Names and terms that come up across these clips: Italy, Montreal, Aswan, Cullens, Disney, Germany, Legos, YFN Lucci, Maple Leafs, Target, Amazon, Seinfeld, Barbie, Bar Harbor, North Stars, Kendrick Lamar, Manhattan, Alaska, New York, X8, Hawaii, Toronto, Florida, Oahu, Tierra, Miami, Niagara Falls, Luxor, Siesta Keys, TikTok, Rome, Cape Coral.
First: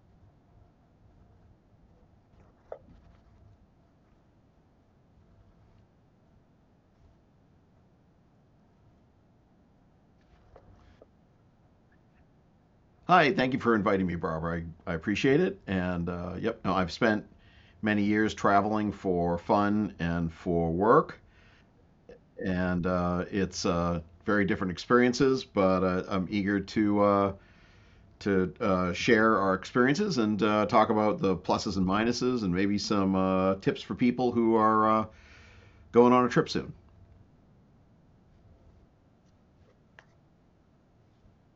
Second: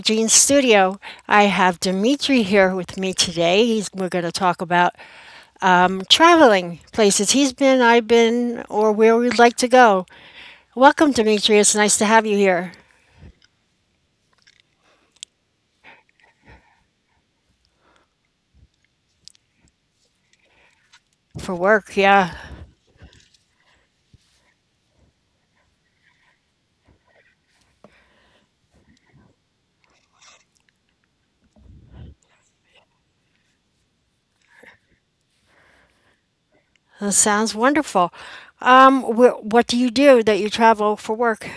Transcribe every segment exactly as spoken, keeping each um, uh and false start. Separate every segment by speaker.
Speaker 1: Jean's studio. I have Dimitri here with me today. He's, we're going to talk about um, traveling places he's been, I've been, or where we'd like to go. Welcome, Dimitri. It's nice to have you here
Speaker 2: Hi, thank you for inviting me, Barbara. I, I appreciate it. And uh, yep, no, I've spent many years traveling for fun and for work,
Speaker 1: for work. Yeah,
Speaker 2: and uh, it's uh, very different experiences. But uh, I'm eager to uh, to uh, share our experiences and uh, talk about the pluses and minuses, and maybe some uh, tips for people who are uh, going on a trip soon.
Speaker 1: that sounds wonderful. Um, wh- what do you do that you travel for work?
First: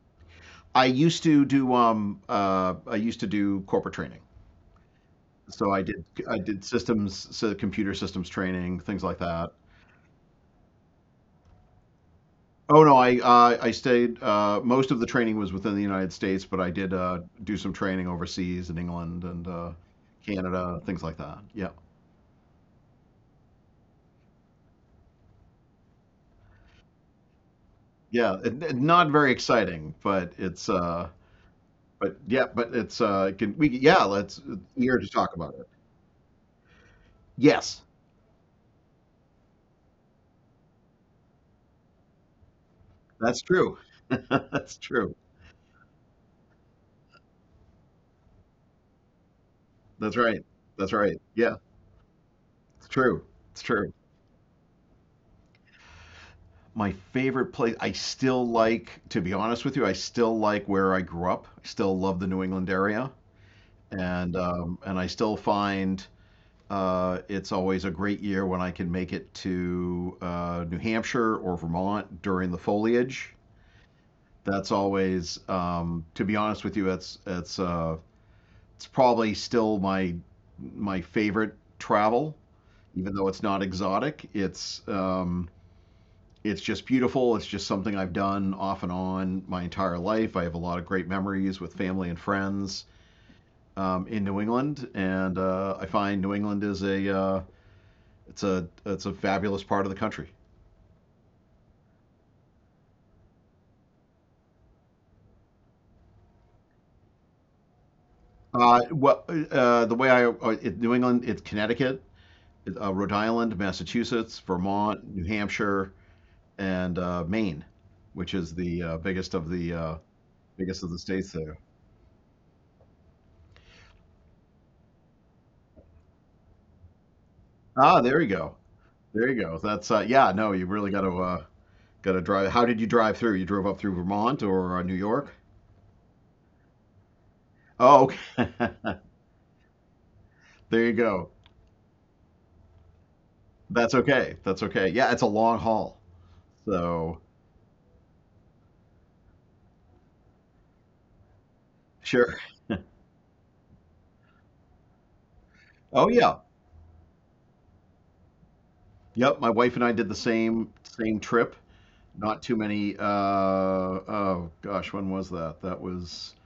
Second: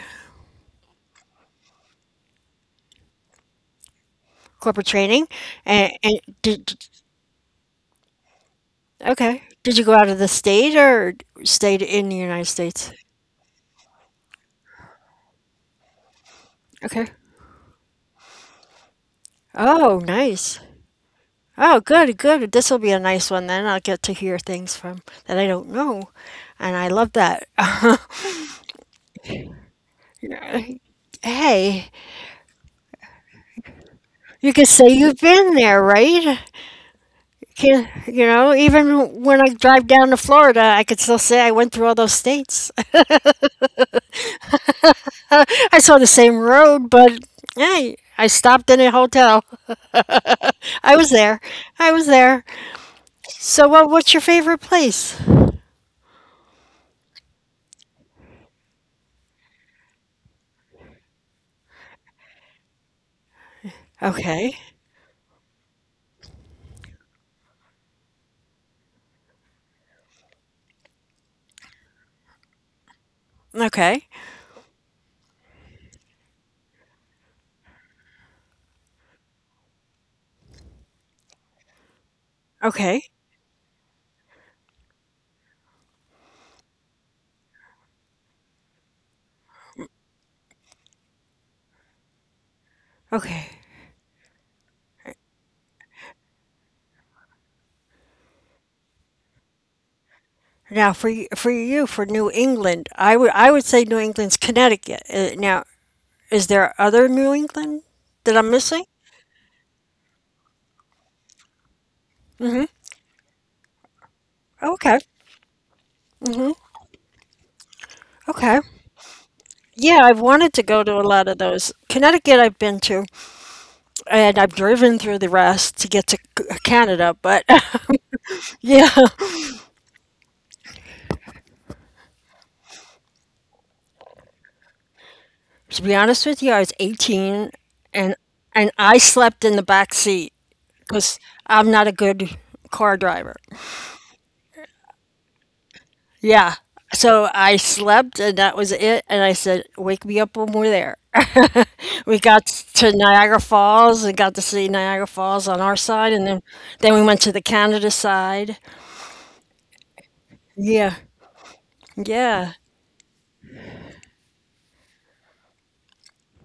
Speaker 2: I used to do um, uh, I used to do corporate training.
Speaker 1: Corporate training?
Speaker 2: So I
Speaker 1: And,
Speaker 2: did
Speaker 1: and
Speaker 2: I did
Speaker 1: did,
Speaker 2: systems, so computer systems training, things like
Speaker 1: okay.
Speaker 2: that.
Speaker 1: Did you go out of the state or stayed in the United
Speaker 2: Oh
Speaker 1: States?
Speaker 2: no, I uh, I stayed. Uh, most of the training was within the United States, but I did
Speaker 1: Okay.
Speaker 2: uh, do some training overseas in England and uh,
Speaker 1: Oh, nice.
Speaker 2: Canada, things like that. Yeah,
Speaker 1: Oh, good, good. This will be a nice one then. I'll get to hear things from that I don't know. And I love that.
Speaker 2: yeah, it, it- not very exciting, but it's uh,
Speaker 1: Hey,
Speaker 2: but yeah, but it's uh, can we yeah, let's
Speaker 1: you could say
Speaker 2: here to
Speaker 1: you've
Speaker 2: talk about
Speaker 1: been
Speaker 2: it.
Speaker 1: there, right?
Speaker 2: Yes,
Speaker 1: Can, you know, even when I drive down to Florida, I could still say I went through all those states.
Speaker 2: that's true. That's true.
Speaker 1: I saw the same road, but hey, I stopped in a hotel.
Speaker 2: That's right. That's
Speaker 1: I was
Speaker 2: right.
Speaker 1: there.
Speaker 2: Yeah,
Speaker 1: I was there.
Speaker 2: it's true. It's
Speaker 1: So,
Speaker 2: true.
Speaker 1: what, what's your favorite place?
Speaker 2: My favorite place, I still like, to be honest with you, I still like where I grew up. I still love the New England area, and
Speaker 1: Okay.
Speaker 2: um, and I still find uh, it's always a great year when I can make it to uh, New Hampshire or Vermont during the foliage.
Speaker 1: Okay.
Speaker 2: That's always um, to be honest with you, that's that's uh, it's probably still my my favorite travel,
Speaker 1: Okay.
Speaker 2: even though it's not exotic. It's um, it's just beautiful. It's just something I've done off and on my entire life. I have a lot of great memories with family and friends
Speaker 1: Okay.
Speaker 2: um, in New England, and uh, I find New England is a uh, it's a it's a fabulous part of the country.
Speaker 1: Now, for y- for you, for New England, I would I would say New England's Connecticut. Uh, Now, is there other New England that I'm
Speaker 2: Uh,
Speaker 1: missing?
Speaker 2: well, uh, the way I uh, it, New England, it's Connecticut,
Speaker 1: Hmm.
Speaker 2: uh, Rhode Island, Massachusetts,
Speaker 1: Okay.
Speaker 2: Vermont, New Hampshire,
Speaker 1: Hmm.
Speaker 2: and uh, Maine, which is
Speaker 1: Okay.
Speaker 2: the uh, biggest of the uh,
Speaker 1: Yeah, I've wanted to
Speaker 2: biggest
Speaker 1: go
Speaker 2: of the
Speaker 1: to a
Speaker 2: states
Speaker 1: lot of
Speaker 2: there.
Speaker 1: those. Connecticut, I've been to, and I've driven through the rest to get to C- Canada. But
Speaker 2: Ah, there you go,
Speaker 1: yeah,
Speaker 2: there you go. That's uh, Yeah, no, you really got to. Uh, Got to drive. How did you drive through? You drove up through Vermont or uh, New York?
Speaker 1: to be honest with you, I was eighteen,
Speaker 2: Oh, okay.
Speaker 1: and and I slept in the back seat
Speaker 2: There you
Speaker 1: because
Speaker 2: go.
Speaker 1: I'm not a good car driver.
Speaker 2: That's okay. That's okay. Yeah, it's a long haul.
Speaker 1: Yeah.
Speaker 2: So
Speaker 1: So I slept and that was it. And I said, wake me up when we're there. We
Speaker 2: sure.
Speaker 1: got to Niagara Falls and got to see Niagara Falls on our
Speaker 2: Oh
Speaker 1: side. And
Speaker 2: yeah.
Speaker 1: then, then we went to the Canada side.
Speaker 2: Yep. My wife and I did the same
Speaker 1: Yeah.
Speaker 2: same trip. Not
Speaker 1: Yeah.
Speaker 2: too many. Uh, oh gosh, when was that? That was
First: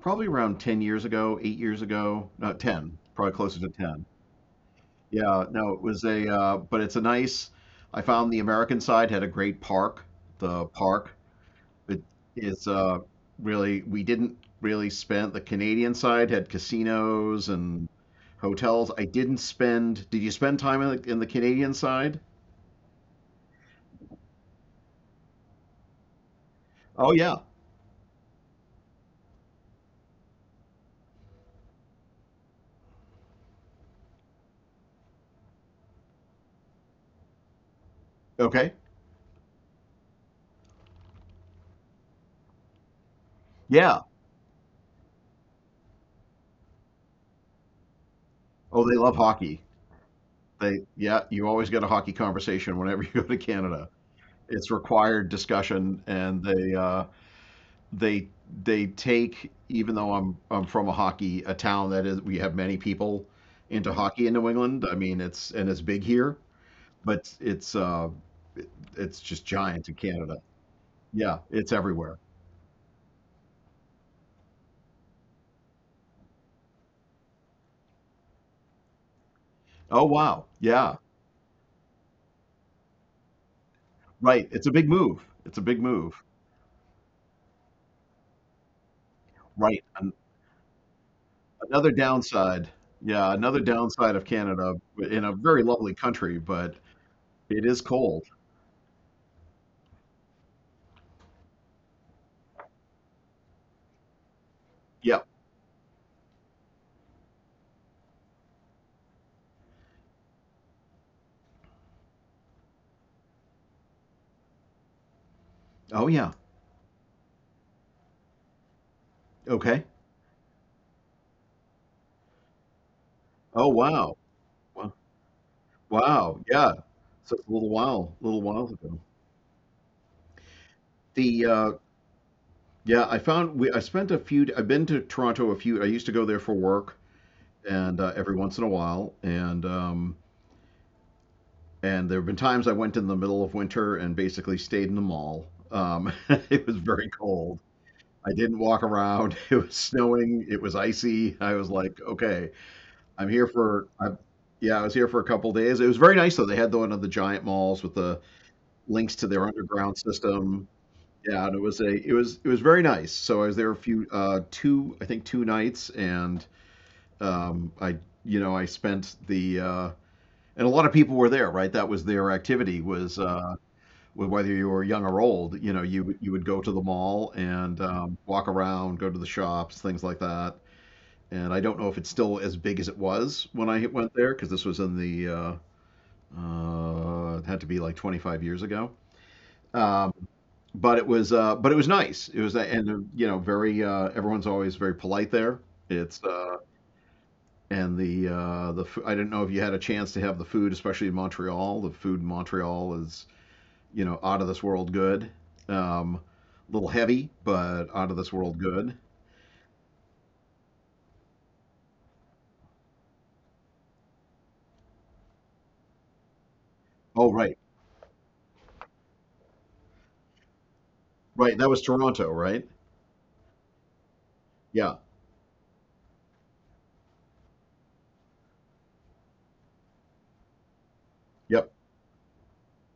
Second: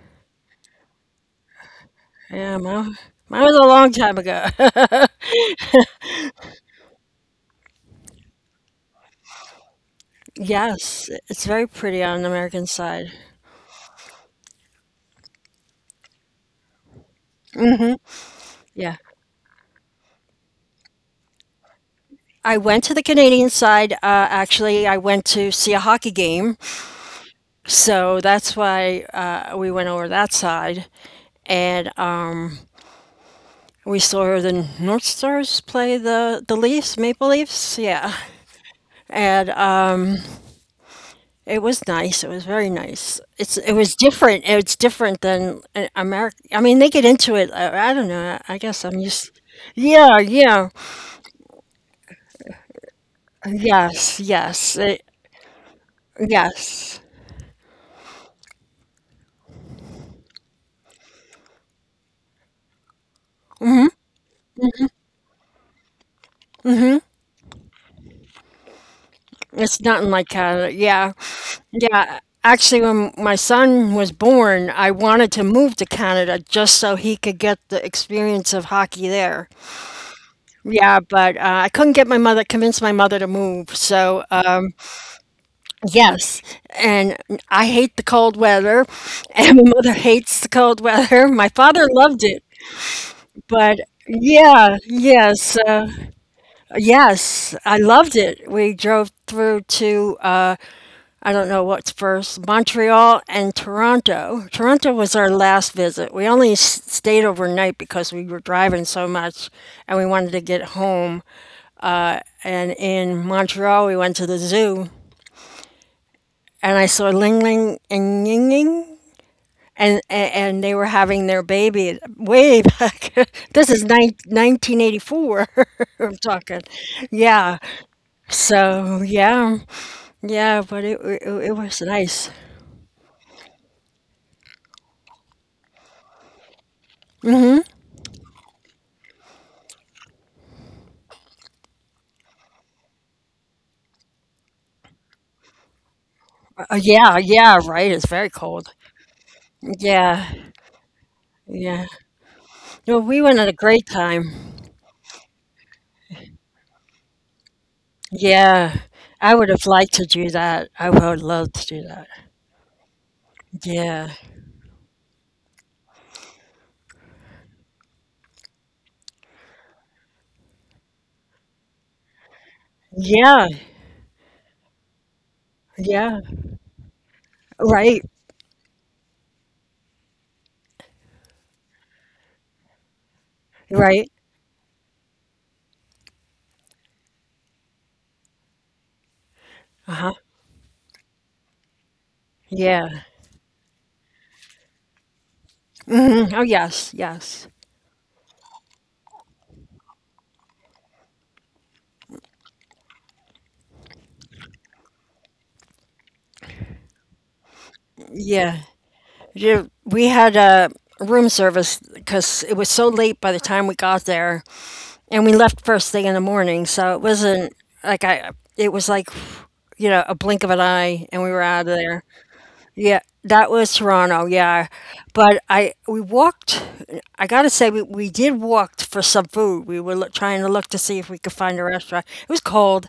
Speaker 2: probably around ten years ago, eight years ago.
Speaker 1: Yeah.
Speaker 2: Not
Speaker 1: Mine,
Speaker 2: ten. Probably
Speaker 1: Mine was
Speaker 2: closer
Speaker 1: a
Speaker 2: to
Speaker 1: long
Speaker 2: ten.
Speaker 1: time ago.
Speaker 2: Yeah. No, it was a. Uh, but it's a nice. I found the American side had a great park. The
Speaker 1: Yes.
Speaker 2: park
Speaker 1: It's very
Speaker 2: It
Speaker 1: pretty on the American
Speaker 2: is uh,
Speaker 1: side.
Speaker 2: Really, we didn't really spend, the Canadian side had casinos and hotels.
Speaker 1: Yeah.
Speaker 2: I didn't spend. Did you spend time in the, in the Canadian side?
Speaker 1: I went to the Canadian side. Uh, actually, I went to see a hockey game.
Speaker 2: Oh yeah.
Speaker 1: So that's why uh, we went over that side. And, um, we saw the, North Stars play the, the Leafs, Maple Leafs, yeah.
Speaker 2: Okay.
Speaker 1: And uh, it was nice. It was very nice. It's it was
Speaker 2: Yeah.
Speaker 1: different. It's different than America. I mean, they get into it. I, I don't know. I
Speaker 2: Oh,
Speaker 1: guess
Speaker 2: they
Speaker 1: I'm
Speaker 2: love
Speaker 1: used.
Speaker 2: hockey.
Speaker 1: Yeah, yeah,
Speaker 2: They, yeah. You always get a hockey conversation whenever you go to Canada.
Speaker 1: yes,
Speaker 2: It's
Speaker 1: yes, it,
Speaker 2: required discussion, and they
Speaker 1: yes.
Speaker 2: uh, they they take, even though I'm I'm from a hockey, a town that is, we have many people into hockey in New England. I mean, it's, and it's big here, but it's uh, it- it's just
Speaker 1: It's
Speaker 2: giant in
Speaker 1: nothing like
Speaker 2: Canada.
Speaker 1: Canada. Yeah,
Speaker 2: Yeah, it's everywhere.
Speaker 1: yeah. Actually, when my son was born, I wanted to move to Canada just so he could get the experience of hockey there.
Speaker 2: Oh wow, yeah,
Speaker 1: Yeah, but, uh, I couldn't get my mother convince my mother to move, so,
Speaker 2: right.
Speaker 1: uh,
Speaker 2: It's a big move. It's a big move.
Speaker 1: yes, and I hate the cold weather, and my
Speaker 2: Right.
Speaker 1: mother
Speaker 2: An
Speaker 1: hates the cold weather. My father
Speaker 2: another
Speaker 1: loved it,
Speaker 2: downside. Yeah, another
Speaker 1: but
Speaker 2: downside of Canada,
Speaker 1: yeah,
Speaker 2: in a
Speaker 1: yes,
Speaker 2: very
Speaker 1: uh,
Speaker 2: lovely country, but
Speaker 1: yes,
Speaker 2: it is
Speaker 1: I loved
Speaker 2: cold.
Speaker 1: it. We drove through to, uh, I don't know what's first, Montreal and Toronto. Toronto was
Speaker 2: Yeah.
Speaker 1: our last visit. We only s stayed overnight because we were driving so much and we wanted to get home. And in Montreal, we went to the zoo,
Speaker 2: Oh yeah.
Speaker 1: and I saw Ling Ling and Ying Ying,
Speaker 2: Okay.
Speaker 1: and and, and they were having their baby way back.
Speaker 2: Oh
Speaker 1: This is
Speaker 2: wow.
Speaker 1: nine nineteen
Speaker 2: Wow.
Speaker 1: eighty-four, I'm
Speaker 2: Wow.
Speaker 1: talking,
Speaker 2: Yeah. So it's a
Speaker 1: yeah.
Speaker 2: little while, little while ago.
Speaker 1: So yeah, yeah, but it it,
Speaker 2: The
Speaker 1: it
Speaker 2: uh,
Speaker 1: was nice.
Speaker 2: Yeah, I found we, I spent a few. I've been to Toronto a few. I used to go there for work, and uh, every once in a while, and um, and there have been times I went in the middle of winter and basically stayed in the mall. Um, it was
Speaker 1: Uh,
Speaker 2: very
Speaker 1: yeah,
Speaker 2: cold.
Speaker 1: yeah, right. It's
Speaker 2: I
Speaker 1: very
Speaker 2: didn't
Speaker 1: cold.
Speaker 2: walk around. It was
Speaker 1: Yeah,
Speaker 2: snowing. It was icy. I was
Speaker 1: yeah.
Speaker 2: like, okay,
Speaker 1: No, we
Speaker 2: I'm here
Speaker 1: went at a
Speaker 2: for.
Speaker 1: great
Speaker 2: I,
Speaker 1: time.
Speaker 2: yeah, I was here for a couple days. It was very nice though. They had the one of the giant malls with the
Speaker 1: Yeah.
Speaker 2: links to
Speaker 1: I
Speaker 2: their
Speaker 1: would have
Speaker 2: underground
Speaker 1: liked to do
Speaker 2: system.
Speaker 1: that. I would have
Speaker 2: Yeah, and it
Speaker 1: loved to
Speaker 2: was
Speaker 1: do
Speaker 2: a it
Speaker 1: that.
Speaker 2: was it was very nice. So I was there a few
Speaker 1: Yeah.
Speaker 2: uh, two, I think two, nights, and um, I, you know, I spent the uh, and a lot of people were there, right? That was their activity was uh,
Speaker 1: Yeah.
Speaker 2: whether you were young or old. You know, you
Speaker 1: Yeah.
Speaker 2: you would go to the mall and
Speaker 1: Right,
Speaker 2: um, walk around, go to the shops, things like that. And I don't know if it's still as big as it was when I went
Speaker 1: right.
Speaker 2: there, because this was in the uh, uh, it had to be like twenty-five years ago. Um,
Speaker 1: Uh-huh.
Speaker 2: but it was uh, but it was nice. It was uh, and uh,
Speaker 1: Yeah.
Speaker 2: you know, very uh, everyone's always very polite there. It's
Speaker 1: Mhm. Oh,
Speaker 2: uh,
Speaker 1: yes, yes.
Speaker 2: And the uh, the f- I didn't know if you had a chance to have the food, especially in Montreal. The food in Montreal is, you know, out of this world good. Um, a little heavy, but out of this world
Speaker 1: Yeah.
Speaker 2: good.
Speaker 1: Ju- We had a room service because it was so late by the time we got there, and we left first thing in the morning, so it
Speaker 2: Oh,
Speaker 1: wasn't
Speaker 2: right,
Speaker 1: like I. It was like, you know, a blink of an eye, and we were
Speaker 2: right.
Speaker 1: out
Speaker 2: That
Speaker 1: of
Speaker 2: was
Speaker 1: there.
Speaker 2: Toronto, right?
Speaker 1: Yeah, that was Toronto. Yeah,
Speaker 2: Yeah.
Speaker 1: but I we walked. I gotta say we, we did walk for some food. We were look, trying to look to see if we could find a
Speaker 2: Yep.
Speaker 1: restaurant. It was cold.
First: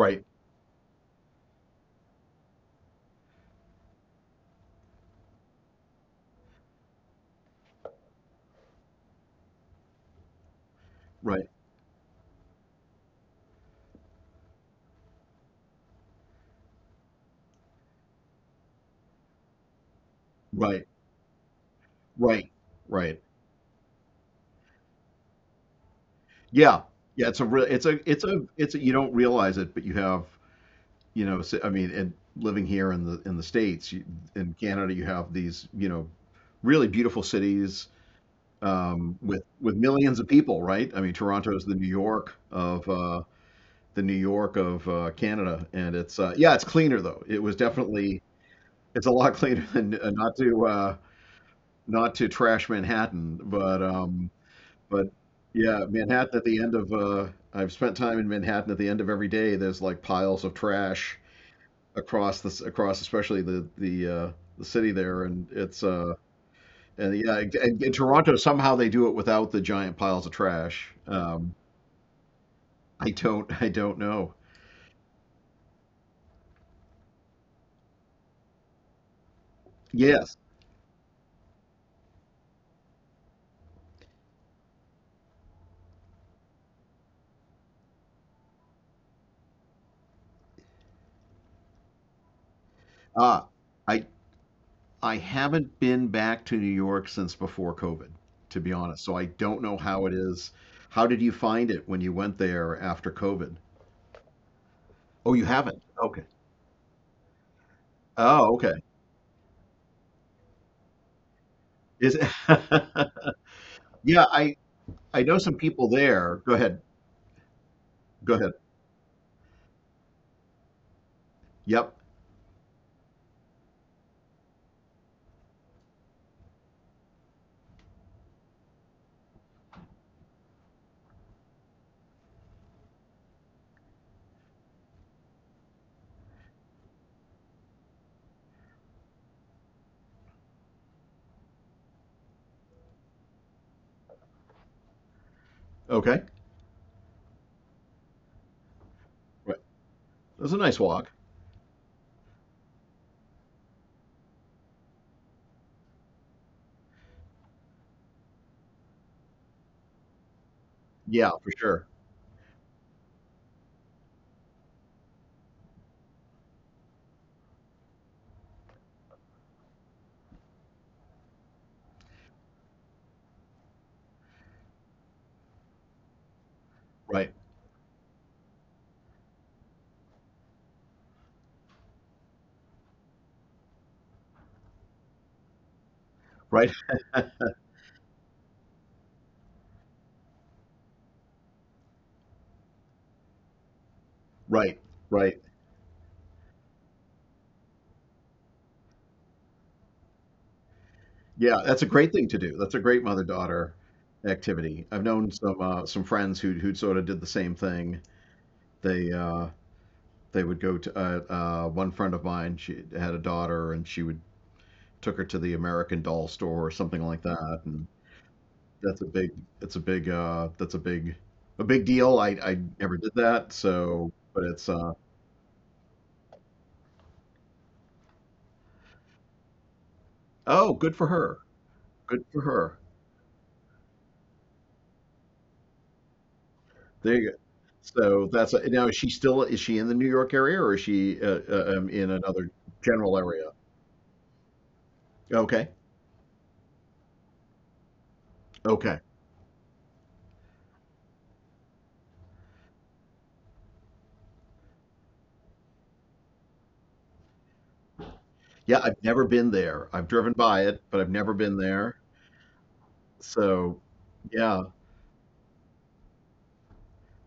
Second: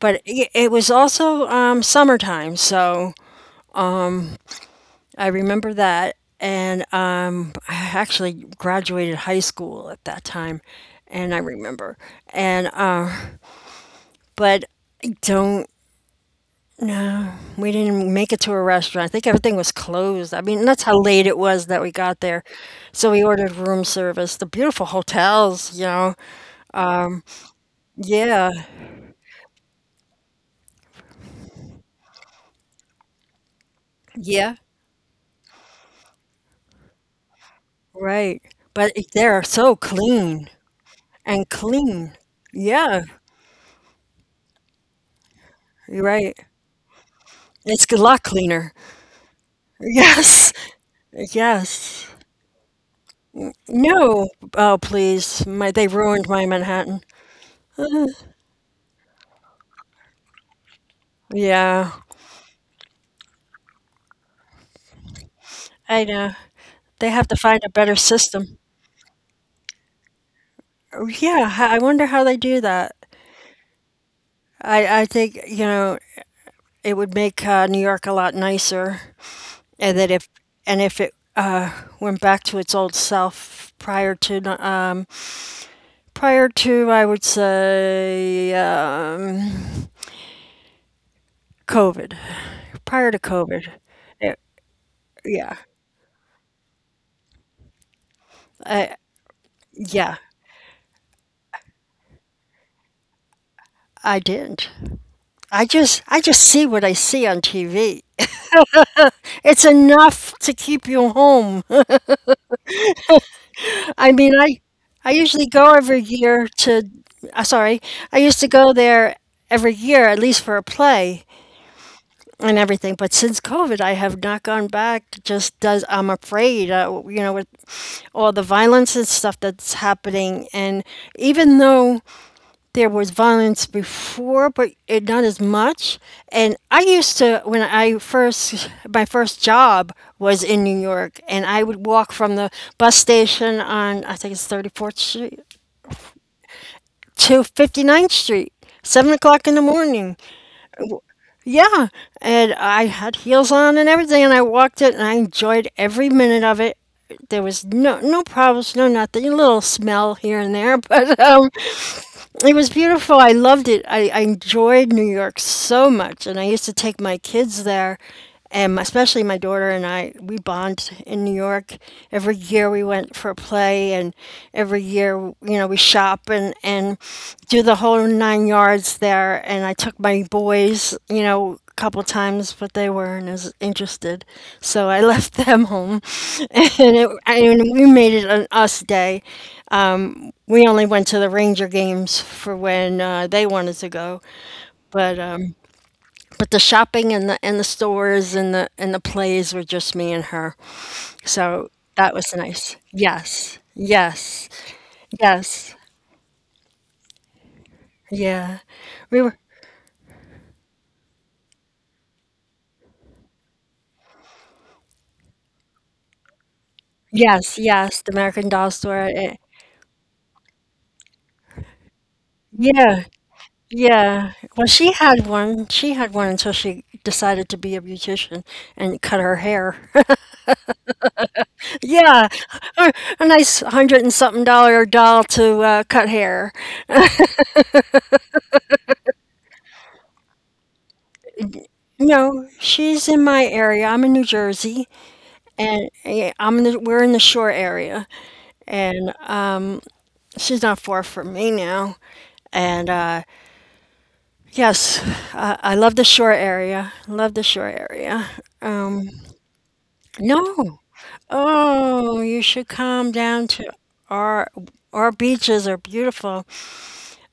Speaker 1: But it, it was also um, summertime, so I remember that. And um, I actually graduated high school at that time, and I
Speaker 2: Right.
Speaker 1: remember. And uh, but I don't know. We didn't make it to a restaurant. I think everything was closed. I mean, that's
Speaker 2: Right.
Speaker 1: how late it was that we got there.
Speaker 2: Right.
Speaker 1: So we
Speaker 2: Right.
Speaker 1: ordered room service. The beautiful hotels, you know.
Speaker 2: Yeah. Yeah. It's a real. It's a. It's a.
Speaker 1: Yeah,
Speaker 2: It's a. You don't realize it, but you have. You know. s- I mean, and living here in the in the states, you,
Speaker 1: yeah,
Speaker 2: in Canada, you have these. You know, really beautiful cities
Speaker 1: right. But
Speaker 2: um,
Speaker 1: they're
Speaker 2: with
Speaker 1: so
Speaker 2: with millions of
Speaker 1: clean
Speaker 2: people, right? I mean,
Speaker 1: and
Speaker 2: Toronto is the New
Speaker 1: clean.
Speaker 2: York of
Speaker 1: Yeah,
Speaker 2: uh, the New York of uh, Canada, and
Speaker 1: you're
Speaker 2: it's uh,
Speaker 1: right.
Speaker 2: yeah, it's cleaner though. It was
Speaker 1: It's a lot
Speaker 2: definitely,
Speaker 1: cleaner.
Speaker 2: it's a lot cleaner than uh, not
Speaker 1: Yes,
Speaker 2: to uh,
Speaker 1: yes.
Speaker 2: not to trash Manhattan, but
Speaker 1: No,
Speaker 2: um,
Speaker 1: oh
Speaker 2: but
Speaker 1: please, my
Speaker 2: yeah,
Speaker 1: they ruined
Speaker 2: Manhattan
Speaker 1: my
Speaker 2: at the end of
Speaker 1: Manhattan.
Speaker 2: uh, I've spent time in Manhattan at the end of every day. There's like piles of trash
Speaker 1: Yeah,
Speaker 2: across this, across, especially the the uh, the city there, and it's
Speaker 1: I
Speaker 2: uh,
Speaker 1: know. They
Speaker 2: and
Speaker 1: have to
Speaker 2: yeah,
Speaker 1: find a
Speaker 2: in, in
Speaker 1: better
Speaker 2: Toronto
Speaker 1: system.
Speaker 2: somehow they do it without the giant piles of trash.
Speaker 1: Yeah,
Speaker 2: Um,
Speaker 1: h- I wonder how they do that.
Speaker 2: I don't I don't know.
Speaker 1: I I think, you know, it would make uh, New York a lot nicer, and that if
Speaker 2: Yes.
Speaker 1: and if it uh, went back to its old self prior to no, um, prior to, I would say, um, COVID, prior to
Speaker 2: Ah,
Speaker 1: COVID.
Speaker 2: I
Speaker 1: It-
Speaker 2: I
Speaker 1: yeah.
Speaker 2: haven't been back to New York since before COVID, to be
Speaker 1: I
Speaker 2: honest. So I don't know how it
Speaker 1: Yeah,
Speaker 2: is. How did you find it when you went there after COVID?
Speaker 1: I did not.
Speaker 2: Oh, you
Speaker 1: I
Speaker 2: haven't.
Speaker 1: just I
Speaker 2: Okay.
Speaker 1: just see what I see on T V.
Speaker 2: Oh, okay.
Speaker 1: It's enough to keep you home.
Speaker 2: Is it?
Speaker 1: I
Speaker 2: Yeah,
Speaker 1: mean,
Speaker 2: I
Speaker 1: I I
Speaker 2: I know
Speaker 1: usually
Speaker 2: some
Speaker 1: go
Speaker 2: people
Speaker 1: every
Speaker 2: there.
Speaker 1: year
Speaker 2: Go ahead.
Speaker 1: to uh, sorry, I
Speaker 2: Go
Speaker 1: used to
Speaker 2: ahead.
Speaker 1: go there every year at least for a play
Speaker 2: Yep.
Speaker 1: and everything, but since COVID I have not gone back. Just does I'm afraid, uh, you know, with all the violence and stuff that's happening, and even though there was violence before, but it not as much. And I used to, when I first, my first job was in New York, and I would walk from the bus station on, I think it's thirty-fourth Street
Speaker 2: Okay.
Speaker 1: to 59th Street, seven o'clock in the
Speaker 2: Right.
Speaker 1: morning.
Speaker 2: That's a nice walk.
Speaker 1: Yeah. And I had heels on and everything, and I walked it, and I enjoyed every minute of it. There was no no problems, no nothing. A little smell here and there, but
Speaker 2: Yeah,
Speaker 1: um,
Speaker 2: for sure.
Speaker 1: it was beautiful. I loved it. I, I enjoyed New York so much, and I used to take my kids there, and my- especially my daughter and I. We bond in New York. Every year we went for a play, and every year, you know, we shop and and
Speaker 2: Right.
Speaker 1: do the whole nine yards there. And I took my boys, you know, a couple times, but they weren't as interested, so I left them home,
Speaker 2: Right.
Speaker 1: and it and we made it an us day. We only went to the Ranger games for when uh, they wanted to go,
Speaker 2: Right.
Speaker 1: but
Speaker 2: Right.
Speaker 1: um, but the shopping and the and the stores and the and the plays were just me and her.
Speaker 2: Yeah,
Speaker 1: So
Speaker 2: that's a
Speaker 1: that
Speaker 2: great
Speaker 1: was
Speaker 2: thing to do.
Speaker 1: nice.
Speaker 2: That's a great
Speaker 1: Yes,
Speaker 2: mother-daughter
Speaker 1: yes,
Speaker 2: activity. I've known some
Speaker 1: yes,
Speaker 2: uh, some friends who who sort of did the same thing.
Speaker 1: yeah.
Speaker 2: They
Speaker 1: We were
Speaker 2: uh, they would go to uh, uh, one friend of mine. She had a daughter, and she would took her to the American Doll store or something like
Speaker 1: yes,
Speaker 2: that. And
Speaker 1: yes. The American Doll
Speaker 2: that's
Speaker 1: store.
Speaker 2: a
Speaker 1: Eh,
Speaker 2: big. that's a big. Uh, that's a big. A big deal. I I never
Speaker 1: yeah,
Speaker 2: did that. So,
Speaker 1: yeah.
Speaker 2: but
Speaker 1: Well,
Speaker 2: it's.
Speaker 1: she
Speaker 2: Uh,
Speaker 1: had one. She had one until she decided to be a beautician and cut her hair.
Speaker 2: oh, good for her. Good
Speaker 1: Yeah,
Speaker 2: for her.
Speaker 1: a, a nice hundred and something dollar doll to uh, cut hair.
Speaker 2: There you go. So that's now. Is she still? Is she in the New York area, or is she uh, uh, um, in
Speaker 1: No,
Speaker 2: another
Speaker 1: she's
Speaker 2: general
Speaker 1: in my
Speaker 2: area?
Speaker 1: area. I'm in New Jersey,
Speaker 2: Okay.
Speaker 1: and eh, I'm in the, we're in the shore area,
Speaker 2: Okay.
Speaker 1: and um, she's not far from me now. And uh, yes, I, I love the shore area. Love the shore area.
Speaker 2: Yeah, I've never been there. I've driven by
Speaker 1: No,
Speaker 2: it, but I've never been there.
Speaker 1: oh, you should come down to
Speaker 2: So,
Speaker 1: our
Speaker 2: yeah,
Speaker 1: our beaches are beautiful.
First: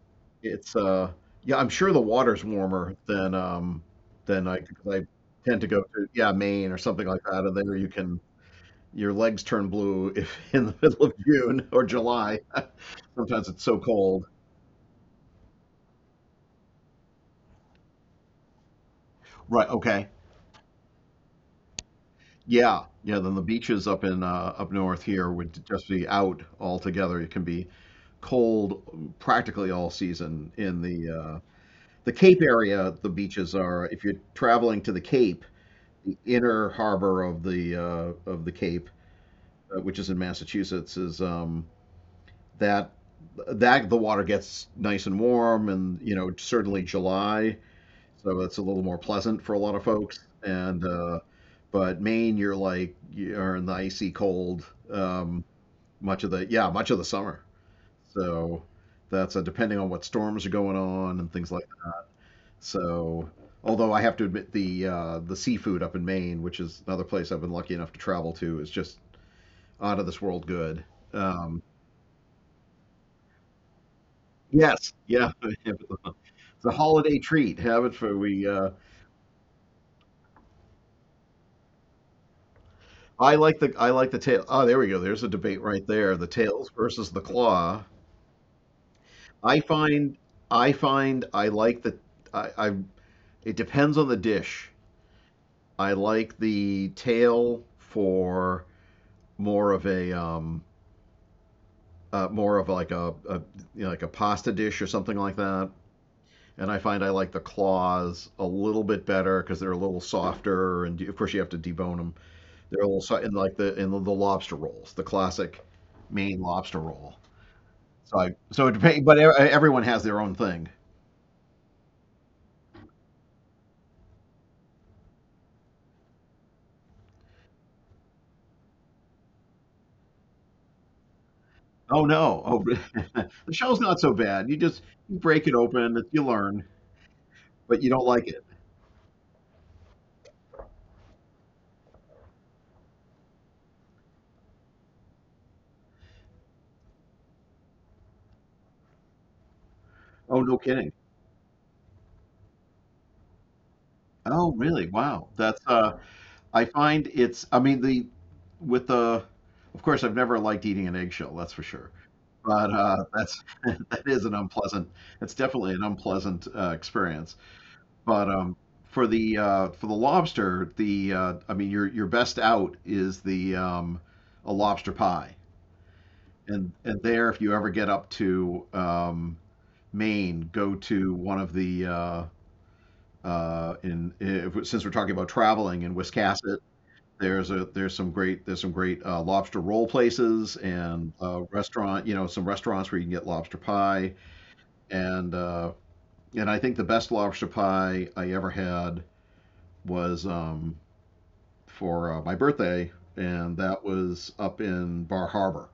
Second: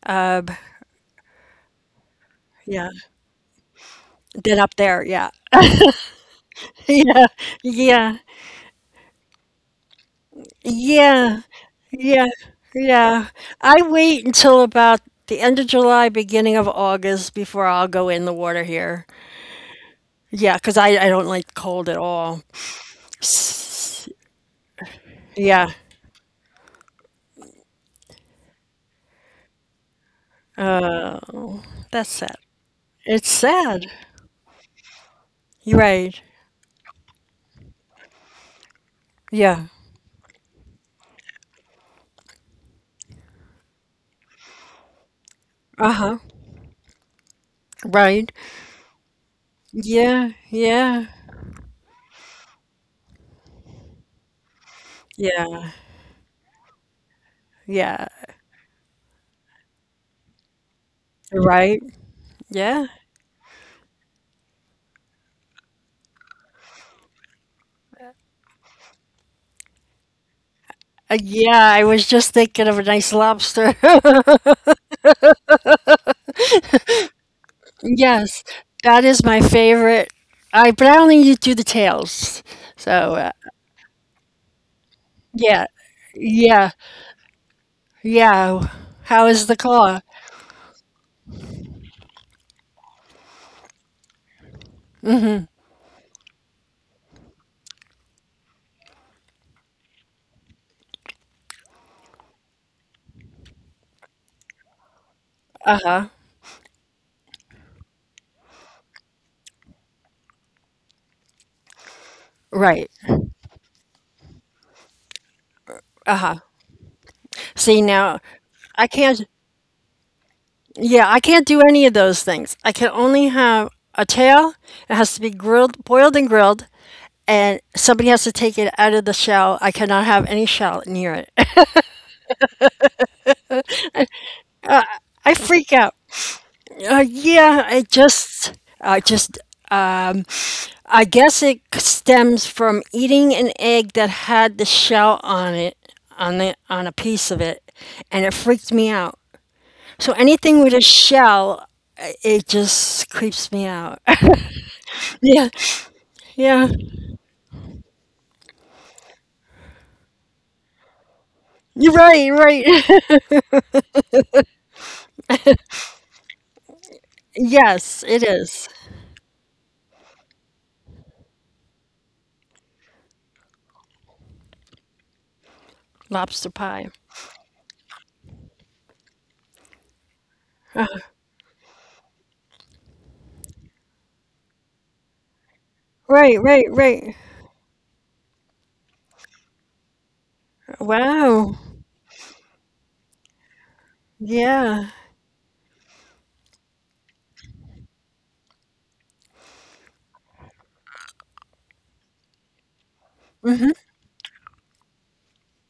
Speaker 1: Uh,
Speaker 2: It's uh yeah, I'm sure the water's
Speaker 1: yeah,
Speaker 2: warmer than um than
Speaker 1: then
Speaker 2: I,
Speaker 1: up
Speaker 2: because
Speaker 1: there,
Speaker 2: I
Speaker 1: yeah,
Speaker 2: tend to go to, yeah, Maine or something like
Speaker 1: yeah,
Speaker 2: that, and there you
Speaker 1: yeah,
Speaker 2: can, your legs turn blue if in the middle of
Speaker 1: yeah.
Speaker 2: June or
Speaker 1: Yeah,
Speaker 2: July.
Speaker 1: yeah.
Speaker 2: Sometimes it's so
Speaker 1: I wait
Speaker 2: cold.
Speaker 1: until about the end of July, beginning of August before I'll go in the water here.
Speaker 2: Right, okay.
Speaker 1: Yeah, 'cause I, I don't like cold at all.
Speaker 2: Yeah. Yeah, then the beaches up
Speaker 1: S-
Speaker 2: in uh up north here would
Speaker 1: Yeah,
Speaker 2: just be out altogether. It can be cold practically all season in the
Speaker 1: uh,
Speaker 2: uh
Speaker 1: that's
Speaker 2: the
Speaker 1: sad.
Speaker 2: Cape area, the
Speaker 1: It's
Speaker 2: beaches
Speaker 1: sad.
Speaker 2: are, if you're traveling to the Cape,
Speaker 1: You're
Speaker 2: the
Speaker 1: right.
Speaker 2: inner harbor of the uh, of the Cape,
Speaker 1: Yeah.
Speaker 2: uh, which is in Massachusetts, is um, that that the water gets nice and warm, and you
Speaker 1: Uh-huh.
Speaker 2: know certainly July,
Speaker 1: Right.
Speaker 2: so it's a little more pleasant for a lot of folks.
Speaker 1: Yeah,
Speaker 2: And
Speaker 1: yeah,
Speaker 2: uh, but Maine, you're like you're in the icy cold um,
Speaker 1: yeah,
Speaker 2: much of the, yeah, much of the summer.
Speaker 1: yeah.
Speaker 2: So that's uh, depending on what storms are going on and things like.
Speaker 1: Right. Yeah.
Speaker 2: So, although I have to admit the uh, the seafood up in Maine, which is another place I've been lucky enough to travel to, is just out of this world good.
Speaker 1: Uh,
Speaker 2: Um,
Speaker 1: yeah, I was just thinking of a nice lobster.
Speaker 2: yes, yeah, it's a holiday treat. Have it for
Speaker 1: Yes,
Speaker 2: we. Uh,
Speaker 1: that is my favorite. I but I only do the tails. So uh,
Speaker 2: I like the I like the tail. Oh, there we go. There's a debate
Speaker 1: yeah,
Speaker 2: right there. The tails
Speaker 1: yeah,
Speaker 2: versus the claw.
Speaker 1: yeah. How is the
Speaker 2: I
Speaker 1: claw?
Speaker 2: find I find I like the I, I it depends on the dish. I like the tail for more of a um, uh, more of like a, a, you know, like a pasta dish or something like that. And I find I like the claws a little bit better, because they're a little softer, and of course you have to debone them. They're a
Speaker 1: Right.
Speaker 2: little so- And like the in the lobster rolls, the classic Maine lobster roll.
Speaker 1: See
Speaker 2: So
Speaker 1: now,
Speaker 2: I so it
Speaker 1: I
Speaker 2: depends, but e-
Speaker 1: can't.
Speaker 2: everyone has their own thing.
Speaker 1: Yeah, I can't do any of those things. I can only have a tail. It has to be grilled, boiled, and grilled, and somebody has to take it out of the shell. I cannot have any shell near it.
Speaker 2: Oh no, oh the shell's not so bad. You just you
Speaker 1: I
Speaker 2: break it
Speaker 1: freak
Speaker 2: open,
Speaker 1: out.
Speaker 2: you learn,
Speaker 1: Uh, yeah,
Speaker 2: but
Speaker 1: I
Speaker 2: you don't like it.
Speaker 1: just, I just. Uh, I guess it stems from eating an egg that had the shell on it, on the on a piece of it, and it freaked me out. So
Speaker 2: Oh, no
Speaker 1: anything with a
Speaker 2: kidding.
Speaker 1: shell, it just creeps me out.
Speaker 2: Oh really? Wow,
Speaker 1: Yeah,
Speaker 2: that's uh I
Speaker 1: yeah.
Speaker 2: find it's. I mean the with the. Of course, I've never liked eating an eggshell. That's for sure.
Speaker 1: You're right, right.
Speaker 2: But uh, that's that is an unpleasant. It's definitely an unpleasant uh, experience.
Speaker 1: Yes, it
Speaker 2: But um,
Speaker 1: is.
Speaker 2: For the uh, for the lobster, the uh, I mean your your best out is the um, a lobster pie.
Speaker 1: Lobster
Speaker 2: And
Speaker 1: pie.
Speaker 2: and there, if you ever get up to um, Maine, go to one of the uh, uh, in if, since we're talking about traveling in
Speaker 1: Right,
Speaker 2: Wiscasset,
Speaker 1: right, right.
Speaker 2: there's a there's some great there's some great uh, lobster roll places, and uh,
Speaker 1: Wow.
Speaker 2: restaurant, you know, some restaurants where you can get lobster pie,
Speaker 1: Yeah.
Speaker 2: and uh, and I think the best lobster pie I ever had was um, for uh, my birthday, and
Speaker 1: Mm-hmm.
Speaker 2: that was up in Bar Harbor.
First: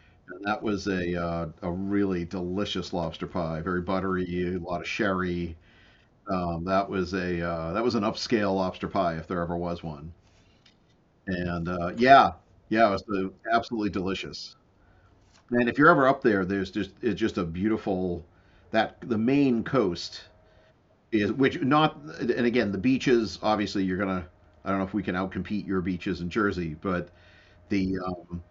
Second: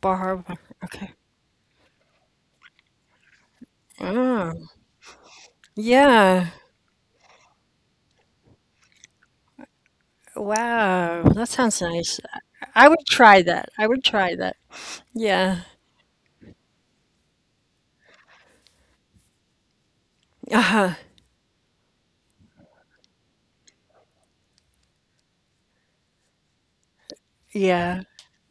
Speaker 1: Bar
Speaker 2: And
Speaker 1: Harbor.
Speaker 2: that was
Speaker 1: Okay.
Speaker 2: a uh, a really delicious lobster pie, very buttery,
Speaker 1: Wow.
Speaker 2: a lot of sherry.
Speaker 1: Yeah.
Speaker 2: Um, that was a uh, that was an upscale lobster pie if there ever was one.
Speaker 1: Wow. That
Speaker 2: And
Speaker 1: sounds
Speaker 2: uh,
Speaker 1: nice.
Speaker 2: yeah
Speaker 1: I
Speaker 2: yeah
Speaker 1: I
Speaker 2: it was
Speaker 1: would
Speaker 2: uh,
Speaker 1: try that. I
Speaker 2: absolutely
Speaker 1: would try
Speaker 2: delicious.
Speaker 1: that. Yeah.
Speaker 2: And if you're ever up there, there's just it's just a beautiful — that the main coast
Speaker 1: Uh-huh.
Speaker 2: is — which not and again, the beaches, obviously you're gonna — I don't know if we can outcompete your beaches in Jersey, but the
Speaker 1: Yeah.
Speaker 2: um,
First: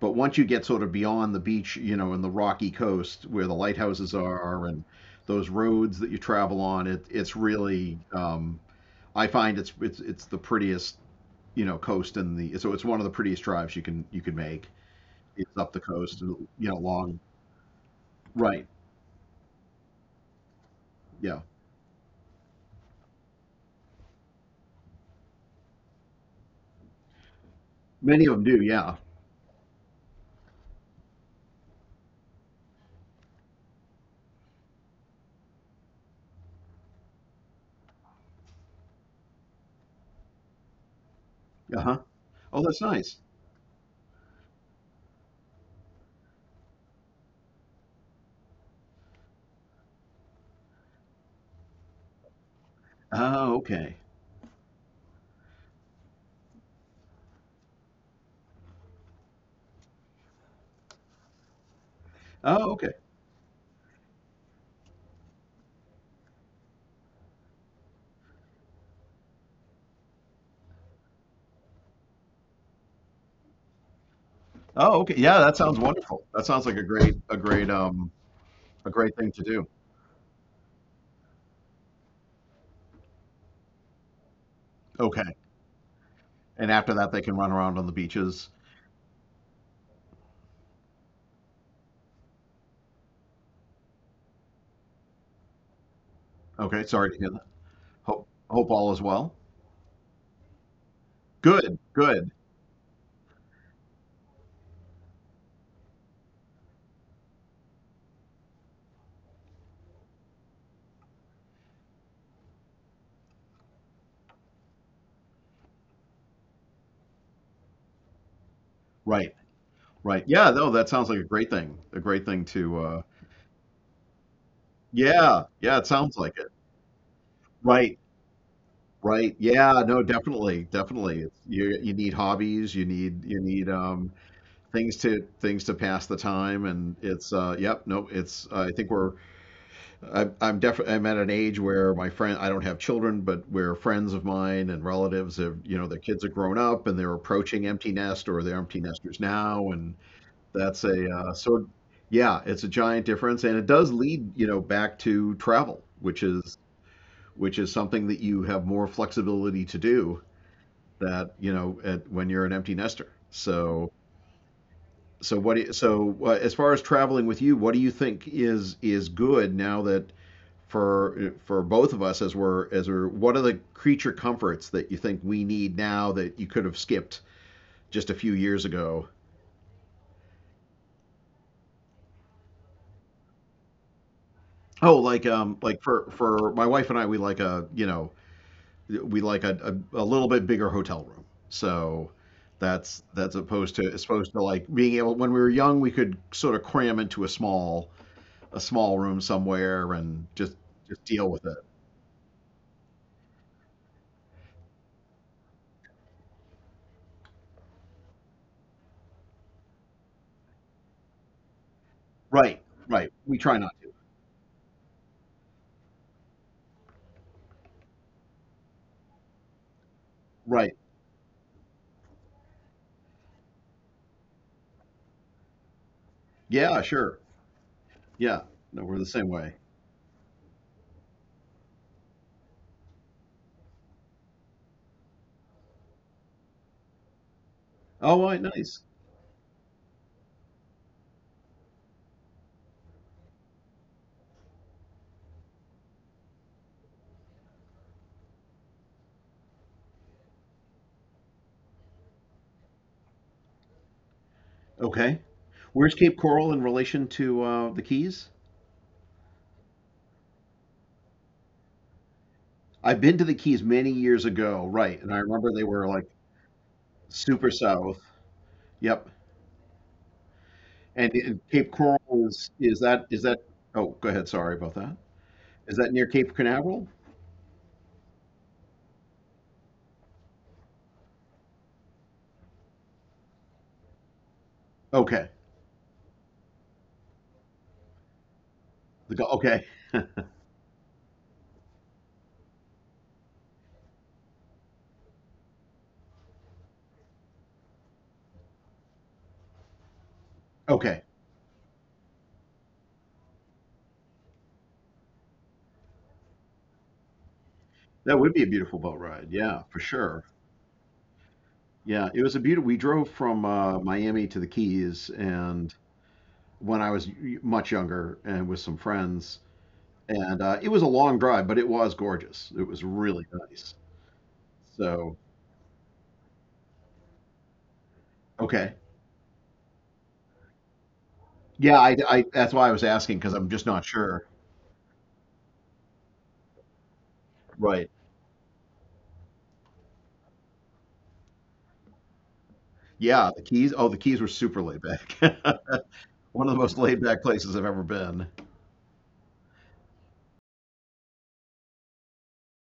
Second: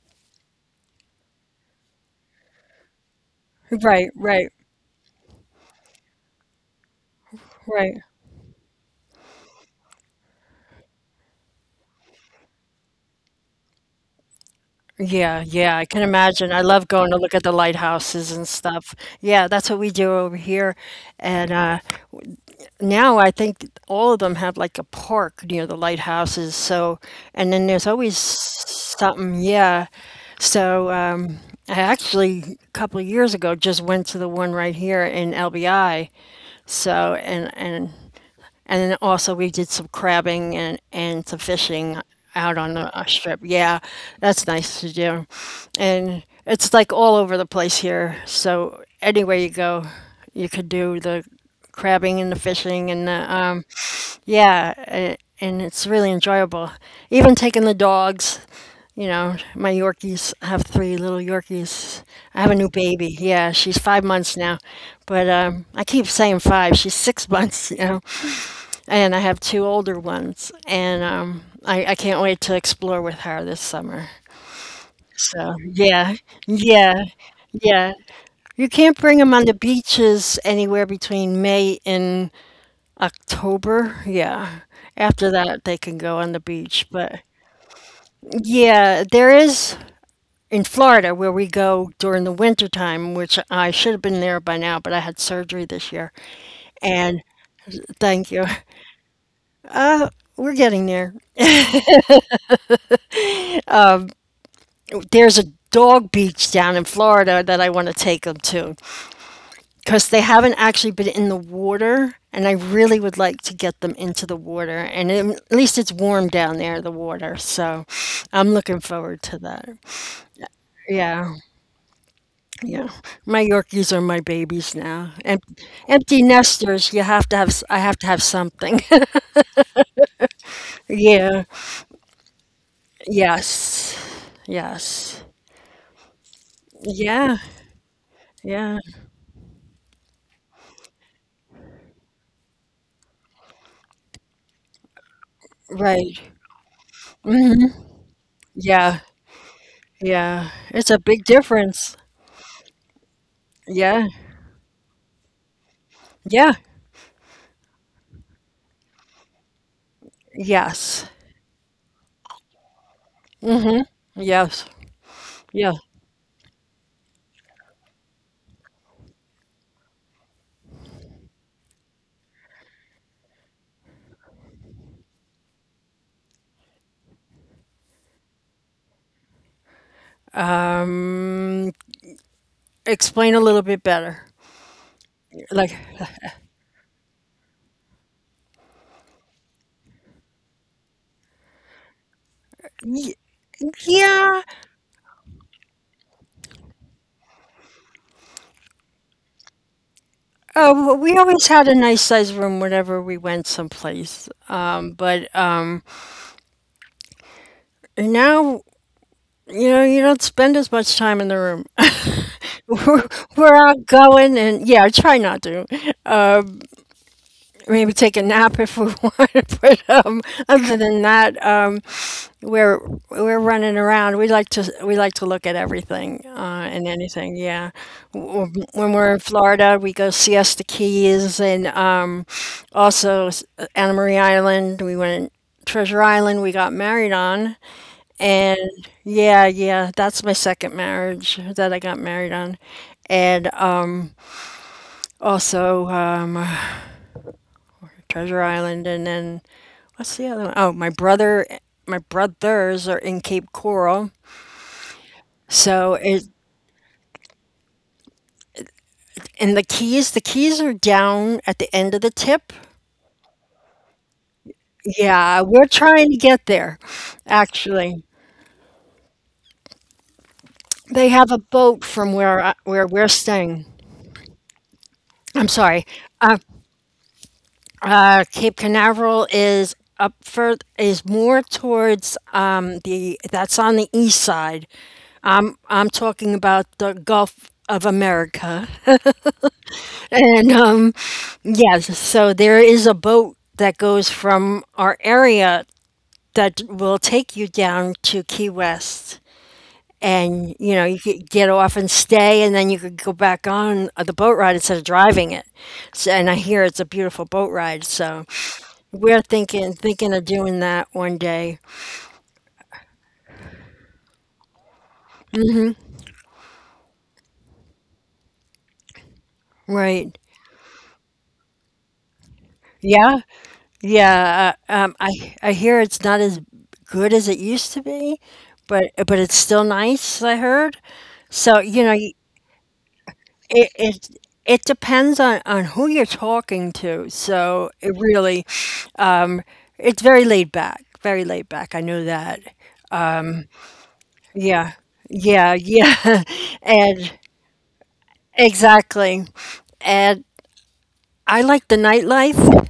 Speaker 2: but once you get sort of beyond the beach, you know, and the rocky coast where the
Speaker 1: Right,
Speaker 2: lighthouses
Speaker 1: right,
Speaker 2: are, and those roads that you travel on, it it's
Speaker 1: right.
Speaker 2: really um, I find it's it's it's the prettiest, you know, coast in the so it's one of the prettiest drives you can you can make.
Speaker 1: Yeah,
Speaker 2: It's up
Speaker 1: yeah,
Speaker 2: the
Speaker 1: I can
Speaker 2: coast, you
Speaker 1: imagine. I
Speaker 2: know,
Speaker 1: love going to
Speaker 2: long
Speaker 1: look at the lighthouses and
Speaker 2: right.
Speaker 1: stuff. Yeah, that's what we do over here.
Speaker 2: Yeah.
Speaker 1: And uh, now I think all of them have like a park near the lighthouses. So, and then there's always
Speaker 2: Many of them do. Yeah.
Speaker 1: something. Yeah. So, um, I actually a couple of years ago just went to the one right here in L B I. So, and and And then also we did some crabbing and, and some
Speaker 2: Uh-huh.
Speaker 1: fishing
Speaker 2: Oh,
Speaker 1: out on
Speaker 2: that's
Speaker 1: the uh,
Speaker 2: nice.
Speaker 1: strip. Yeah, that's nice to do. And it's like all over the place here. So anywhere you go, you could do the crabbing and the fishing and the,
Speaker 2: Oh,
Speaker 1: um,
Speaker 2: okay.
Speaker 1: yeah, a- and it's really enjoyable. Even taking the dogs, you know, my Yorkies, I have three little Yorkies. I have a
Speaker 2: Oh,
Speaker 1: new
Speaker 2: okay.
Speaker 1: baby. Yeah, she's five months now, but um, I keep saying five. She's six months. You know, and I have two older ones, and um, I, I can't wait to explore with her this summer.
Speaker 2: Oh, okay. Yeah, that
Speaker 1: So
Speaker 2: sounds
Speaker 1: yeah,
Speaker 2: wonderful. That sounds like a
Speaker 1: yeah,
Speaker 2: great, a great,
Speaker 1: yeah.
Speaker 2: um,
Speaker 1: You
Speaker 2: a
Speaker 1: can't
Speaker 2: great
Speaker 1: bring
Speaker 2: thing
Speaker 1: them
Speaker 2: to
Speaker 1: on the
Speaker 2: do.
Speaker 1: beaches anywhere between May and October. Yeah. After
Speaker 2: Okay.
Speaker 1: that, they can go on the
Speaker 2: And
Speaker 1: beach.
Speaker 2: after that,
Speaker 1: But
Speaker 2: they can run around on the beaches.
Speaker 1: yeah, there is in Florida where we go during the winter time, which I should have been there by now, but I had surgery this year.
Speaker 2: Okay. Sorry to
Speaker 1: And
Speaker 2: hear that. Hope,
Speaker 1: thank you.
Speaker 2: hope all is well.
Speaker 1: We're getting there.
Speaker 2: Good. Good.
Speaker 1: There's a dog beach down in Florida that I want to take them to because they haven't actually been in the water, and I really would like to get them into the water. And it, at least it's warm down there, the water. So I'm looking forward
Speaker 2: Right.
Speaker 1: to that.
Speaker 2: Right. Yeah. No, that sounds like a
Speaker 1: Yeah,
Speaker 2: great thing. A great thing to,
Speaker 1: yeah.
Speaker 2: uh,
Speaker 1: My Yorkies are my babies now. Em-
Speaker 2: yeah. Yeah. It sounds
Speaker 1: empty
Speaker 2: like it.
Speaker 1: nesters. You have to have. s- I have
Speaker 2: Right.
Speaker 1: to have something.
Speaker 2: Right. Yeah. No, definitely. Definitely. It's,
Speaker 1: Yeah.
Speaker 2: you, you need hobbies. You need, you need,
Speaker 1: Yes.
Speaker 2: um, things
Speaker 1: Yes.
Speaker 2: to things to pass the time, and it's
Speaker 1: Yeah.
Speaker 2: uh yep. No, it's uh, I
Speaker 1: Yeah.
Speaker 2: think we're — I, I'm definitely, I'm at an age where my friend I don't have children, but where friends of mine and relatives have, you know, their
Speaker 1: Right.
Speaker 2: kids have grown up, and they're approaching empty nest, or they're empty
Speaker 1: Yeah.
Speaker 2: nesters now, and
Speaker 1: Yeah.
Speaker 2: that's
Speaker 1: It's a
Speaker 2: a
Speaker 1: big
Speaker 2: uh, so
Speaker 1: difference.
Speaker 2: yeah, it's a giant difference, and it does
Speaker 1: Yeah.
Speaker 2: lead, you know, back to travel, which
Speaker 1: Yeah.
Speaker 2: is — which is something that you have more flexibility to do,
Speaker 1: Yes.
Speaker 2: that you know at, when you're an empty nester, so —
Speaker 1: Yes.
Speaker 2: So what?
Speaker 1: Yeah.
Speaker 2: Do So uh, as far as traveling with you, what do you think is is good now that — for for both of us, as we're — as we're what are the creature comforts that you think we need now that you could have skipped just a few years ago?
Speaker 1: Um, explain a little bit better.
Speaker 2: Oh, like um
Speaker 1: Like,
Speaker 2: like for for my wife and I, we like a, you know, we like a a, a little bit bigger hotel room. So that's
Speaker 1: y-
Speaker 2: that's opposed to — as opposed
Speaker 1: yeah.
Speaker 2: to like being able, when we were young, we could sort of cram into a small a small room somewhere, and just
Speaker 1: Uh, w-
Speaker 2: just
Speaker 1: we
Speaker 2: deal with
Speaker 1: always
Speaker 2: it.
Speaker 1: had a nice size room whenever we went someplace. Um, but um, Now, you know, you don't spend as much time in the room.
Speaker 2: Right,
Speaker 1: We're,
Speaker 2: right. We
Speaker 1: we're
Speaker 2: try not
Speaker 1: out
Speaker 2: to.
Speaker 1: going and, yeah, I try not to. Maybe take a nap if we want, but um,
Speaker 2: Right.
Speaker 1: other than that, um, we're we're running around. We like to we like to look at everything uh,
Speaker 2: Yeah,
Speaker 1: and
Speaker 2: sure.
Speaker 1: anything. Yeah.
Speaker 2: Yeah. No,
Speaker 1: When
Speaker 2: we're the
Speaker 1: we're in
Speaker 2: same way.
Speaker 1: Florida, we go Siesta Keys and um, also s- Anna Marie Island. We went Treasure Island. We got married on,
Speaker 2: Oh, right,
Speaker 1: and
Speaker 2: nice.
Speaker 1: yeah, yeah, that's my second marriage that I got married on, and um, also um, Treasure Island, and then what's the other one? Oh, my brother, my brothers are in Cape Coral.
Speaker 2: Okay. Where's
Speaker 1: So
Speaker 2: Cape
Speaker 1: it,
Speaker 2: Coral in relation to uh, the Keys?
Speaker 1: and the keys, the keys are down at the end of the tip.
Speaker 2: I've been to the Keys many years ago, right, and I
Speaker 1: Yeah,
Speaker 2: remember they
Speaker 1: we're
Speaker 2: were like
Speaker 1: trying to get there,
Speaker 2: super south.
Speaker 1: actually.
Speaker 2: Yep. And,
Speaker 1: They have a
Speaker 2: and Cape
Speaker 1: boat
Speaker 2: Coral
Speaker 1: from where
Speaker 2: is
Speaker 1: I,
Speaker 2: is
Speaker 1: where
Speaker 2: that
Speaker 1: we're
Speaker 2: is that?
Speaker 1: staying.
Speaker 2: Oh, go ahead, sorry about that.
Speaker 1: I'm
Speaker 2: Is
Speaker 1: sorry.
Speaker 2: that near Cape
Speaker 1: Uh,
Speaker 2: Canaveral?
Speaker 1: uh, Cape Canaveral is up fur is more towards um, the that's on the east side.
Speaker 2: Okay.
Speaker 1: I'm I'm talking about the Gulf of America,
Speaker 2: The go- okay.
Speaker 1: and um, yes, so there is a boat that goes from our area that will take you down to Key West. And you know, you
Speaker 2: Okay.
Speaker 1: could get off and stay, and then you could go back on the boat ride instead of driving it. So, and I hear it's a beautiful boat ride.
Speaker 2: That
Speaker 1: So
Speaker 2: would be a beautiful boat
Speaker 1: we're
Speaker 2: ride. Yeah,
Speaker 1: thinking
Speaker 2: for
Speaker 1: thinking of
Speaker 2: sure.
Speaker 1: doing that one day,
Speaker 2: Yeah, it was a beautiful. We drove from uh, Miami to the Keys, and when I was much younger and with some friends.
Speaker 1: right?
Speaker 2: And uh, it was a long drive, but it was gorgeous. It was
Speaker 1: Yeah,
Speaker 2: really nice.
Speaker 1: yeah. Uh, um, I
Speaker 2: So,
Speaker 1: I hear it's not as good as it used to be,
Speaker 2: okay.
Speaker 1: but but it's still nice. I heard. So
Speaker 2: Yeah,
Speaker 1: you know,
Speaker 2: I, I that's why I was asking, because I'm just
Speaker 1: it
Speaker 2: not
Speaker 1: it
Speaker 2: sure.
Speaker 1: it depends on on who you're talking to. So
Speaker 2: Right.
Speaker 1: it really, it's very laid back, very laid back. I know that.
Speaker 2: Yeah, the Keys. Oh, the Keys were super
Speaker 1: Yeah.
Speaker 2: laid back.
Speaker 1: Yeah, yeah.
Speaker 2: One of the most laid
Speaker 1: And
Speaker 2: back places I've ever been.
Speaker 1: exactly. And I like the nightlife,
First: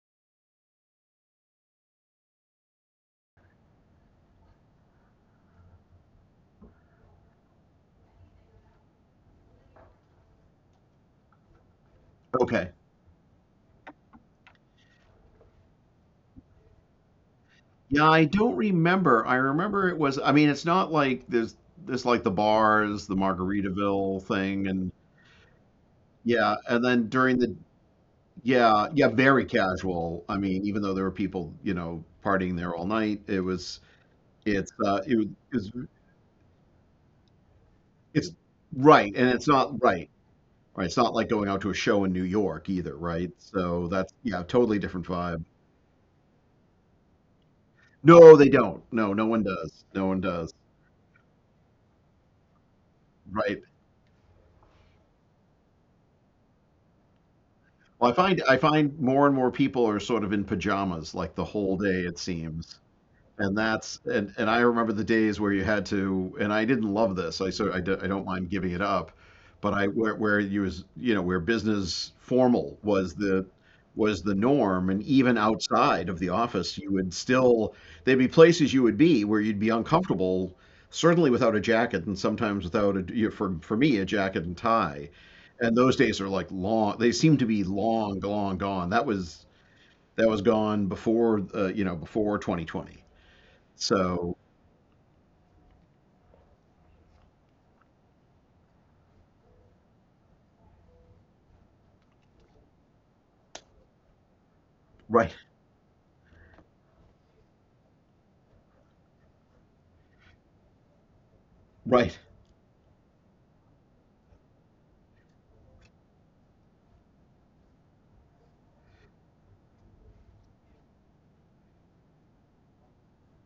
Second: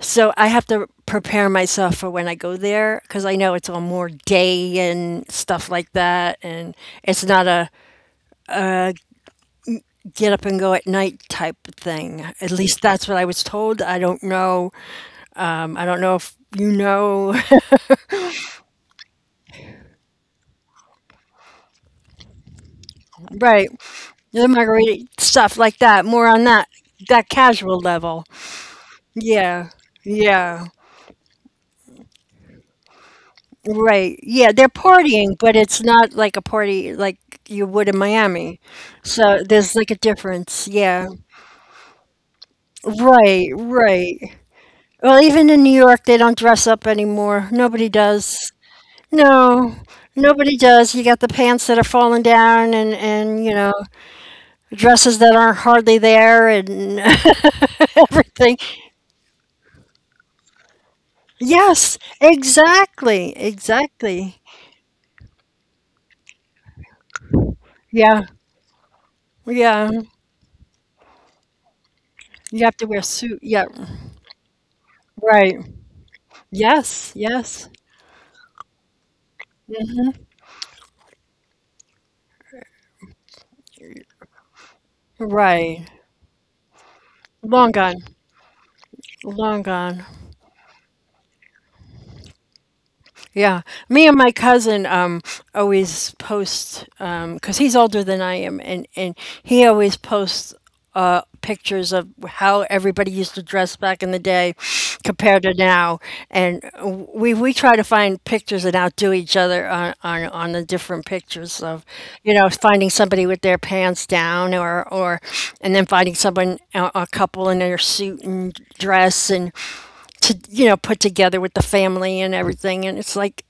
Speaker 1: so I have to prepare myself for when I go there because I know it's all more day and stuff like that. And it's not a get up and go at night type of thing. At
Speaker 2: Okay.
Speaker 1: least that's what I was told. I don't know. Um, I don't know if you know.
Speaker 2: Yeah, I don't remember. I remember it was, I mean, it's not like there's there's, like, the bars, the
Speaker 1: Right.
Speaker 2: Margaritaville
Speaker 1: The
Speaker 2: thing, and
Speaker 1: margarita stuff like that, more on
Speaker 2: yeah,
Speaker 1: that
Speaker 2: and then
Speaker 1: that
Speaker 2: during the —
Speaker 1: casual level.
Speaker 2: yeah, yeah, very
Speaker 1: Yeah.
Speaker 2: casual. I
Speaker 1: Yeah.
Speaker 2: mean, even though there were people, you know, partying there all night, it was —
Speaker 1: Right. Yeah, they're
Speaker 2: it's uh it was
Speaker 1: partying, but
Speaker 2: it's,
Speaker 1: it's not like a party like you would in
Speaker 2: it's
Speaker 1: Miami.
Speaker 2: right, and
Speaker 1: So
Speaker 2: it's
Speaker 1: there's
Speaker 2: not
Speaker 1: like a
Speaker 2: right.
Speaker 1: difference.
Speaker 2: Right, it's
Speaker 1: Yeah.
Speaker 2: not like going out to a show in New York either, right?
Speaker 1: Right,
Speaker 2: So that's,
Speaker 1: right.
Speaker 2: yeah, totally different
Speaker 1: Well,
Speaker 2: vibe.
Speaker 1: even in New York, they don't dress up anymore. Nobody
Speaker 2: No, they
Speaker 1: does.
Speaker 2: don't. No, no one
Speaker 1: No,
Speaker 2: does. No one does.
Speaker 1: nobody does. You got the pants that are falling down and and you
Speaker 2: Right.
Speaker 1: know, dresses that aren't hardly there and
Speaker 2: Well, I find I
Speaker 1: everything.
Speaker 2: find more and more people are sort of in pajamas like the whole
Speaker 1: Yes,
Speaker 2: day, it seems.
Speaker 1: exactly.
Speaker 2: And that's and
Speaker 1: Exactly.
Speaker 2: and I remember the days where you had to, and I didn't love this, I — so I, do,
Speaker 1: Yeah.
Speaker 2: don't mind giving it up, but I —
Speaker 1: Yeah.
Speaker 2: where, where you was, you know, where business
Speaker 1: You have
Speaker 2: formal
Speaker 1: to wear a
Speaker 2: was
Speaker 1: suit.
Speaker 2: the
Speaker 1: Yeah,
Speaker 2: was the norm, and even
Speaker 1: right.
Speaker 2: outside of the office you
Speaker 1: Yes,
Speaker 2: would
Speaker 1: yes.
Speaker 2: still — there'd be places you would be where you'd be
Speaker 1: Mhm.
Speaker 2: uncomfortable, certainly without a jacket and sometimes without a, you know, for for me, a jacket and tie, and
Speaker 1: Right.
Speaker 2: those days are, like, long — they seem to be
Speaker 1: Long gone.
Speaker 2: long long gone. that was
Speaker 1: Long gone.
Speaker 2: that was gone before uh, you know, before twenty twenty,
Speaker 1: Yeah, me and my
Speaker 2: so —
Speaker 1: cousin um always post um because he's older than I am and and he always posts uh pictures of how everybody used to dress back in the day
Speaker 2: right,
Speaker 1: compared to now, and we we try to find pictures and outdo each other on on on the different pictures of,
Speaker 2: right.
Speaker 1: you know, finding somebody with their pants down or or, and then finding someone a, a couple in their suit and dress and, to you know, put together with the family and everything, and it's like,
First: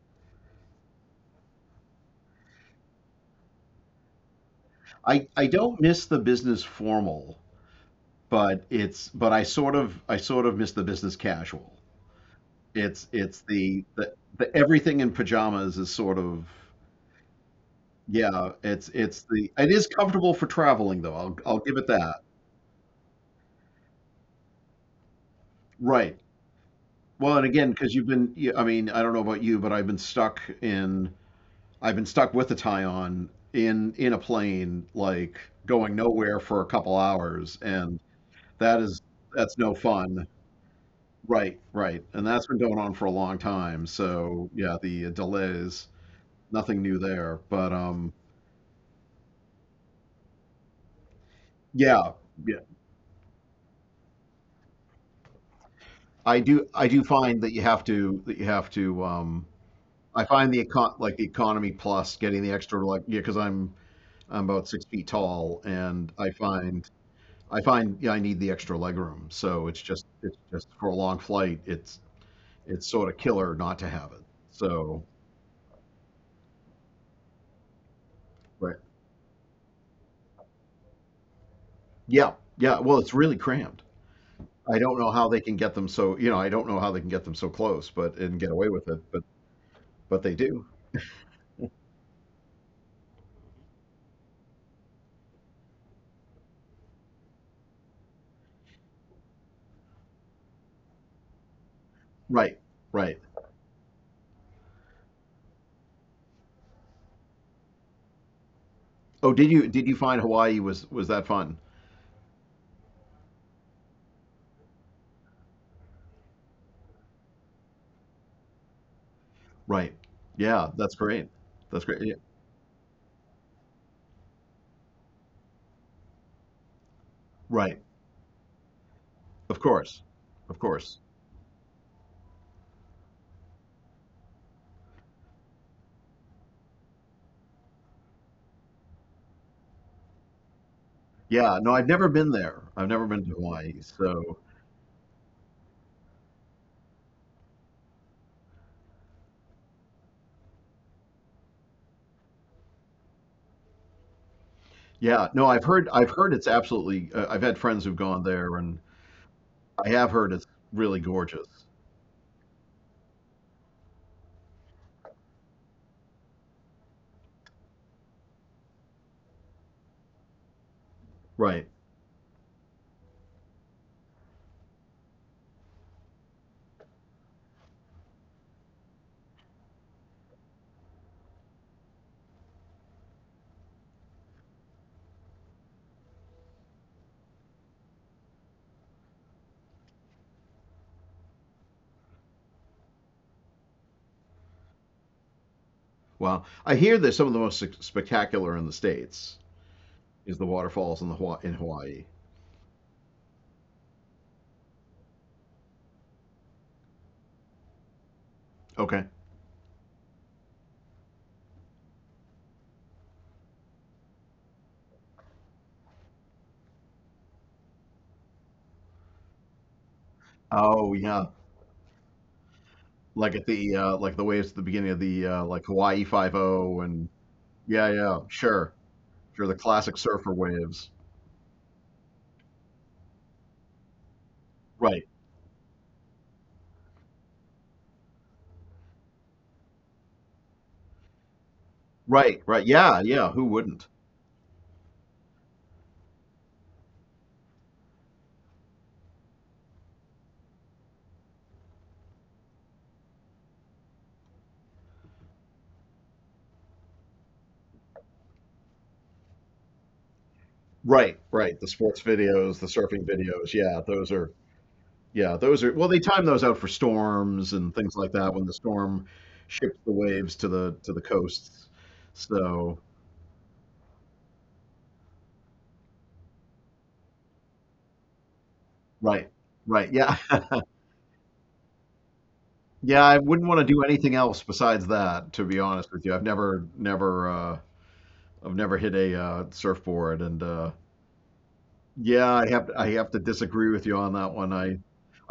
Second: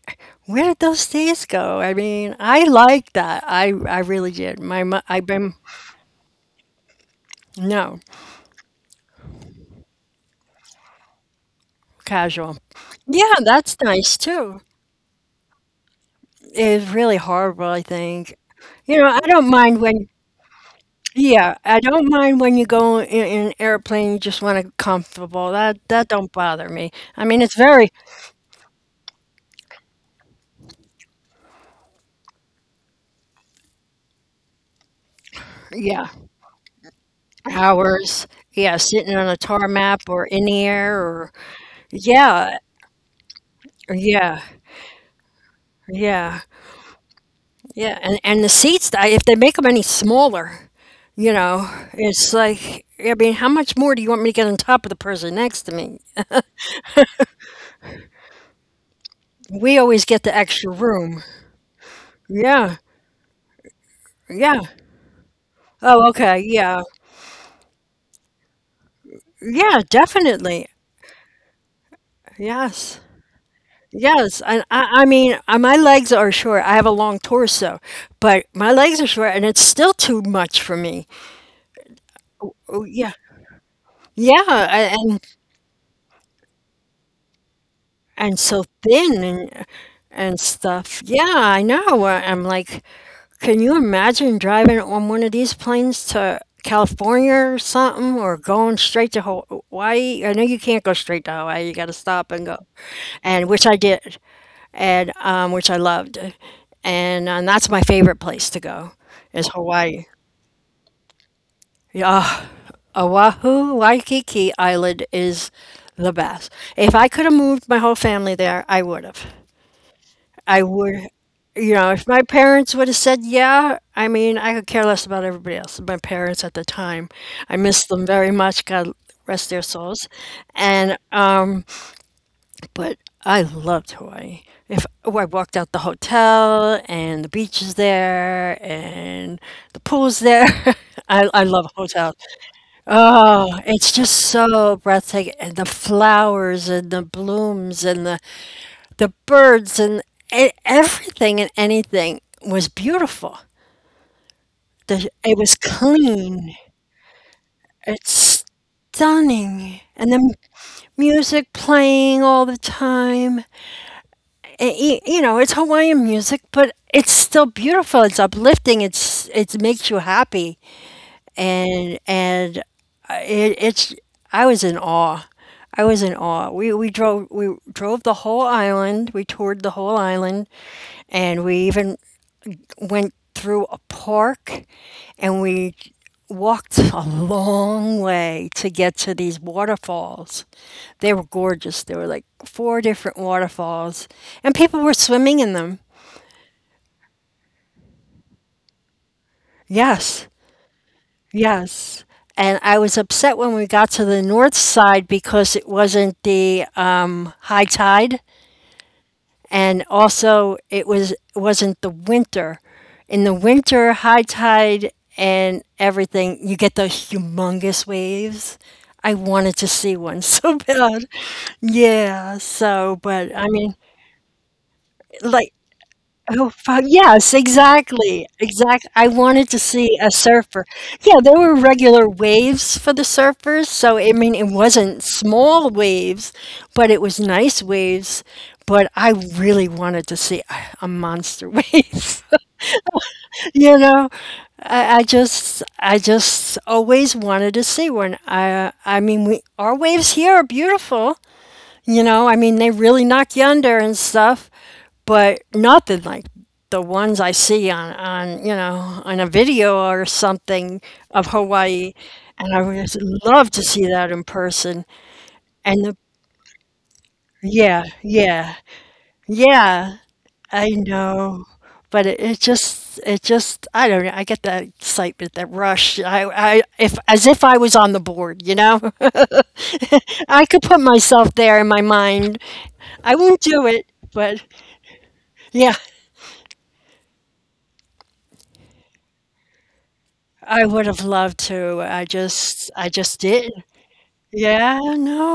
Speaker 1: where did those days go? I mean, I like that. I i really did my mo- I've
Speaker 2: I I
Speaker 1: been
Speaker 2: don't miss the business formal,
Speaker 1: no
Speaker 2: but it's but I sort of I sort of miss the business casual.
Speaker 1: casual.
Speaker 2: It's
Speaker 1: Yeah,
Speaker 2: it's
Speaker 1: that's
Speaker 2: the the,
Speaker 1: nice
Speaker 2: the
Speaker 1: too.
Speaker 2: everything in pajamas is sort of —
Speaker 1: It's really horrible, I think.
Speaker 2: yeah. It's
Speaker 1: You know, I
Speaker 2: it's
Speaker 1: don't
Speaker 2: the it
Speaker 1: mind
Speaker 2: is
Speaker 1: when,
Speaker 2: comfortable for traveling though. I'll
Speaker 1: yeah,
Speaker 2: I'll give
Speaker 1: I
Speaker 2: it
Speaker 1: don't
Speaker 2: that.
Speaker 1: mind when you go in, in an airplane you just want to comfortable, that that
Speaker 2: Right.
Speaker 1: don't bother me. I
Speaker 2: Well,
Speaker 1: mean,
Speaker 2: and
Speaker 1: it's
Speaker 2: again,
Speaker 1: very,
Speaker 2: because you've been, you- I mean, I don't know about you, but I've been stuck in, I've been stuck with a tie on in in a plane, like going
Speaker 1: yeah,
Speaker 2: nowhere for a couple hours, and —
Speaker 1: hours. Yeah,
Speaker 2: That is,
Speaker 1: sitting on a
Speaker 2: that's no
Speaker 1: tarmac
Speaker 2: fun.
Speaker 1: or in the air or
Speaker 2: Right, right. And that's
Speaker 1: yeah,
Speaker 2: been going on for a long time.
Speaker 1: yeah.
Speaker 2: So yeah, the uh, delays,
Speaker 1: Yeah,
Speaker 2: nothing new there. But
Speaker 1: yeah,
Speaker 2: um,
Speaker 1: and and the seats, I- if they make them any smaller, you know,
Speaker 2: yeah,
Speaker 1: it's
Speaker 2: yeah.
Speaker 1: like, I mean, how much more do you want me to get on top of the person next to me?
Speaker 2: I do, I do find that you have to, that you have to. Um,
Speaker 1: We always get
Speaker 2: I
Speaker 1: the
Speaker 2: find the
Speaker 1: extra
Speaker 2: econ, like,
Speaker 1: room.
Speaker 2: the economy plus, getting the
Speaker 1: Yeah,
Speaker 2: extra, like, yeah, because I'm, I'm
Speaker 1: yeah.
Speaker 2: about six feet tall,
Speaker 1: Oh,
Speaker 2: and I
Speaker 1: okay. Yeah,
Speaker 2: find, I find, yeah, I need the extra leg room. So
Speaker 1: yeah,
Speaker 2: it's just, it's
Speaker 1: definitely.
Speaker 2: just, for a long flight, it's, it's
Speaker 1: Yes,
Speaker 2: sort of killer not to have it.
Speaker 1: yes. And I,
Speaker 2: So,
Speaker 1: I mean, uh, my legs are short. I have a long torso, but my
Speaker 2: right.
Speaker 1: legs are short, and it's still too much for me.
Speaker 2: Yeah, yeah.
Speaker 1: Oh,
Speaker 2: Well,
Speaker 1: yeah,
Speaker 2: it's really cramped.
Speaker 1: yeah.
Speaker 2: I
Speaker 1: a-
Speaker 2: don't know
Speaker 1: And
Speaker 2: how they can get them so, you know, I don't know how they can get them so close, but
Speaker 1: and
Speaker 2: and get
Speaker 1: so
Speaker 2: away with it,
Speaker 1: thin
Speaker 2: but
Speaker 1: and
Speaker 2: but they
Speaker 1: and
Speaker 2: do.
Speaker 1: stuff. Yeah, I know. Uh, I'm like, can you imagine driving on one of these planes to California or something, or going straight to Hawaii? I know you can't go straight to Hawaii. You got to stop and
Speaker 2: Right.
Speaker 1: go,
Speaker 2: Right.
Speaker 1: and which I did, and um, which I loved, and um, that's my favorite place to go
Speaker 2: Oh,
Speaker 1: is
Speaker 2: did you did you
Speaker 1: Hawaii.
Speaker 2: find Hawaii was was that fun?
Speaker 1: Yeah, Oahu, Waikiki Island is the best. If I could have moved my whole family there, I would have.
Speaker 2: Right.
Speaker 1: I
Speaker 2: Yeah, that's
Speaker 1: would,
Speaker 2: great.
Speaker 1: you
Speaker 2: That's
Speaker 1: know,
Speaker 2: great.
Speaker 1: if
Speaker 2: Yeah.
Speaker 1: my parents would have said yeah, I mean, I could care less about everybody else. My parents at the time, I
Speaker 2: Right.
Speaker 1: miss them very much. God rest
Speaker 2: Of
Speaker 1: their
Speaker 2: course.
Speaker 1: souls.
Speaker 2: Of
Speaker 1: And
Speaker 2: course.
Speaker 1: um, but I loved Hawaii. If oh, I walked out the hotel and the beach is there and the pool's there, I I
Speaker 2: Yeah, no,
Speaker 1: love
Speaker 2: I've never
Speaker 1: hotels.
Speaker 2: been there. I've never been to
Speaker 1: Oh,
Speaker 2: Hawaii.
Speaker 1: it's just
Speaker 2: So,
Speaker 1: so breathtaking, and the flowers and the blooms and the the birds and e- everything and anything was beautiful. The,
Speaker 2: yeah,
Speaker 1: it
Speaker 2: no,
Speaker 1: was
Speaker 2: I've heard I've heard it's
Speaker 1: clean.
Speaker 2: absolutely uh, I've had friends who've gone
Speaker 1: It's
Speaker 2: there, and
Speaker 1: stunning.
Speaker 2: I have
Speaker 1: And the m-
Speaker 2: heard it's really
Speaker 1: music
Speaker 2: gorgeous.
Speaker 1: playing all the time. And, y- you know, it's Hawaiian music, but it's still beautiful. It's uplifting. It's it makes you happy.
Speaker 2: Right.
Speaker 1: And and uh, it, it's, I was in awe. I was in awe. We we drove we drove the whole island. We toured the whole island, and we even went through a park and we walked a long way to get to these waterfalls. They were gorgeous. There were like four different waterfalls, and people were swimming in them.
Speaker 2: Wow. I hear there's some of the most spectacular in the States —
Speaker 1: Yes,
Speaker 2: is the waterfalls in the Hawa- in Hawaii.
Speaker 1: yes. And I was upset when we got to the north side because it wasn't the um, high tide,
Speaker 2: Okay.
Speaker 1: and also it was wasn't the winter. In the winter, high tide and everything, you get those humongous waves. I wanted to see one so
Speaker 2: Oh
Speaker 1: bad.
Speaker 2: yeah,
Speaker 1: Yeah, so
Speaker 2: like
Speaker 1: but
Speaker 2: at
Speaker 1: I
Speaker 2: the
Speaker 1: mean
Speaker 2: uh, like the waves at the beginning of the uh,
Speaker 1: like,
Speaker 2: like Hawaii Five
Speaker 1: oh,
Speaker 2: O,
Speaker 1: fuck,
Speaker 2: and
Speaker 1: yes,
Speaker 2: yeah yeah,
Speaker 1: exactly,
Speaker 2: sure
Speaker 1: exact I
Speaker 2: sure
Speaker 1: wanted
Speaker 2: the
Speaker 1: to
Speaker 2: classic
Speaker 1: see a
Speaker 2: surfer
Speaker 1: surfer.
Speaker 2: waves.
Speaker 1: Yeah, there were regular waves for the surfers, so, I mean, it
Speaker 2: Right,
Speaker 1: wasn't small waves, but it was nice waves, but I really wanted to see a a monster wave,
Speaker 2: right, right, yeah, yeah, who
Speaker 1: you
Speaker 2: wouldn't?
Speaker 1: know? I I just I just always wanted to see one. I I mean, we, our waves here are beautiful. You know, I mean, they really knock you under and stuff, but nothing like the ones I see on, on you know, on a video or something
Speaker 2: Right,
Speaker 1: of
Speaker 2: right. The
Speaker 1: Hawaii.
Speaker 2: sports
Speaker 1: And
Speaker 2: videos,
Speaker 1: I
Speaker 2: the
Speaker 1: would just
Speaker 2: surfing
Speaker 1: love
Speaker 2: videos.
Speaker 1: to
Speaker 2: Yeah,
Speaker 1: see
Speaker 2: those
Speaker 1: that in
Speaker 2: are —
Speaker 1: person.
Speaker 2: yeah those are
Speaker 1: And
Speaker 2: well, they
Speaker 1: the,
Speaker 2: time those out for storms and
Speaker 1: yeah,
Speaker 2: things like that, when the
Speaker 1: yeah,
Speaker 2: storm shifts the
Speaker 1: yeah,
Speaker 2: waves to
Speaker 1: I
Speaker 2: the to the
Speaker 1: know.
Speaker 2: coasts.
Speaker 1: But it, it
Speaker 2: So,
Speaker 1: just, it just, I don't know. I get that excitement, that rush. I, I, if as if I was on the board, you know.
Speaker 2: right, right, yeah.
Speaker 1: I could put myself there in my mind.
Speaker 2: Yeah,
Speaker 1: I
Speaker 2: I
Speaker 1: won't
Speaker 2: wouldn't want
Speaker 1: do
Speaker 2: to do
Speaker 1: it,
Speaker 2: anything
Speaker 1: but
Speaker 2: else besides that, to be
Speaker 1: yeah,
Speaker 2: honest with you. I've never never uh I've never hit a uh surfboard, and
Speaker 1: I
Speaker 2: uh
Speaker 1: would have loved to. I
Speaker 2: yeah, I have
Speaker 1: just I
Speaker 2: I have to
Speaker 1: just didn't.
Speaker 2: disagree with you on that one.
Speaker 1: Yeah,
Speaker 2: I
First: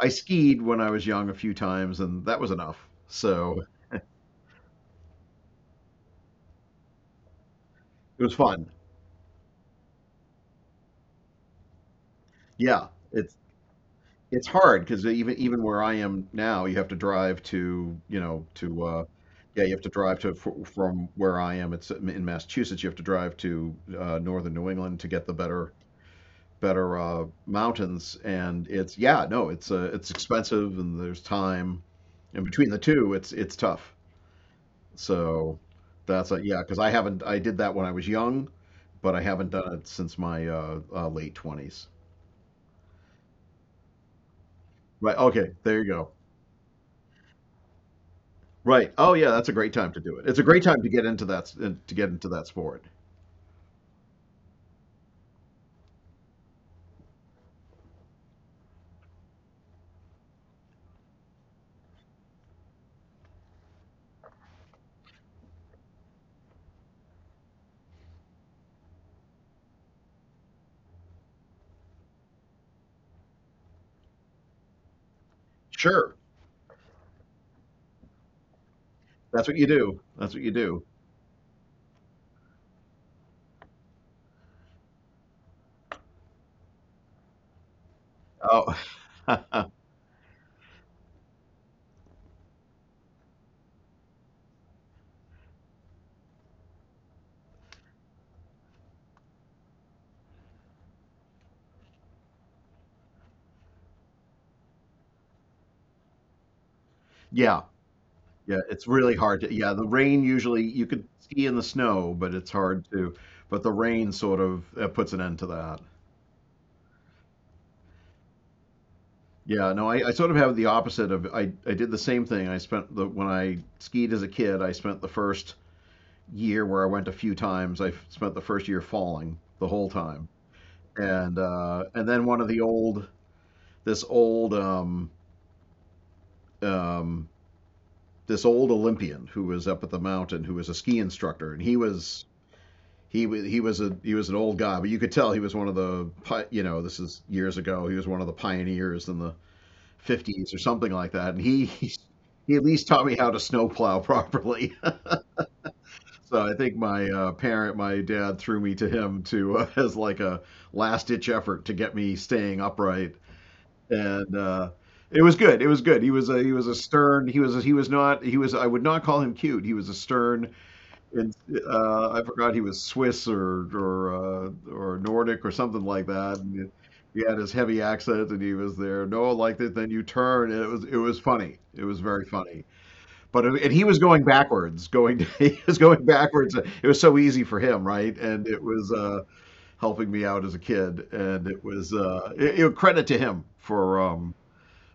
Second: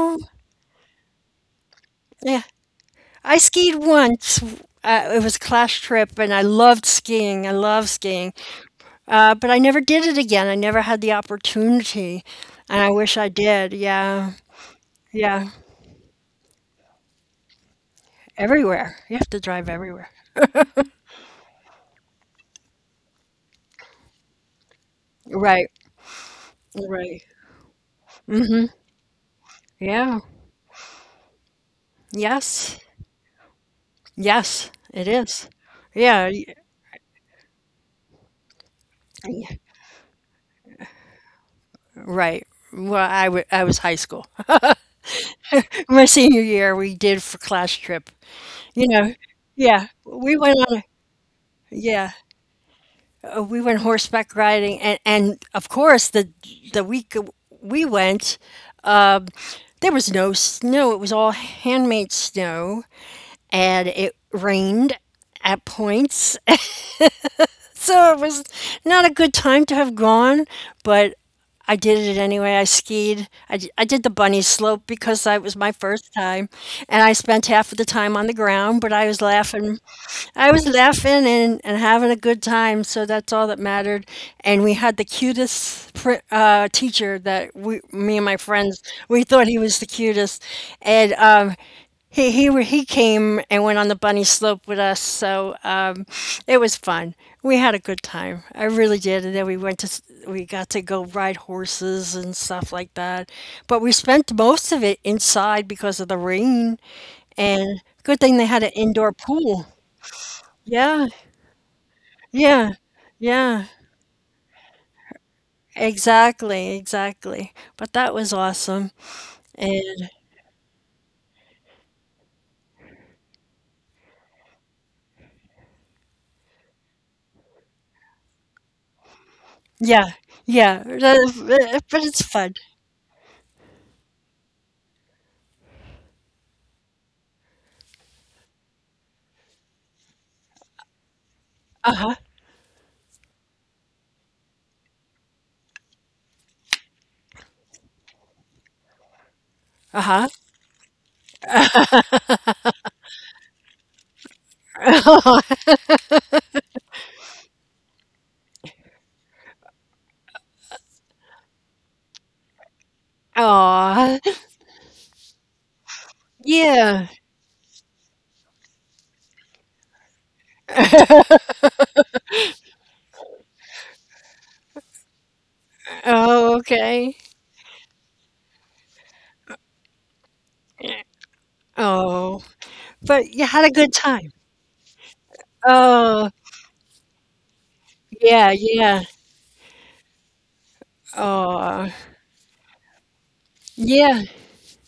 Speaker 2: I skied when I was young a few times, and that
Speaker 1: Yeah.
Speaker 2: was enough.
Speaker 1: I
Speaker 2: So,
Speaker 1: skied once. Uh, it was a class trip, and I loved skiing. I love
Speaker 2: it was
Speaker 1: skiing.
Speaker 2: fun.
Speaker 1: Uh, but I never did it again. I never had the opportunity, and
Speaker 2: Yeah,
Speaker 1: I wish I
Speaker 2: it's
Speaker 1: did. Yeah.
Speaker 2: it's hard because even
Speaker 1: Yeah.
Speaker 2: even where I am now, you have to drive to, you know, to
Speaker 1: Everywhere.
Speaker 2: uh
Speaker 1: You have to
Speaker 2: yeah, you
Speaker 1: drive
Speaker 2: have to
Speaker 1: everywhere.
Speaker 2: drive to fr- from where I am. It's in Massachusetts. You have to drive to uh, northern New England to get the
Speaker 1: Right.
Speaker 2: better better
Speaker 1: Right.
Speaker 2: uh, mountains, and
Speaker 1: Mhm.
Speaker 2: it's — yeah, no, it's uh, it's
Speaker 1: Yeah.
Speaker 2: expensive, and there's time, and between the
Speaker 1: Yes.
Speaker 2: two, it's it's tough.
Speaker 1: Yes, it is.
Speaker 2: So
Speaker 1: Yeah.
Speaker 2: that's a
Speaker 1: y-
Speaker 2: yeah, because I haven't I did that when I was young, but I haven't
Speaker 1: y-
Speaker 2: done it since my uh, uh, late twenties.
Speaker 1: Right. Well, I wa- I was high school.
Speaker 2: Right. Okay. There you
Speaker 1: My
Speaker 2: go.
Speaker 1: senior year, we did for class trip. You
Speaker 2: Right. Oh
Speaker 1: know,
Speaker 2: yeah, that's a great
Speaker 1: yeah,
Speaker 2: time to do it. It's
Speaker 1: we
Speaker 2: a
Speaker 1: went
Speaker 2: great
Speaker 1: on
Speaker 2: time
Speaker 1: a
Speaker 2: to get into that uh, to get
Speaker 1: yeah,
Speaker 2: into that sport.
Speaker 1: uh, we went horseback riding, and and of course the the week we went, um, there was no snow. It was all handmade snow, and it rained at points, so it was not a good time to have gone, but I did it anyway. I skied. I, d- I did the bunny slope because that was my first
Speaker 2: Sure.
Speaker 1: time, and I spent half of the time on the ground. But I was
Speaker 2: That's what you
Speaker 1: laughing,
Speaker 2: do. That's what you
Speaker 1: I was
Speaker 2: do.
Speaker 1: laughing and, and having a good time. So that's all that mattered. And we had the cutest pr- uh, teacher that we, me and my
Speaker 2: Oh.
Speaker 1: friends, we thought he was the cutest. And um, he he he came and went on the bunny slope with us, so um, it was fun. We had a good time. I really did. And then we went to s- we got to go ride horses and stuff like that. But we spent most of it inside because of the rain.
Speaker 2: Yeah.
Speaker 1: And good thing they
Speaker 2: Yeah,
Speaker 1: had an
Speaker 2: it's
Speaker 1: indoor
Speaker 2: really hard to,
Speaker 1: pool.
Speaker 2: yeah, the rain usually you could
Speaker 1: Yeah,
Speaker 2: ski in the snow, but it's
Speaker 1: yeah,
Speaker 2: hard to, but
Speaker 1: yeah.
Speaker 2: the rain sort of uh, puts an end to that.
Speaker 1: Exactly, exactly. But that was awesome.
Speaker 2: Yeah, no, I, I
Speaker 1: And
Speaker 2: sort of have the opposite of I, I did the same thing. I spent the When I skied as a kid, I spent the first year where I went a few times. I f- spent the first year falling the whole
Speaker 1: yeah,
Speaker 2: time,
Speaker 1: yeah.
Speaker 2: and uh,
Speaker 1: that-
Speaker 2: and
Speaker 1: But
Speaker 2: then
Speaker 1: it's
Speaker 2: one of
Speaker 1: fun.
Speaker 2: the old this old um, um, this old Olympian who was up at the mountain who was a ski instructor, and he
Speaker 1: Uh huh.
Speaker 2: was he was he was a he was an old guy, but you could tell he was one of the you know, this is years ago. He was one of the pioneers in the
Speaker 1: Uh huh.
Speaker 2: fifties or something like that, and he he at least taught me how to snowplow properly. So I think my uh, parent, my dad, threw me to him to uh, as like a last ditch effort to get me staying upright,
Speaker 1: Aw.
Speaker 2: and uh, it was good. It was good. He was a he was a
Speaker 1: Yeah.
Speaker 2: stern. He was a, he was not he was I would not call him cute. He was a stern and uh, I forgot he was Swiss or or uh, or Nordic or something like that.
Speaker 1: Oh,
Speaker 2: And he
Speaker 1: okay.
Speaker 2: had his heavy accent, and he was there. Noah liked it. Then you turn, and it was it was funny. It was very
Speaker 1: Oh,
Speaker 2: funny.
Speaker 1: but
Speaker 2: But
Speaker 1: you
Speaker 2: it,
Speaker 1: had
Speaker 2: and
Speaker 1: a
Speaker 2: he was
Speaker 1: good
Speaker 2: going
Speaker 1: time.
Speaker 2: backwards, going he was going
Speaker 1: Oh,
Speaker 2: backwards. It was so easy for him, right? And
Speaker 1: yeah,
Speaker 2: it was
Speaker 1: yeah.
Speaker 2: uh, helping me out as a kid, and it was
Speaker 1: Oh,
Speaker 2: uh, it, it- credit to him for
Speaker 1: yeah,
Speaker 2: um,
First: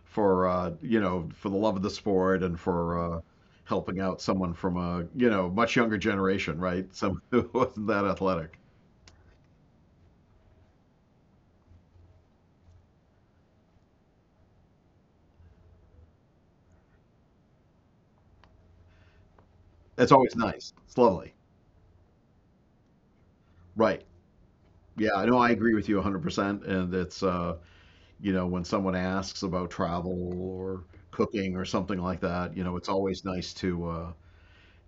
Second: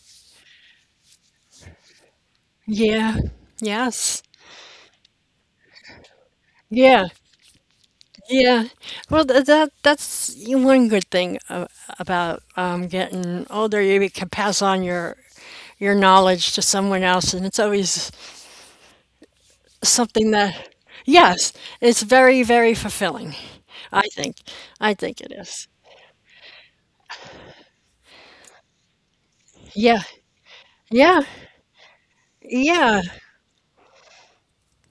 Speaker 2: for uh, you know, for the love of the sport and for
Speaker 1: yeah.
Speaker 2: uh, helping out
Speaker 1: Yes.
Speaker 2: someone from a you know much younger generation, right?
Speaker 1: Yeah,
Speaker 2: Someone who wasn't that athletic.
Speaker 1: yeah. Well, th that that's one good thing a- about um, getting older. You can pass on your your knowledge to someone else, and it's always
Speaker 2: It's
Speaker 1: something
Speaker 2: always
Speaker 1: that,
Speaker 2: nice. It's lovely,
Speaker 1: yes, it's very, very fulfilling.
Speaker 2: right?
Speaker 1: I think. I
Speaker 2: Yeah,
Speaker 1: think
Speaker 2: I
Speaker 1: it
Speaker 2: know. I
Speaker 1: is.
Speaker 2: agree with you a hundred percent. And it's uh, you know when someone asks about
Speaker 1: Yeah,
Speaker 2: travel or
Speaker 1: yeah,
Speaker 2: cooking or something like that, you know, it's
Speaker 1: yeah.
Speaker 2: always nice to uh,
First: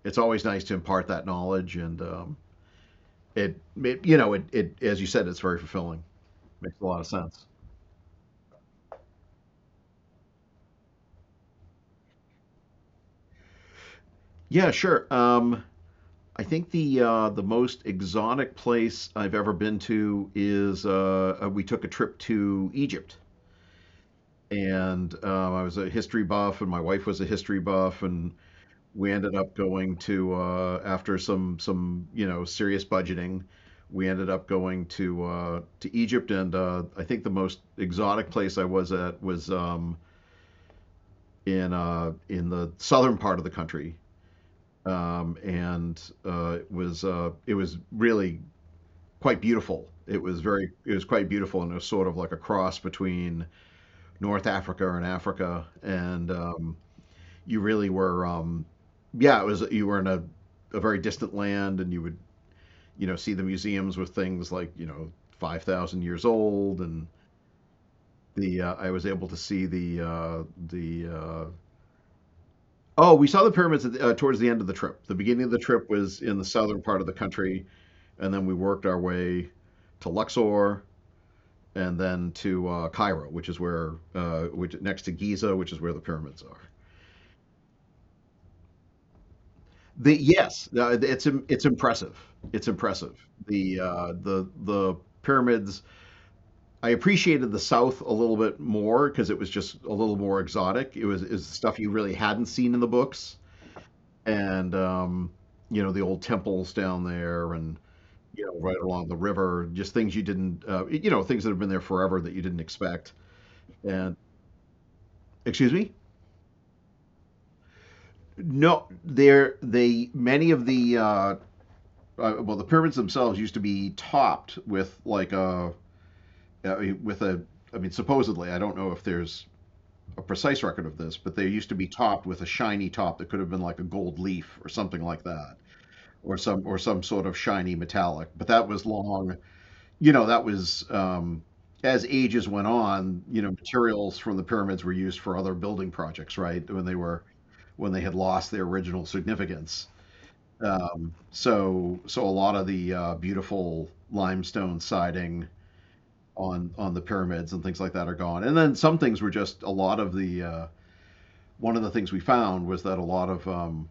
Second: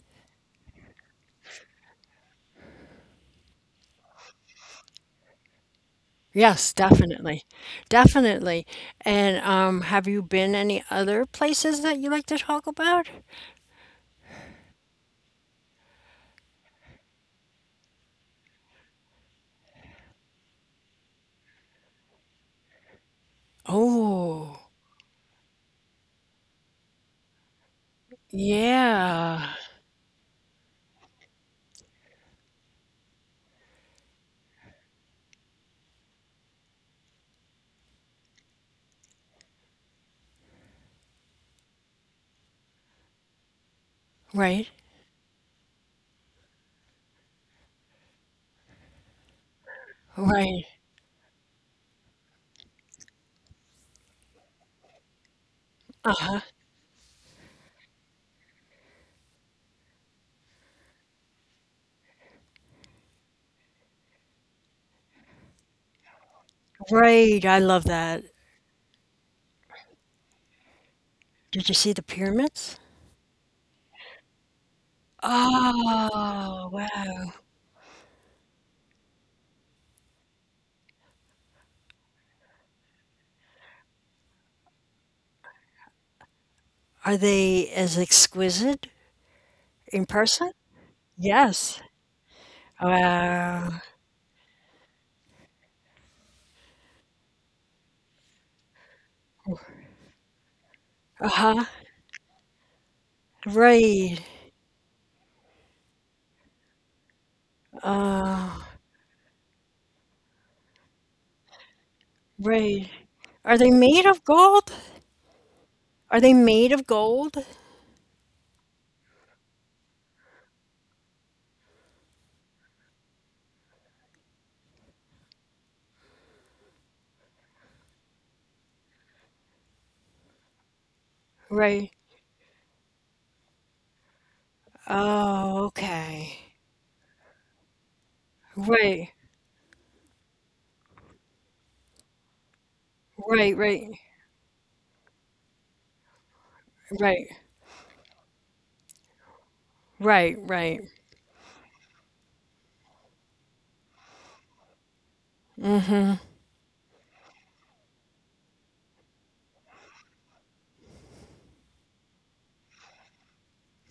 Speaker 2: it's always nice to impart that knowledge, and um, it, it you know it, it as you said, it's very fulfilling.
Speaker 1: Yes,
Speaker 2: Makes a lot of
Speaker 1: definitely.
Speaker 2: sense.
Speaker 1: Definitely. And um, have you been any other places that you like to talk about?
Speaker 2: Yeah, sure. Um, I think the uh, the most exotic place I've ever been to is uh, uh, we took a trip to Egypt,
Speaker 1: Oh,
Speaker 2: and um, I was a history buff, and my wife was a history buff, and we ended
Speaker 1: yeah.
Speaker 2: up going to uh, after some some you know serious budgeting, we ended up going to uh, to Egypt, and uh, I think the most exotic place I was at was um, in uh, in the southern part of the country,
Speaker 1: Right.
Speaker 2: um, and uh, it was uh, it was really quite beautiful. It was
Speaker 1: Right.
Speaker 2: very, it was quite beautiful, and it was sort of like a cross between North Africa and Africa. And
Speaker 1: Uh-huh.
Speaker 2: um, you really were, um, yeah, it was. You were in a, a very distant land, and you would, you know, see the museums with things like, you know, five thousand years old, and
Speaker 1: Right. I love that.
Speaker 2: the uh, I was able to see the uh, the uh,
Speaker 1: Did you see the pyramids?
Speaker 2: oh, we saw the pyramids at the, uh, towards the end of the trip. The beginning of the trip was in the
Speaker 1: Oh,
Speaker 2: southern part of the
Speaker 1: wow.
Speaker 2: country, and then we worked our way to Luxor, and then to uh, Cairo, which is where uh, which next to Giza, which is where the pyramids are.
Speaker 1: Are they as exquisite in
Speaker 2: The
Speaker 1: person?
Speaker 2: Yes, uh, it's it's
Speaker 1: Yes.
Speaker 2: impressive. It's impressive.
Speaker 1: Wow.
Speaker 2: The uh, the the pyramids. I appreciated the South a little bit more because it was just a little more exotic. It was, is
Speaker 1: Uh-huh.
Speaker 2: stuff you really hadn't seen in the books,
Speaker 1: Right.
Speaker 2: and um, you know the old temples down there and you
Speaker 1: Uh,
Speaker 2: know right along the river, just things you didn't uh, you know things that have been there forever that you didn't
Speaker 1: right.
Speaker 2: expect.
Speaker 1: Are they made
Speaker 2: And
Speaker 1: of gold?
Speaker 2: excuse me,
Speaker 1: Are they made of gold?
Speaker 2: no, they're they many of the uh, uh, well, the pyramids themselves used to be topped with like a uh, with a I mean, supposedly I don't know if there's a precise record of this, but they used to be
Speaker 1: Right.
Speaker 2: topped with a shiny top that could have been like a gold leaf or something like that,
Speaker 1: Oh,
Speaker 2: or
Speaker 1: okay.
Speaker 2: some or some sort of shiny metallic. But that was
Speaker 1: Right.
Speaker 2: long, you know, that was um, as ages went on, you know,
Speaker 1: Right, right.
Speaker 2: materials from the pyramids were used for other building projects, right? When they were
Speaker 1: Right.
Speaker 2: when they had lost their original significance.
Speaker 1: Right, right.
Speaker 2: Um, so so a lot of the uh, beautiful limestone siding on on the pyramids and things like that are gone. And then some things were just a lot of the uh, one of the things we found was that a lot of um,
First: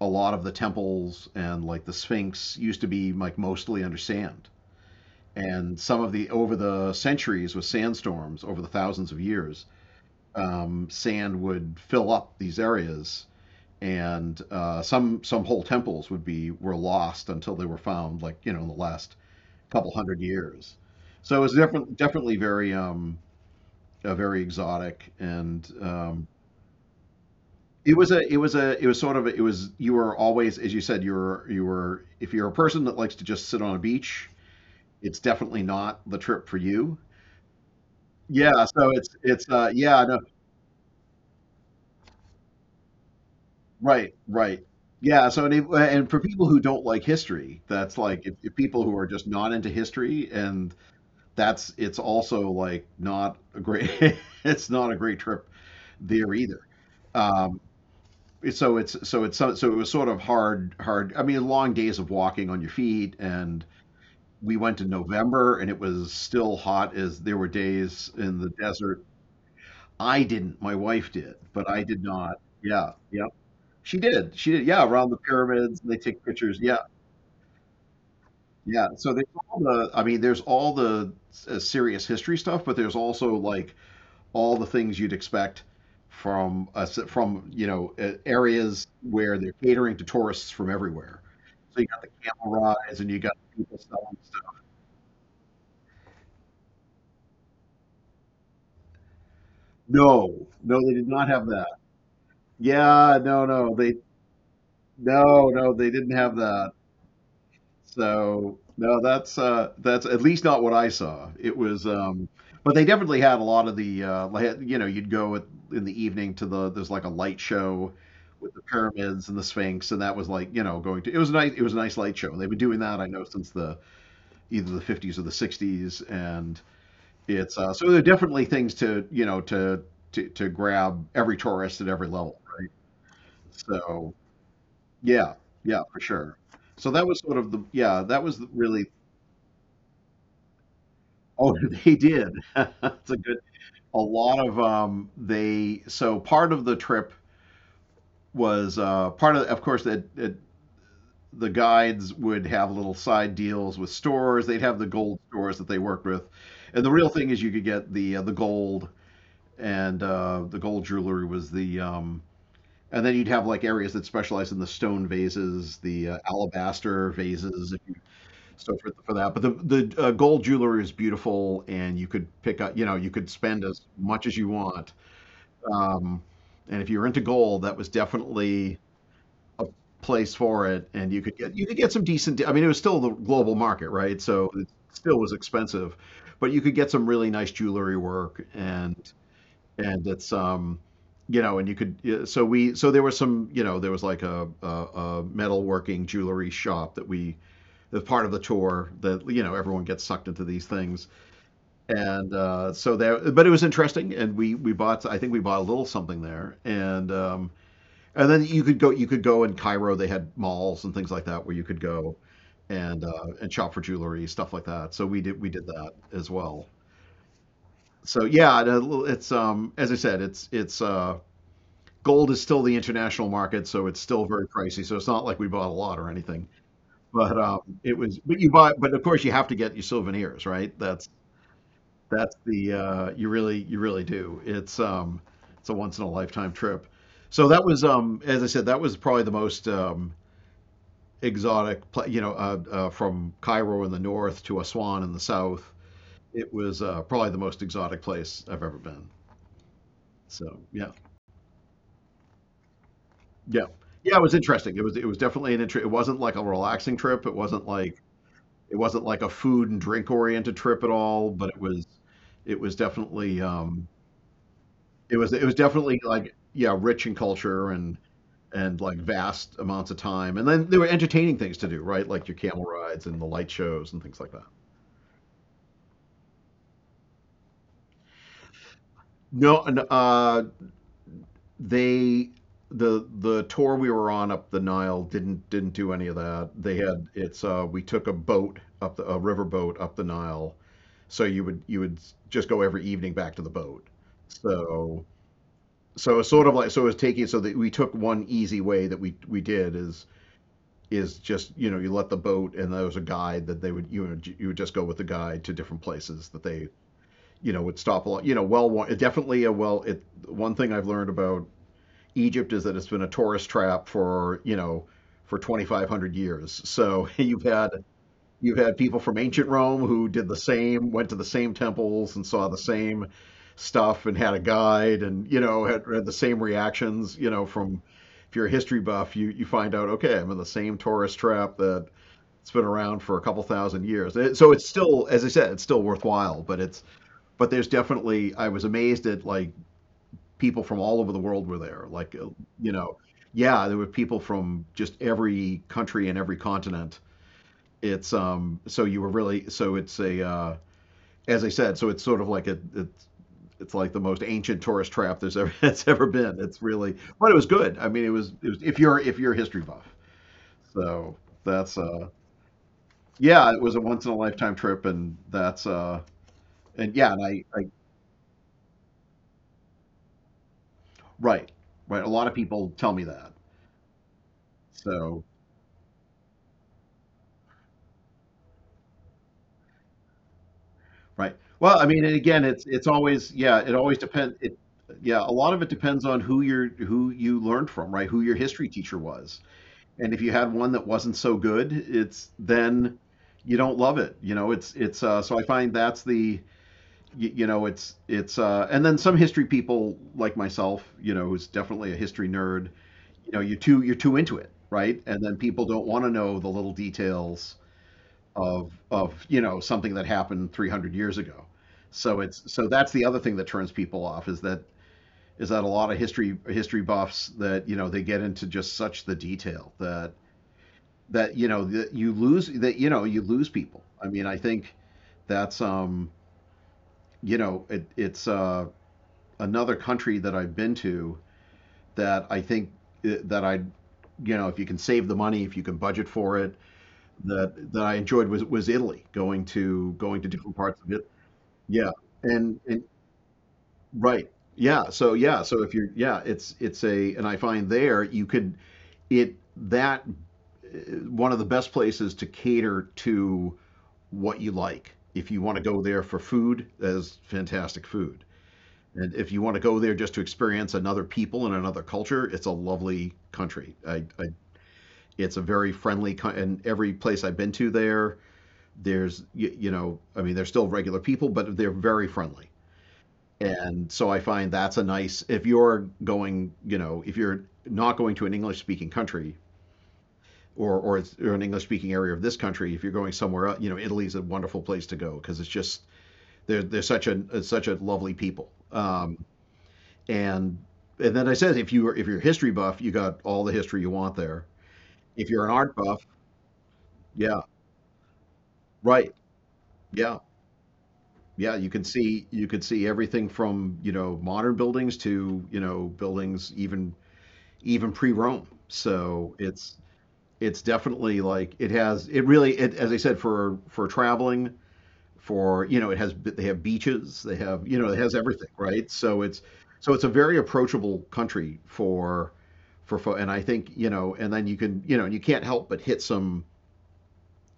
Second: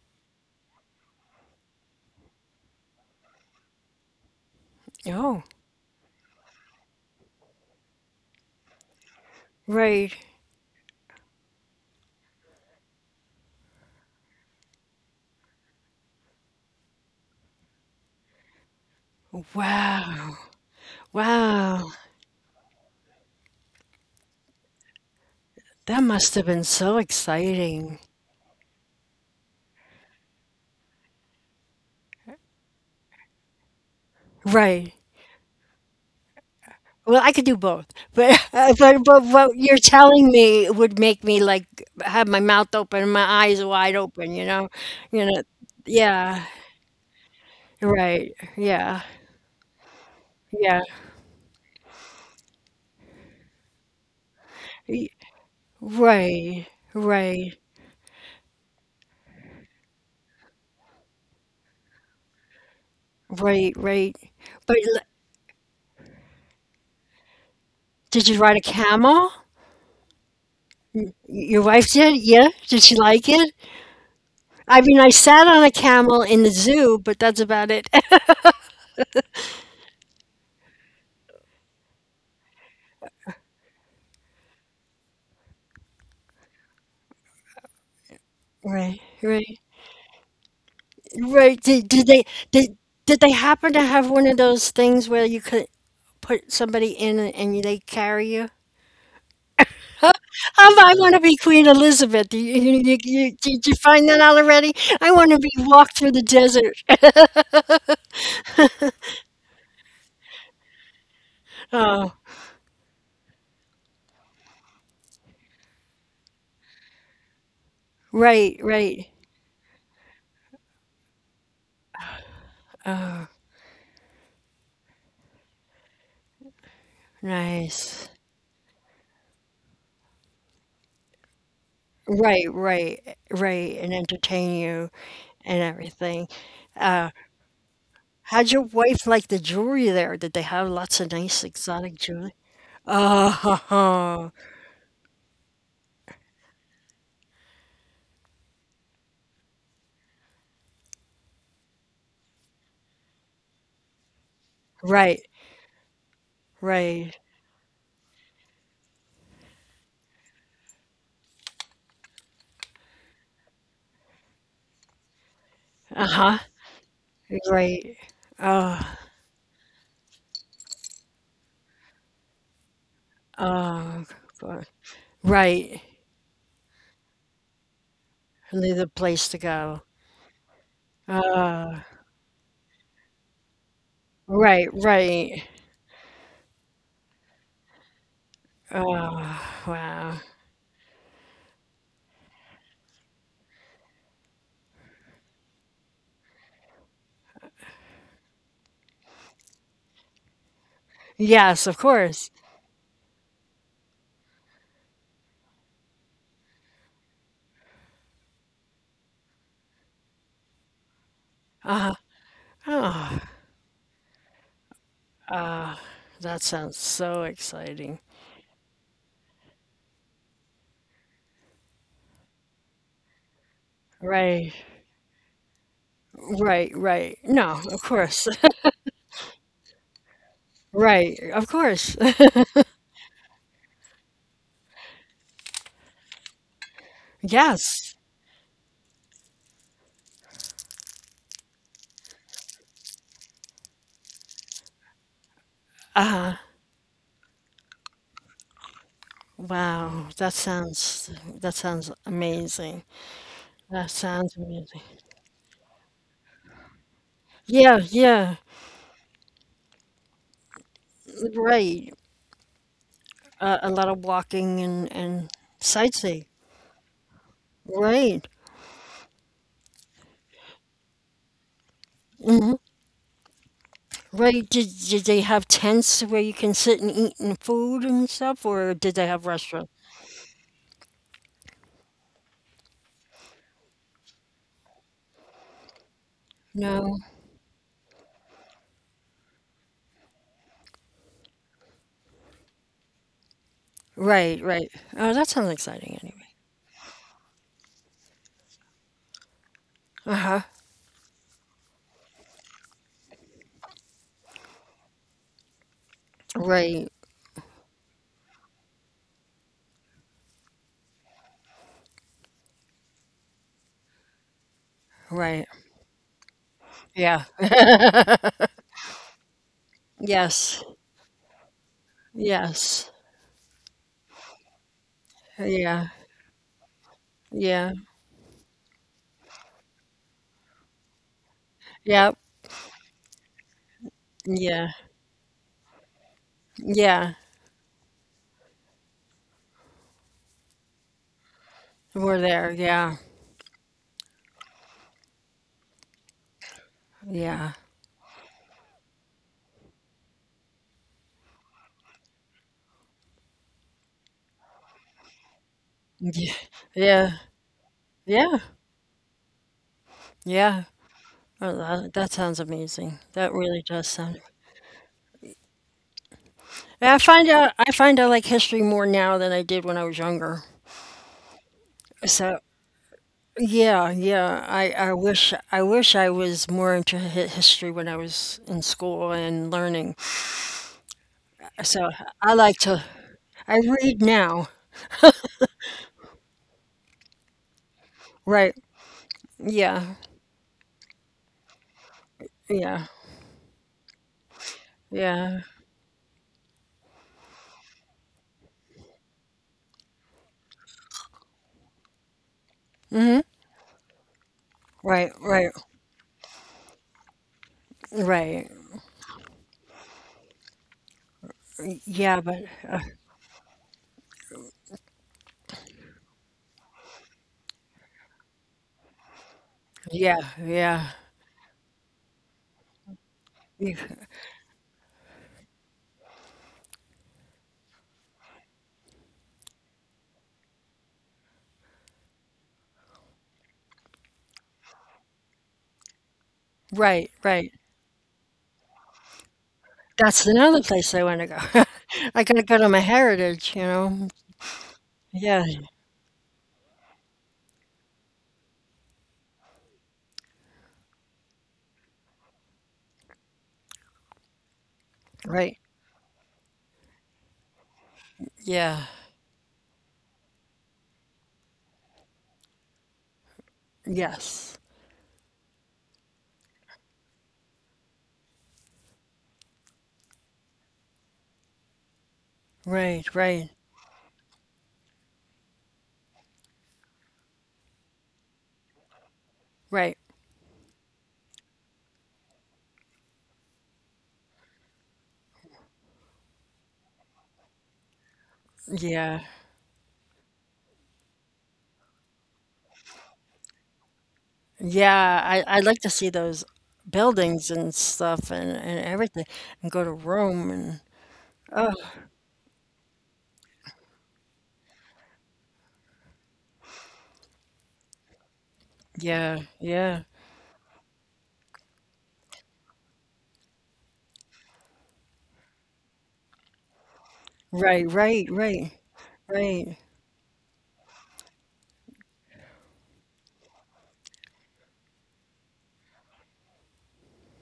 Speaker 2: a lot of the temples and like the Sphinx used to be like mostly under sand.
Speaker 1: Oh,
Speaker 2: And some of the over the centuries with sandstorms over the thousands of years,
Speaker 1: right.
Speaker 2: um, sand would fill up these areas, and uh, some some whole temples would be were lost until they were found, like you know, in the last couple hundred
Speaker 1: Wow.
Speaker 2: years. So it was
Speaker 1: Wow.
Speaker 2: different, definitely very um, uh, very exotic, and
Speaker 1: That
Speaker 2: um,
Speaker 1: must have been so
Speaker 2: it
Speaker 1: exciting.
Speaker 2: was a it was a it was sort of a, it was you were always, as you said, you were you were if you're a person that likes to just sit on a beach,
Speaker 1: Right.
Speaker 2: it's definitely not the trip for you.
Speaker 1: Well, I could do both, but
Speaker 2: Yeah, so
Speaker 1: but
Speaker 2: it's
Speaker 1: but
Speaker 2: it's
Speaker 1: what
Speaker 2: uh,
Speaker 1: you're
Speaker 2: yeah, no.
Speaker 1: telling me would make me like have my mouth open and my eyes wide
Speaker 2: Right,
Speaker 1: open, you
Speaker 2: right.
Speaker 1: know? You
Speaker 2: Yeah, so
Speaker 1: know,
Speaker 2: and, if, and for
Speaker 1: yeah.
Speaker 2: people who don't like history, that's like if,
Speaker 1: Right.
Speaker 2: if people who
Speaker 1: Yeah.
Speaker 2: are just not into history, and
Speaker 1: Yeah.
Speaker 2: that's it's also like not a great it's not a
Speaker 1: Y-
Speaker 2: great trip there either.
Speaker 1: Right. Right.
Speaker 2: Um, so it's so it's so so it was sort of hard hard. I mean, long days of walking on your feet, and
Speaker 1: Right, right.
Speaker 2: we
Speaker 1: But
Speaker 2: went in
Speaker 1: l-
Speaker 2: November, and it was still hot as there were days
Speaker 1: Did
Speaker 2: in
Speaker 1: you
Speaker 2: the
Speaker 1: ride a
Speaker 2: desert.
Speaker 1: camel?
Speaker 2: I didn't, my wife did,
Speaker 1: Your
Speaker 2: but I
Speaker 1: wife
Speaker 2: did
Speaker 1: did?
Speaker 2: not.
Speaker 1: Yeah? Did
Speaker 2: Yeah,
Speaker 1: she
Speaker 2: yeah.
Speaker 1: like it?
Speaker 2: She did. She did.
Speaker 1: I
Speaker 2: Yeah,
Speaker 1: mean,
Speaker 2: around
Speaker 1: I
Speaker 2: the
Speaker 1: sat on a
Speaker 2: pyramids, they
Speaker 1: camel
Speaker 2: take
Speaker 1: in the
Speaker 2: pictures. Yeah,
Speaker 1: zoo, but that's about it.
Speaker 2: yeah. So there's all the. I mean, there's all the uh, serious history stuff, but there's also like all the things you'd expect from us from you know uh, areas
Speaker 1: Right,
Speaker 2: where they're
Speaker 1: right,
Speaker 2: catering to tourists from everywhere.
Speaker 1: right.
Speaker 2: So you
Speaker 1: Did,
Speaker 2: got the
Speaker 1: did they
Speaker 2: camel
Speaker 1: did
Speaker 2: rides, and you
Speaker 1: did
Speaker 2: got
Speaker 1: they
Speaker 2: people
Speaker 1: happen to have
Speaker 2: selling
Speaker 1: one
Speaker 2: stuff.
Speaker 1: of those things where you could put somebody in and and they carry you?
Speaker 2: No,
Speaker 1: Um,
Speaker 2: no, they
Speaker 1: I
Speaker 2: did
Speaker 1: want to
Speaker 2: not
Speaker 1: be
Speaker 2: have
Speaker 1: Queen
Speaker 2: that.
Speaker 1: Elizabeth. You, you, you,
Speaker 2: Yeah,
Speaker 1: you,
Speaker 2: no,
Speaker 1: did
Speaker 2: no,
Speaker 1: you
Speaker 2: they
Speaker 1: find that out already? I want to
Speaker 2: no,
Speaker 1: be
Speaker 2: no, they
Speaker 1: walked through
Speaker 2: didn't
Speaker 1: the
Speaker 2: have that.
Speaker 1: desert.
Speaker 2: So no, that's uh, that's at least not what I saw. It was,
Speaker 1: Oh,
Speaker 2: um, but they definitely had a lot of the uh, like, you know, you'd go at, in the evening, to the there's like a light show with
Speaker 1: right,
Speaker 2: the
Speaker 1: right,
Speaker 2: pyramids and the Sphinx, and that was like, you know, going to it was a nice it was a nice light show. And they've been doing that I know since the either the fifties or the sixties, and it's uh, so there are
Speaker 1: nice.
Speaker 2: definitely things to you know to to to grab every tourist at every level,
Speaker 1: Right,
Speaker 2: right?
Speaker 1: right, right, and
Speaker 2: So
Speaker 1: entertain you.
Speaker 2: yeah,
Speaker 1: And
Speaker 2: yeah, for
Speaker 1: everything.
Speaker 2: sure. So that
Speaker 1: Uh,
Speaker 2: was sort of the yeah, that was
Speaker 1: how'd your
Speaker 2: really
Speaker 1: wife like the jewelry there? Did they have lots of nice
Speaker 2: Oh, they
Speaker 1: exotic
Speaker 2: did.
Speaker 1: jewelry?
Speaker 2: It's a good. A
Speaker 1: Oh,
Speaker 2: lot of um, they. So part of the trip was uh, part of. Of course, that that the guides would have little side deals with stores. They'd have the gold
Speaker 1: right,
Speaker 2: stores that they worked with, and the real
Speaker 1: right.
Speaker 2: thing is you could get the uh, the gold, and uh, the gold jewelry was the. Um, and then you'd have like areas that specialize in the stone vases, the uh,
Speaker 1: Uh-huh.
Speaker 2: alabaster vases, if you.
Speaker 1: Right.
Speaker 2: So
Speaker 1: Oh,
Speaker 2: for, for that, but the the uh, gold jewelry is beautiful, and you could pick up, you know, you could spend as
Speaker 1: oh,
Speaker 2: much as you
Speaker 1: God.
Speaker 2: want.
Speaker 1: Right.
Speaker 2: Um, and if you were into gold, that was definitely
Speaker 1: Another place to
Speaker 2: a
Speaker 1: go.
Speaker 2: place for it, and you could get you could
Speaker 1: Oh,
Speaker 2: get some decent. I mean, it was still the global market, right? So it
Speaker 1: right,
Speaker 2: still was
Speaker 1: right.
Speaker 2: expensive, but you could get some really nice jewelry work,
Speaker 1: Oh,
Speaker 2: and and
Speaker 1: wow.
Speaker 2: it's um, you know, and you could yeah, so we so there was some, you know, there was like a a, a metalworking jewelry shop that we, as part of the tour, that you know everyone gets sucked into these things.
Speaker 1: Yes, of
Speaker 2: and
Speaker 1: course.
Speaker 2: uh, so that, but it was interesting and we we bought, I think we bought a little something there. And um, and then you could go, you could go in cairo they had malls and things like that where you could
Speaker 1: Uh,
Speaker 2: go and
Speaker 1: oh,
Speaker 2: uh, and shop for jewelry, stuff like that, so we did we did
Speaker 1: uh,
Speaker 2: that as
Speaker 1: that
Speaker 2: well.
Speaker 1: sounds so exciting.
Speaker 2: So yeah it's um As I said, it's it's uh gold is still the international market, so it's still very
Speaker 1: Right,
Speaker 2: pricey, so it's not like we bought a lot or anything.
Speaker 1: right, right.
Speaker 2: But um,
Speaker 1: No, of
Speaker 2: It was,
Speaker 1: course.
Speaker 2: but you buy, but of course you have to get your souvenirs, right? That's
Speaker 1: Right, of course.
Speaker 2: that's the uh, You really, you really do. It's um, it's a once in a lifetime trip. So that was,
Speaker 1: Yes.
Speaker 2: um, as I said, that was probably the most um, exotic, pla you know, uh, uh, from Cairo in the north to Aswan in the south.
Speaker 1: Uh,
Speaker 2: It was uh, probably the most exotic place I've ever been.
Speaker 1: wow. That
Speaker 2: So yeah,
Speaker 1: sounds that sounds amazing.
Speaker 2: yeah,
Speaker 1: That
Speaker 2: yeah. It was
Speaker 1: sounds
Speaker 2: interesting. It was,
Speaker 1: amazing.
Speaker 2: it was definitely an interest. It wasn't like a relaxing trip. It wasn't
Speaker 1: Yeah,
Speaker 2: like
Speaker 1: yeah.
Speaker 2: It wasn't like a food and drink oriented trip at all, but it was,
Speaker 1: Right.
Speaker 2: it was definitely
Speaker 1: Uh, a
Speaker 2: um,
Speaker 1: lot of walking and
Speaker 2: it was
Speaker 1: and
Speaker 2: it was definitely like,
Speaker 1: sightseeing.
Speaker 2: yeah, rich in culture and,
Speaker 1: Right.
Speaker 2: and like vast amounts of time. And then there were entertaining things to do, right? Like your camel
Speaker 1: hmm
Speaker 2: rides and the light shows and things like that.
Speaker 1: Right. Did did they have tents where you can sit and eat and food and stuff, or did they have
Speaker 2: No, and,
Speaker 1: restaurants?
Speaker 2: uh, they the the tour we were on up the Nile didn't didn't do any of that. They had
Speaker 1: No.
Speaker 2: it's uh we took a boat up the, a river boat up the Nile. So you would you would just go every evening back to the boat.
Speaker 1: Right, right.
Speaker 2: So
Speaker 1: Oh, that sounds exciting
Speaker 2: so it's
Speaker 1: anyway.
Speaker 2: sort of like so it's taking so that we took one easy way that we we did is,
Speaker 1: Uh-huh.
Speaker 2: is just, you know, you let the boat and there was a guide that, they would you know, you would just go with the guide to different places that they,
Speaker 1: Right,
Speaker 2: you know, would stop a lot. You know, well definitely a well it one thing I've learned about Egypt is that it's been a tourist trap for, you know, for
Speaker 1: right.
Speaker 2: twenty five hundred years, so
Speaker 1: Yeah.
Speaker 2: you've had you've had people from ancient Rome who did the
Speaker 1: Yes.
Speaker 2: same, went to the same temples and saw the
Speaker 1: Yes.
Speaker 2: same stuff and had a guide and, you know, had,
Speaker 1: Yeah.
Speaker 2: had the same reactions, you know, from,
Speaker 1: Yeah.
Speaker 2: if you're a history buff, you, you find out, okay, I'm in the same tourist trap that,
Speaker 1: Yeah.
Speaker 2: it's been around for a couple thousand years. It- so it's
Speaker 1: Yeah,
Speaker 2: still, as I said, it's still worthwhile, but it's,
Speaker 1: yeah,
Speaker 2: but there's definitely, I was amazed at like people from all over the world were there. Like, uh,
Speaker 1: we're there,
Speaker 2: you know,
Speaker 1: yeah,
Speaker 2: yeah, there were people from just every country and every continent.
Speaker 1: yeah,
Speaker 2: It's um so you were really so it's a uh, As I said, so it's sort of like a it's it's like the most ancient tourist trap there's ever that's ever been.
Speaker 1: yeah,
Speaker 2: It's really,
Speaker 1: yeah,
Speaker 2: but it was good. I mean it was it
Speaker 1: yeah,
Speaker 2: was if you're, if you're a history buff.
Speaker 1: yeah.
Speaker 2: So
Speaker 1: Oh,
Speaker 2: that's
Speaker 1: that,
Speaker 2: uh
Speaker 1: that sounds amazing. That
Speaker 2: yeah, it
Speaker 1: really
Speaker 2: was a
Speaker 1: does
Speaker 2: once in a
Speaker 1: sound.
Speaker 2: lifetime trip, and that's uh and
Speaker 1: And I
Speaker 2: yeah, and
Speaker 1: find
Speaker 2: I, I,
Speaker 1: out I find I like history more now than I did when I was younger.
Speaker 2: right, right, a lot of
Speaker 1: So
Speaker 2: people tell me that.
Speaker 1: yeah, yeah. I, I
Speaker 2: So
Speaker 1: wish I wish I was more into hi- history when I was in school and learning.
Speaker 2: right, well I
Speaker 1: So
Speaker 2: mean, and
Speaker 1: I
Speaker 2: again it's,
Speaker 1: like
Speaker 2: it's
Speaker 1: to
Speaker 2: always, yeah,
Speaker 1: I
Speaker 2: it always
Speaker 1: read
Speaker 2: depends. It
Speaker 1: now.
Speaker 2: Yeah, a lot of it depends on who you're who you learned from, right, who your
Speaker 1: Right.
Speaker 2: history teacher was.
Speaker 1: Yeah.
Speaker 2: And if you had one that wasn't so good, it's
Speaker 1: Yeah.
Speaker 2: then you don't love it. You know, it's, it's uh, so I
Speaker 1: Yeah.
Speaker 2: find that's the, you, you know, it's, it's uh, and then some history people like myself, you know, who's definitely a history nerd. You know, you too you're too into it, right?
Speaker 1: Right,
Speaker 2: And then
Speaker 1: right,
Speaker 2: people don't want to know the little details
Speaker 1: right.
Speaker 2: of of you know, something that happened three hundred years ago. So
Speaker 1: Yeah,
Speaker 2: it's,
Speaker 1: but
Speaker 2: so that's the other thing that turns people off, is that, is that a lot of history history buffs, that you know, they get into just such the detail that,
Speaker 1: Yeah, yeah.
Speaker 2: that you know, that you lose, that you know, you lose people.
Speaker 1: Yeah.
Speaker 2: I mean, I think that's um you know, it, it's uh, another country that I've been to, that I think, uh, that I you know, if you can save the money, if you can budget for it,
Speaker 1: Right, right.
Speaker 2: that that I enjoyed was, was Italy, going to, going to
Speaker 1: That's
Speaker 2: different
Speaker 1: another
Speaker 2: parts of it.
Speaker 1: place I wanna go.
Speaker 2: Yeah,
Speaker 1: I
Speaker 2: and,
Speaker 1: gotta go
Speaker 2: and
Speaker 1: to my heritage, you know?
Speaker 2: right, yeah, so yeah,
Speaker 1: Yeah,
Speaker 2: so if you're, yeah, it's it's a and I find there you could, it that uh, one of the best places to cater to what you like. If you want to
Speaker 1: right.
Speaker 2: go there for food, there's fantastic food.
Speaker 1: Yeah.
Speaker 2: And if you want to go there just to experience another people and another culture, it's a lovely country. I, I,
Speaker 1: Yes.
Speaker 2: it's a very friendly co- and every place I've been to there, there's you, you know, I mean, they're still regular people, but they're very friendly.
Speaker 1: Right, right,
Speaker 2: And so I find that's a nice, if you're going, you know, if you're not going to an English speaking country
Speaker 1: right.
Speaker 2: or or, it's, or an English speaking area of this country, if you're going somewhere else, you know, Italy's a wonderful place to go, because it's just, they're, they're such a such a lovely people. Um,
Speaker 1: Yeah.
Speaker 2: and and then I said, if you are, if you're a history buff, you got all the history you want there. If
Speaker 1: Yeah,
Speaker 2: you're an
Speaker 1: I
Speaker 2: art
Speaker 1: I'd like
Speaker 2: buff,
Speaker 1: to see those
Speaker 2: yeah,
Speaker 1: buildings and stuff and and
Speaker 2: right,
Speaker 1: everything, and go to
Speaker 2: yeah,
Speaker 1: Rome and
Speaker 2: yeah, you can
Speaker 1: oh,
Speaker 2: see, you can see everything from, you know, modern buildings to, you know, buildings even, even pre-Rome. So
Speaker 1: yeah,
Speaker 2: it's,
Speaker 1: yeah.
Speaker 2: it's definitely like, it has, it really it, as I said, for, for traveling, for, you know, it has, they have beaches, they have, you know, it
Speaker 1: Right,
Speaker 2: has
Speaker 1: right,
Speaker 2: everything,
Speaker 1: right,
Speaker 2: right, so it's,
Speaker 1: right,
Speaker 2: so it's a very approachable country for, for fo- and I think, you know, and then you can, you know, and you can't help but hit some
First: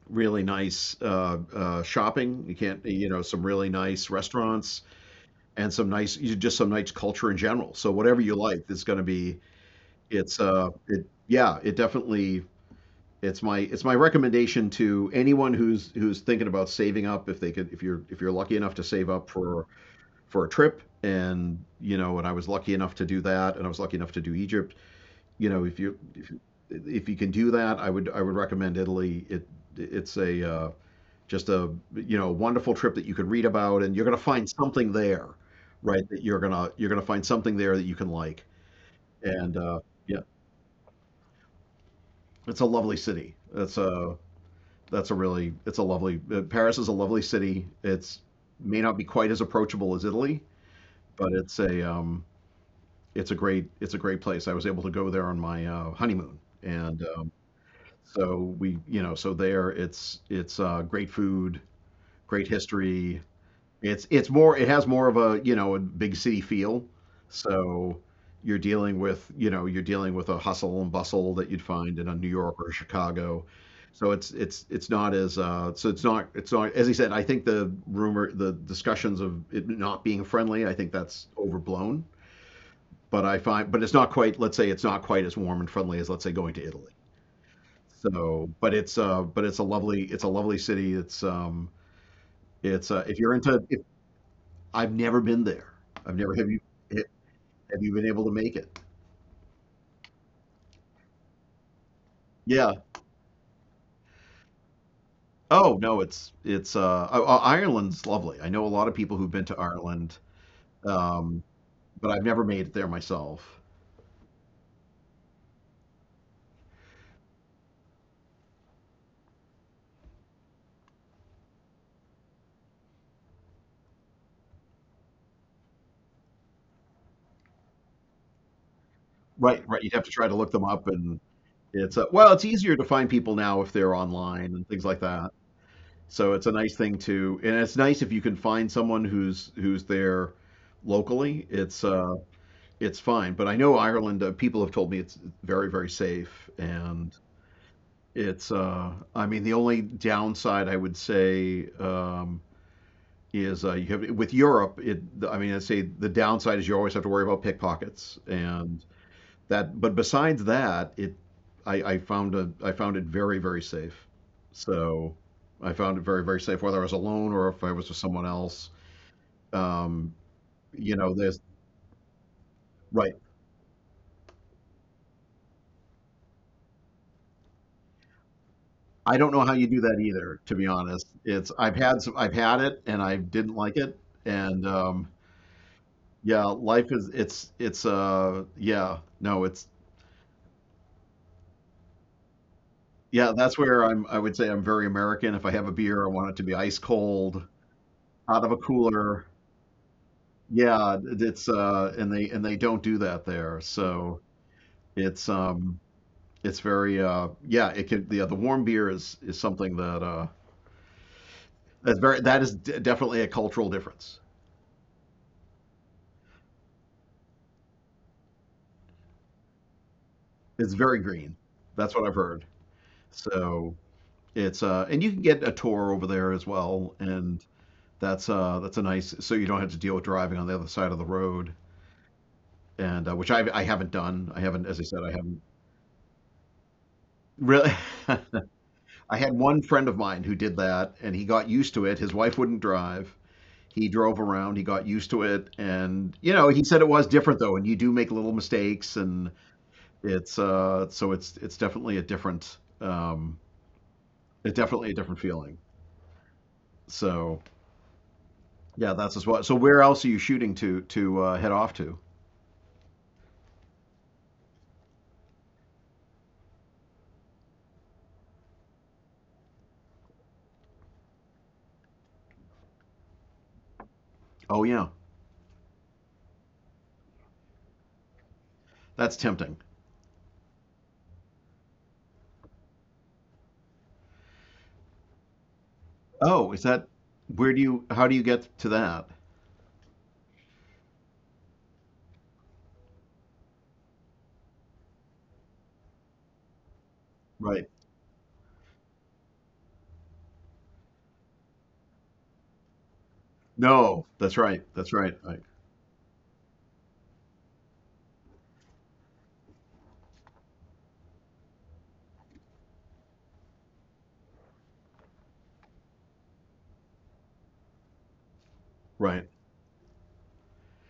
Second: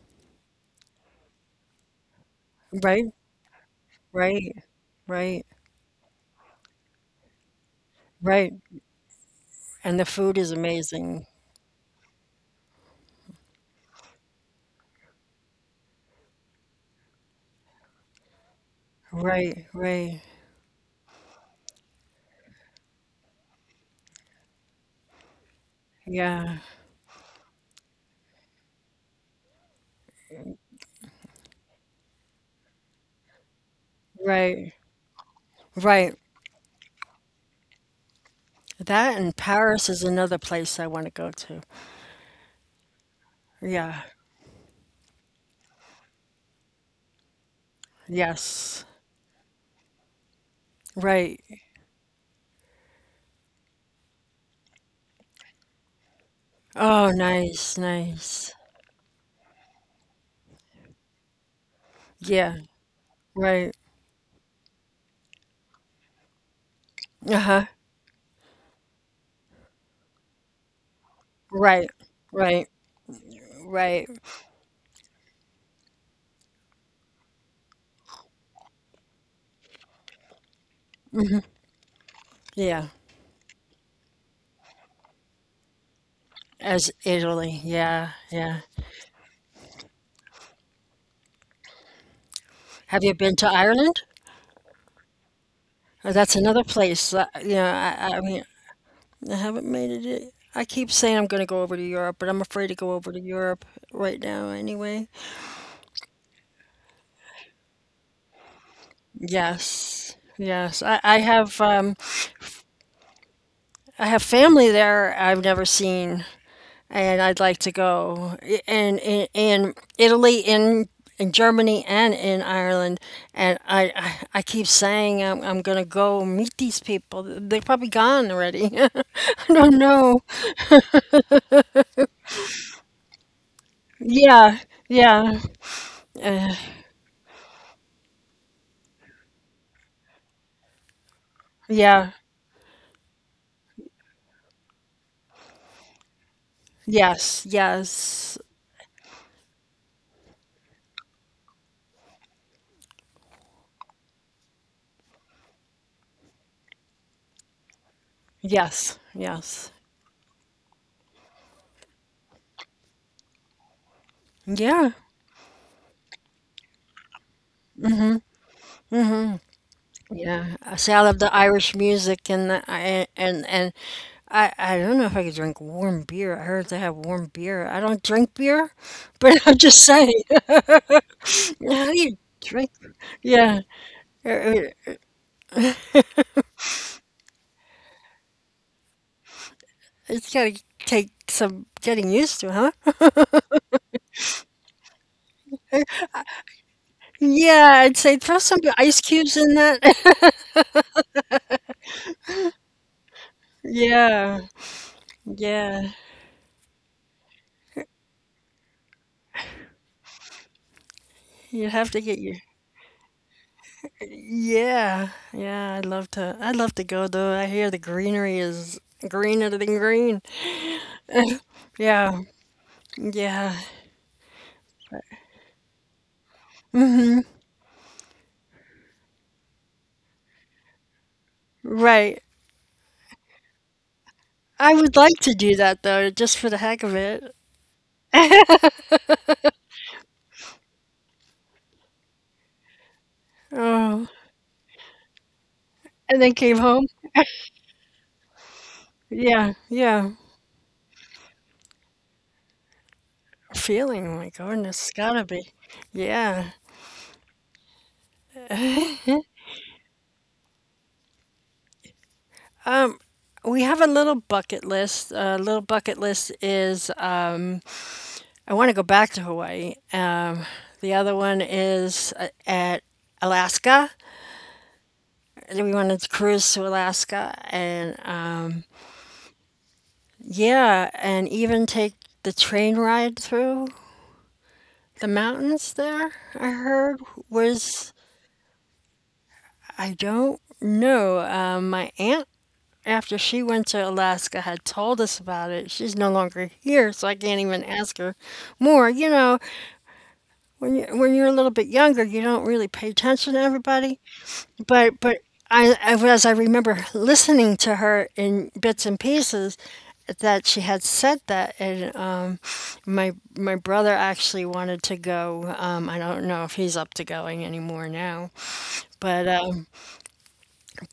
Speaker 2: really nice uh, uh, shopping, you can't, you
Speaker 1: right,
Speaker 2: know, some really nice
Speaker 1: right,
Speaker 2: restaurants
Speaker 1: right,
Speaker 2: and some nice, just some nice culture in general, so whatever you
Speaker 1: right,
Speaker 2: like, it's going to be,
Speaker 1: and the food
Speaker 2: it's
Speaker 1: is
Speaker 2: uh it
Speaker 1: amazing.
Speaker 2: yeah, it definitely, it's my, it's my recommendation to anyone who's, who's thinking about saving up, if they could, if you're, if you're lucky enough to save up
Speaker 1: Right,
Speaker 2: for,
Speaker 1: right,
Speaker 2: for a trip, and you know, and I was lucky enough to do that, and I was lucky enough to do Egypt. You know, if you, if you,
Speaker 1: yeah.
Speaker 2: if you can do that, I would, i would recommend Italy. It it's a uh, just a You know, wonderful trip that you could read about, and you're going to find
Speaker 1: Right,
Speaker 2: something there, right,
Speaker 1: right.
Speaker 2: that you're going to, you're going to find something there that you can like.
Speaker 1: That and
Speaker 2: And uh,
Speaker 1: Paris is
Speaker 2: Yeah,
Speaker 1: another place I want to go to.
Speaker 2: it's a lovely city, that's
Speaker 1: Yeah,
Speaker 2: a that's a really it's a lovely, uh, Paris is a lovely city, it's may
Speaker 1: yes,
Speaker 2: not be quite as approachable as Italy, but
Speaker 1: right.
Speaker 2: it's a, um, it's a great it's a great place. I was able to go there on my uh, honeymoon, and
Speaker 1: Oh,
Speaker 2: um,
Speaker 1: nice, nice.
Speaker 2: so we, you know, so there it's, it's uh, great food, great
Speaker 1: Yeah,
Speaker 2: history.
Speaker 1: right.
Speaker 2: It's, it's more, it has more of a, you know, a big city feel.
Speaker 1: Uh-huh.
Speaker 2: So you're dealing with, you know, you're dealing with a hustle and bustle that you'd
Speaker 1: Right,
Speaker 2: find in a New York
Speaker 1: right,
Speaker 2: or Chicago.
Speaker 1: right.
Speaker 2: So it's, it's it's not as, uh, so it's not, it's not as he said. I think the rumor, the discussions of it not being friendly, I think that's overblown,
Speaker 1: Yeah,
Speaker 2: but I find, but it's not quite, let's say, it's not quite as warm and friendly as, let's say, going to
Speaker 1: as
Speaker 2: Italy.
Speaker 1: Italy. Yeah,
Speaker 2: So,
Speaker 1: yeah.
Speaker 2: but it's uh but it's a lovely, it's a lovely city. It's um it's
Speaker 1: Have
Speaker 2: uh
Speaker 1: you
Speaker 2: if you're
Speaker 1: been to
Speaker 2: into, if,
Speaker 1: Ireland?
Speaker 2: I've never been there.
Speaker 1: Uh,
Speaker 2: I've never
Speaker 1: That's
Speaker 2: have you,
Speaker 1: another place. Uh,
Speaker 2: have you
Speaker 1: yeah,
Speaker 2: been
Speaker 1: I, I
Speaker 2: able to
Speaker 1: mean,
Speaker 2: make it?
Speaker 1: I haven't made it yet. I keep saying I'm going to go over to Europe, but I'm afraid
Speaker 2: Yeah.
Speaker 1: to go over to Europe right now anyway.
Speaker 2: Oh no, it's, it's uh I- I- Ireland's lovely. I know a lot of people who've been to Ireland,
Speaker 1: Yes, yes. I, I
Speaker 2: um,
Speaker 1: have. Um,
Speaker 2: but I've never made it there myself.
Speaker 1: I have family there I've never seen, and I'd like to go. And in, in Italy, in in Germany, and in Ireland. And I I, I keep saying I'm I'm gonna go meet these people. They're probably gone already. I
Speaker 2: Right, right.
Speaker 1: don't
Speaker 2: You'd have to try
Speaker 1: know.
Speaker 2: to look them up, and it's uh, well, it's easier to find people now if they're online
Speaker 1: Yeah,
Speaker 2: and things like that.
Speaker 1: yeah,
Speaker 2: So it's a
Speaker 1: uh,
Speaker 2: nice thing to, and it's nice if you can find someone who's, who's there locally. It's
Speaker 1: yeah.
Speaker 2: uh, it's fine. But I know Ireland. Uh, people have told me it's very, very safe, and
Speaker 1: Yes, yes,
Speaker 2: it's. Uh, I mean, the only downside I would say, um, is uh, you have with Europe. It. I mean, I would say the downside is you always have to worry about pickpockets, and
Speaker 1: yes, yes.
Speaker 2: that but besides that it I, I found a I found it very very safe.
Speaker 1: Yeah.
Speaker 2: So I found it very very safe whether I was alone or if I was with someone else. Um,
Speaker 1: Yeah, I say
Speaker 2: you
Speaker 1: I
Speaker 2: know
Speaker 1: love the
Speaker 2: there's
Speaker 1: Irish music and the, I-
Speaker 2: Right.
Speaker 1: and and I I don't know if I could drink warm beer. I heard they have warm beer. I don't drink beer,
Speaker 2: I don't know
Speaker 1: but
Speaker 2: how
Speaker 1: I'm
Speaker 2: you do
Speaker 1: just
Speaker 2: that
Speaker 1: saying,
Speaker 2: either, to be honest. It's I've
Speaker 1: how
Speaker 2: had
Speaker 1: do
Speaker 2: some,
Speaker 1: you
Speaker 2: I've had
Speaker 1: drink?
Speaker 2: it and I didn't
Speaker 1: Yeah,
Speaker 2: like it. And
Speaker 1: er, er,
Speaker 2: um, yeah, life is it's it's uh yeah no it's
Speaker 1: it's gotta take some getting used to, huh?
Speaker 2: yeah, that's where I'm I would say I'm very American. If I have a beer, I want it to be ice cold,
Speaker 1: Yeah, I'd say throw
Speaker 2: out of a
Speaker 1: some ice
Speaker 2: cooler.
Speaker 1: cubes in that.
Speaker 2: Yeah, it's uh, and they and they don't do that there. So
Speaker 1: Yeah,
Speaker 2: it's um,
Speaker 1: yeah.
Speaker 2: it's very uh, yeah, it can. Yeah, the warm beer is is something that uh,
Speaker 1: you have
Speaker 2: that's
Speaker 1: to
Speaker 2: very
Speaker 1: get your
Speaker 2: that is de- definitely a cultural difference.
Speaker 1: yeah, yeah. I'd love to. I'd love to go though. I hear the greenery is greener than green.
Speaker 2: It's very green. That's what I've
Speaker 1: Yeah,
Speaker 2: heard.
Speaker 1: yeah.
Speaker 2: So it's uh, and you can get a tour over there as well. And that's uh, that's a nice. So you don't have to deal with driving on the other side of the road,
Speaker 1: Right.
Speaker 2: and uh, which I I haven't done. I haven't,
Speaker 1: I
Speaker 2: as I
Speaker 1: would
Speaker 2: said,
Speaker 1: like
Speaker 2: I
Speaker 1: to
Speaker 2: haven't
Speaker 1: do that though, just for the heck of it.
Speaker 2: really. I had one friend of mine who did that, and he got used to it. His wife wouldn't drive. He
Speaker 1: Oh,
Speaker 2: drove around. He got used to it, and
Speaker 1: and
Speaker 2: you
Speaker 1: then
Speaker 2: know,
Speaker 1: came
Speaker 2: he said it
Speaker 1: home.
Speaker 2: was different though, and you do make little mistakes, and
Speaker 1: Yeah, yeah.
Speaker 2: it's uh, so it's it's definitely a different, um,
Speaker 1: Feeling, my
Speaker 2: it's
Speaker 1: goodness,
Speaker 2: definitely
Speaker 1: it's
Speaker 2: a different
Speaker 1: gotta be.
Speaker 2: feeling.
Speaker 1: Yeah.
Speaker 2: So yeah, that's as well. So where else are you shooting to to uh, head off to?
Speaker 1: Um, we have a little bucket list. A uh, little bucket list is um, I want to go back to Hawaii. Um, the other one is uh, at Alaska.
Speaker 2: Oh yeah,
Speaker 1: And We wanted to cruise to Alaska, and um,
Speaker 2: that's tempting.
Speaker 1: yeah, and even take the train ride through The mountains there, I
Speaker 2: Oh, is that,
Speaker 1: heard,
Speaker 2: where do you?
Speaker 1: was,
Speaker 2: How do you get to that?
Speaker 1: I don't know. Uh, my aunt, after she went to Alaska, had told us about it. She's no longer here, so I can't even
Speaker 2: Right.
Speaker 1: ask her more. You know, when you when you're a little bit younger, you don't really pay attention to everybody.
Speaker 2: No, that's right. That's
Speaker 1: but
Speaker 2: right.
Speaker 1: but
Speaker 2: Right.
Speaker 1: I, I as I remember listening to her in bits and pieces that she had said that, and um, my my brother actually wanted to go. um, I don't know if he's up to going anymore now, but
Speaker 2: Right.
Speaker 1: um,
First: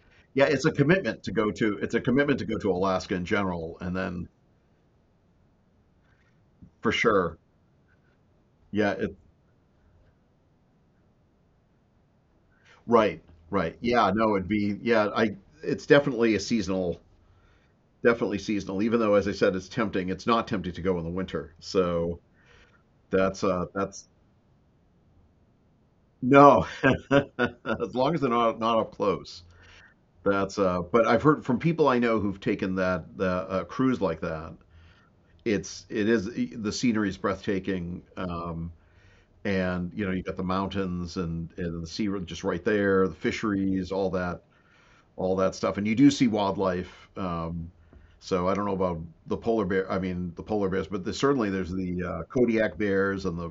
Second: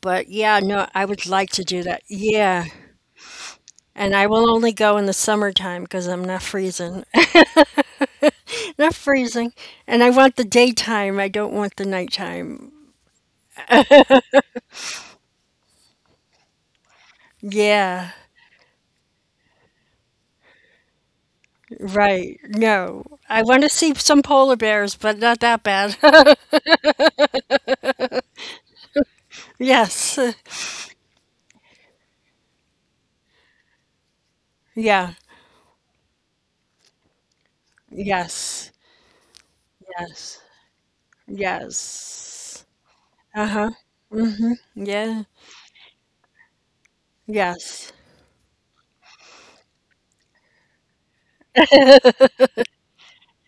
Speaker 1: but
Speaker 2: Yeah,
Speaker 1: yeah,
Speaker 2: it's a
Speaker 1: no, I
Speaker 2: commitment
Speaker 1: would
Speaker 2: to
Speaker 1: like
Speaker 2: go
Speaker 1: to
Speaker 2: to,
Speaker 1: do
Speaker 2: it's a
Speaker 1: that,
Speaker 2: commitment to go
Speaker 1: yeah.
Speaker 2: to Alaska in general, and
Speaker 1: And I
Speaker 2: then
Speaker 1: will only go in the summertime because I'm not
Speaker 2: for
Speaker 1: freezing.
Speaker 2: sure. Yeah,
Speaker 1: Not
Speaker 2: it,
Speaker 1: freezing. And I want the daytime, I don't want the nighttime,
Speaker 2: right, right. Yeah, no, it'd be, yeah, I, it's definitely a seasonal,
Speaker 1: yeah.
Speaker 2: definitely seasonal, even though, as I said, it's tempting. It's not tempting to go in the winter. So
Speaker 1: Right. No. I
Speaker 2: that's,
Speaker 1: want
Speaker 2: uh,
Speaker 1: to see
Speaker 2: that's,
Speaker 1: some polar bears, but not that bad.
Speaker 2: no, as long as they're not, not up close.
Speaker 1: Yes.
Speaker 2: That's, uh, but I've heard from people I know who've taken that, the uh, cruise like that.
Speaker 1: Yeah.
Speaker 2: It's, it is. The scenery is breathtaking. Um,
Speaker 1: Yes.
Speaker 2: and you know you got the
Speaker 1: Yes.
Speaker 2: mountains, and, and the sea just right
Speaker 1: Yes.
Speaker 2: there, the
Speaker 1: Uh-huh.
Speaker 2: fisheries, all that
Speaker 1: Yeah.
Speaker 2: all that stuff. And you do see wildlife. Um,
Speaker 1: Yes.
Speaker 2: so I don't know about the polar bear, I mean the polar bears, but there's, certainly there's the uh, kodiak bears and the,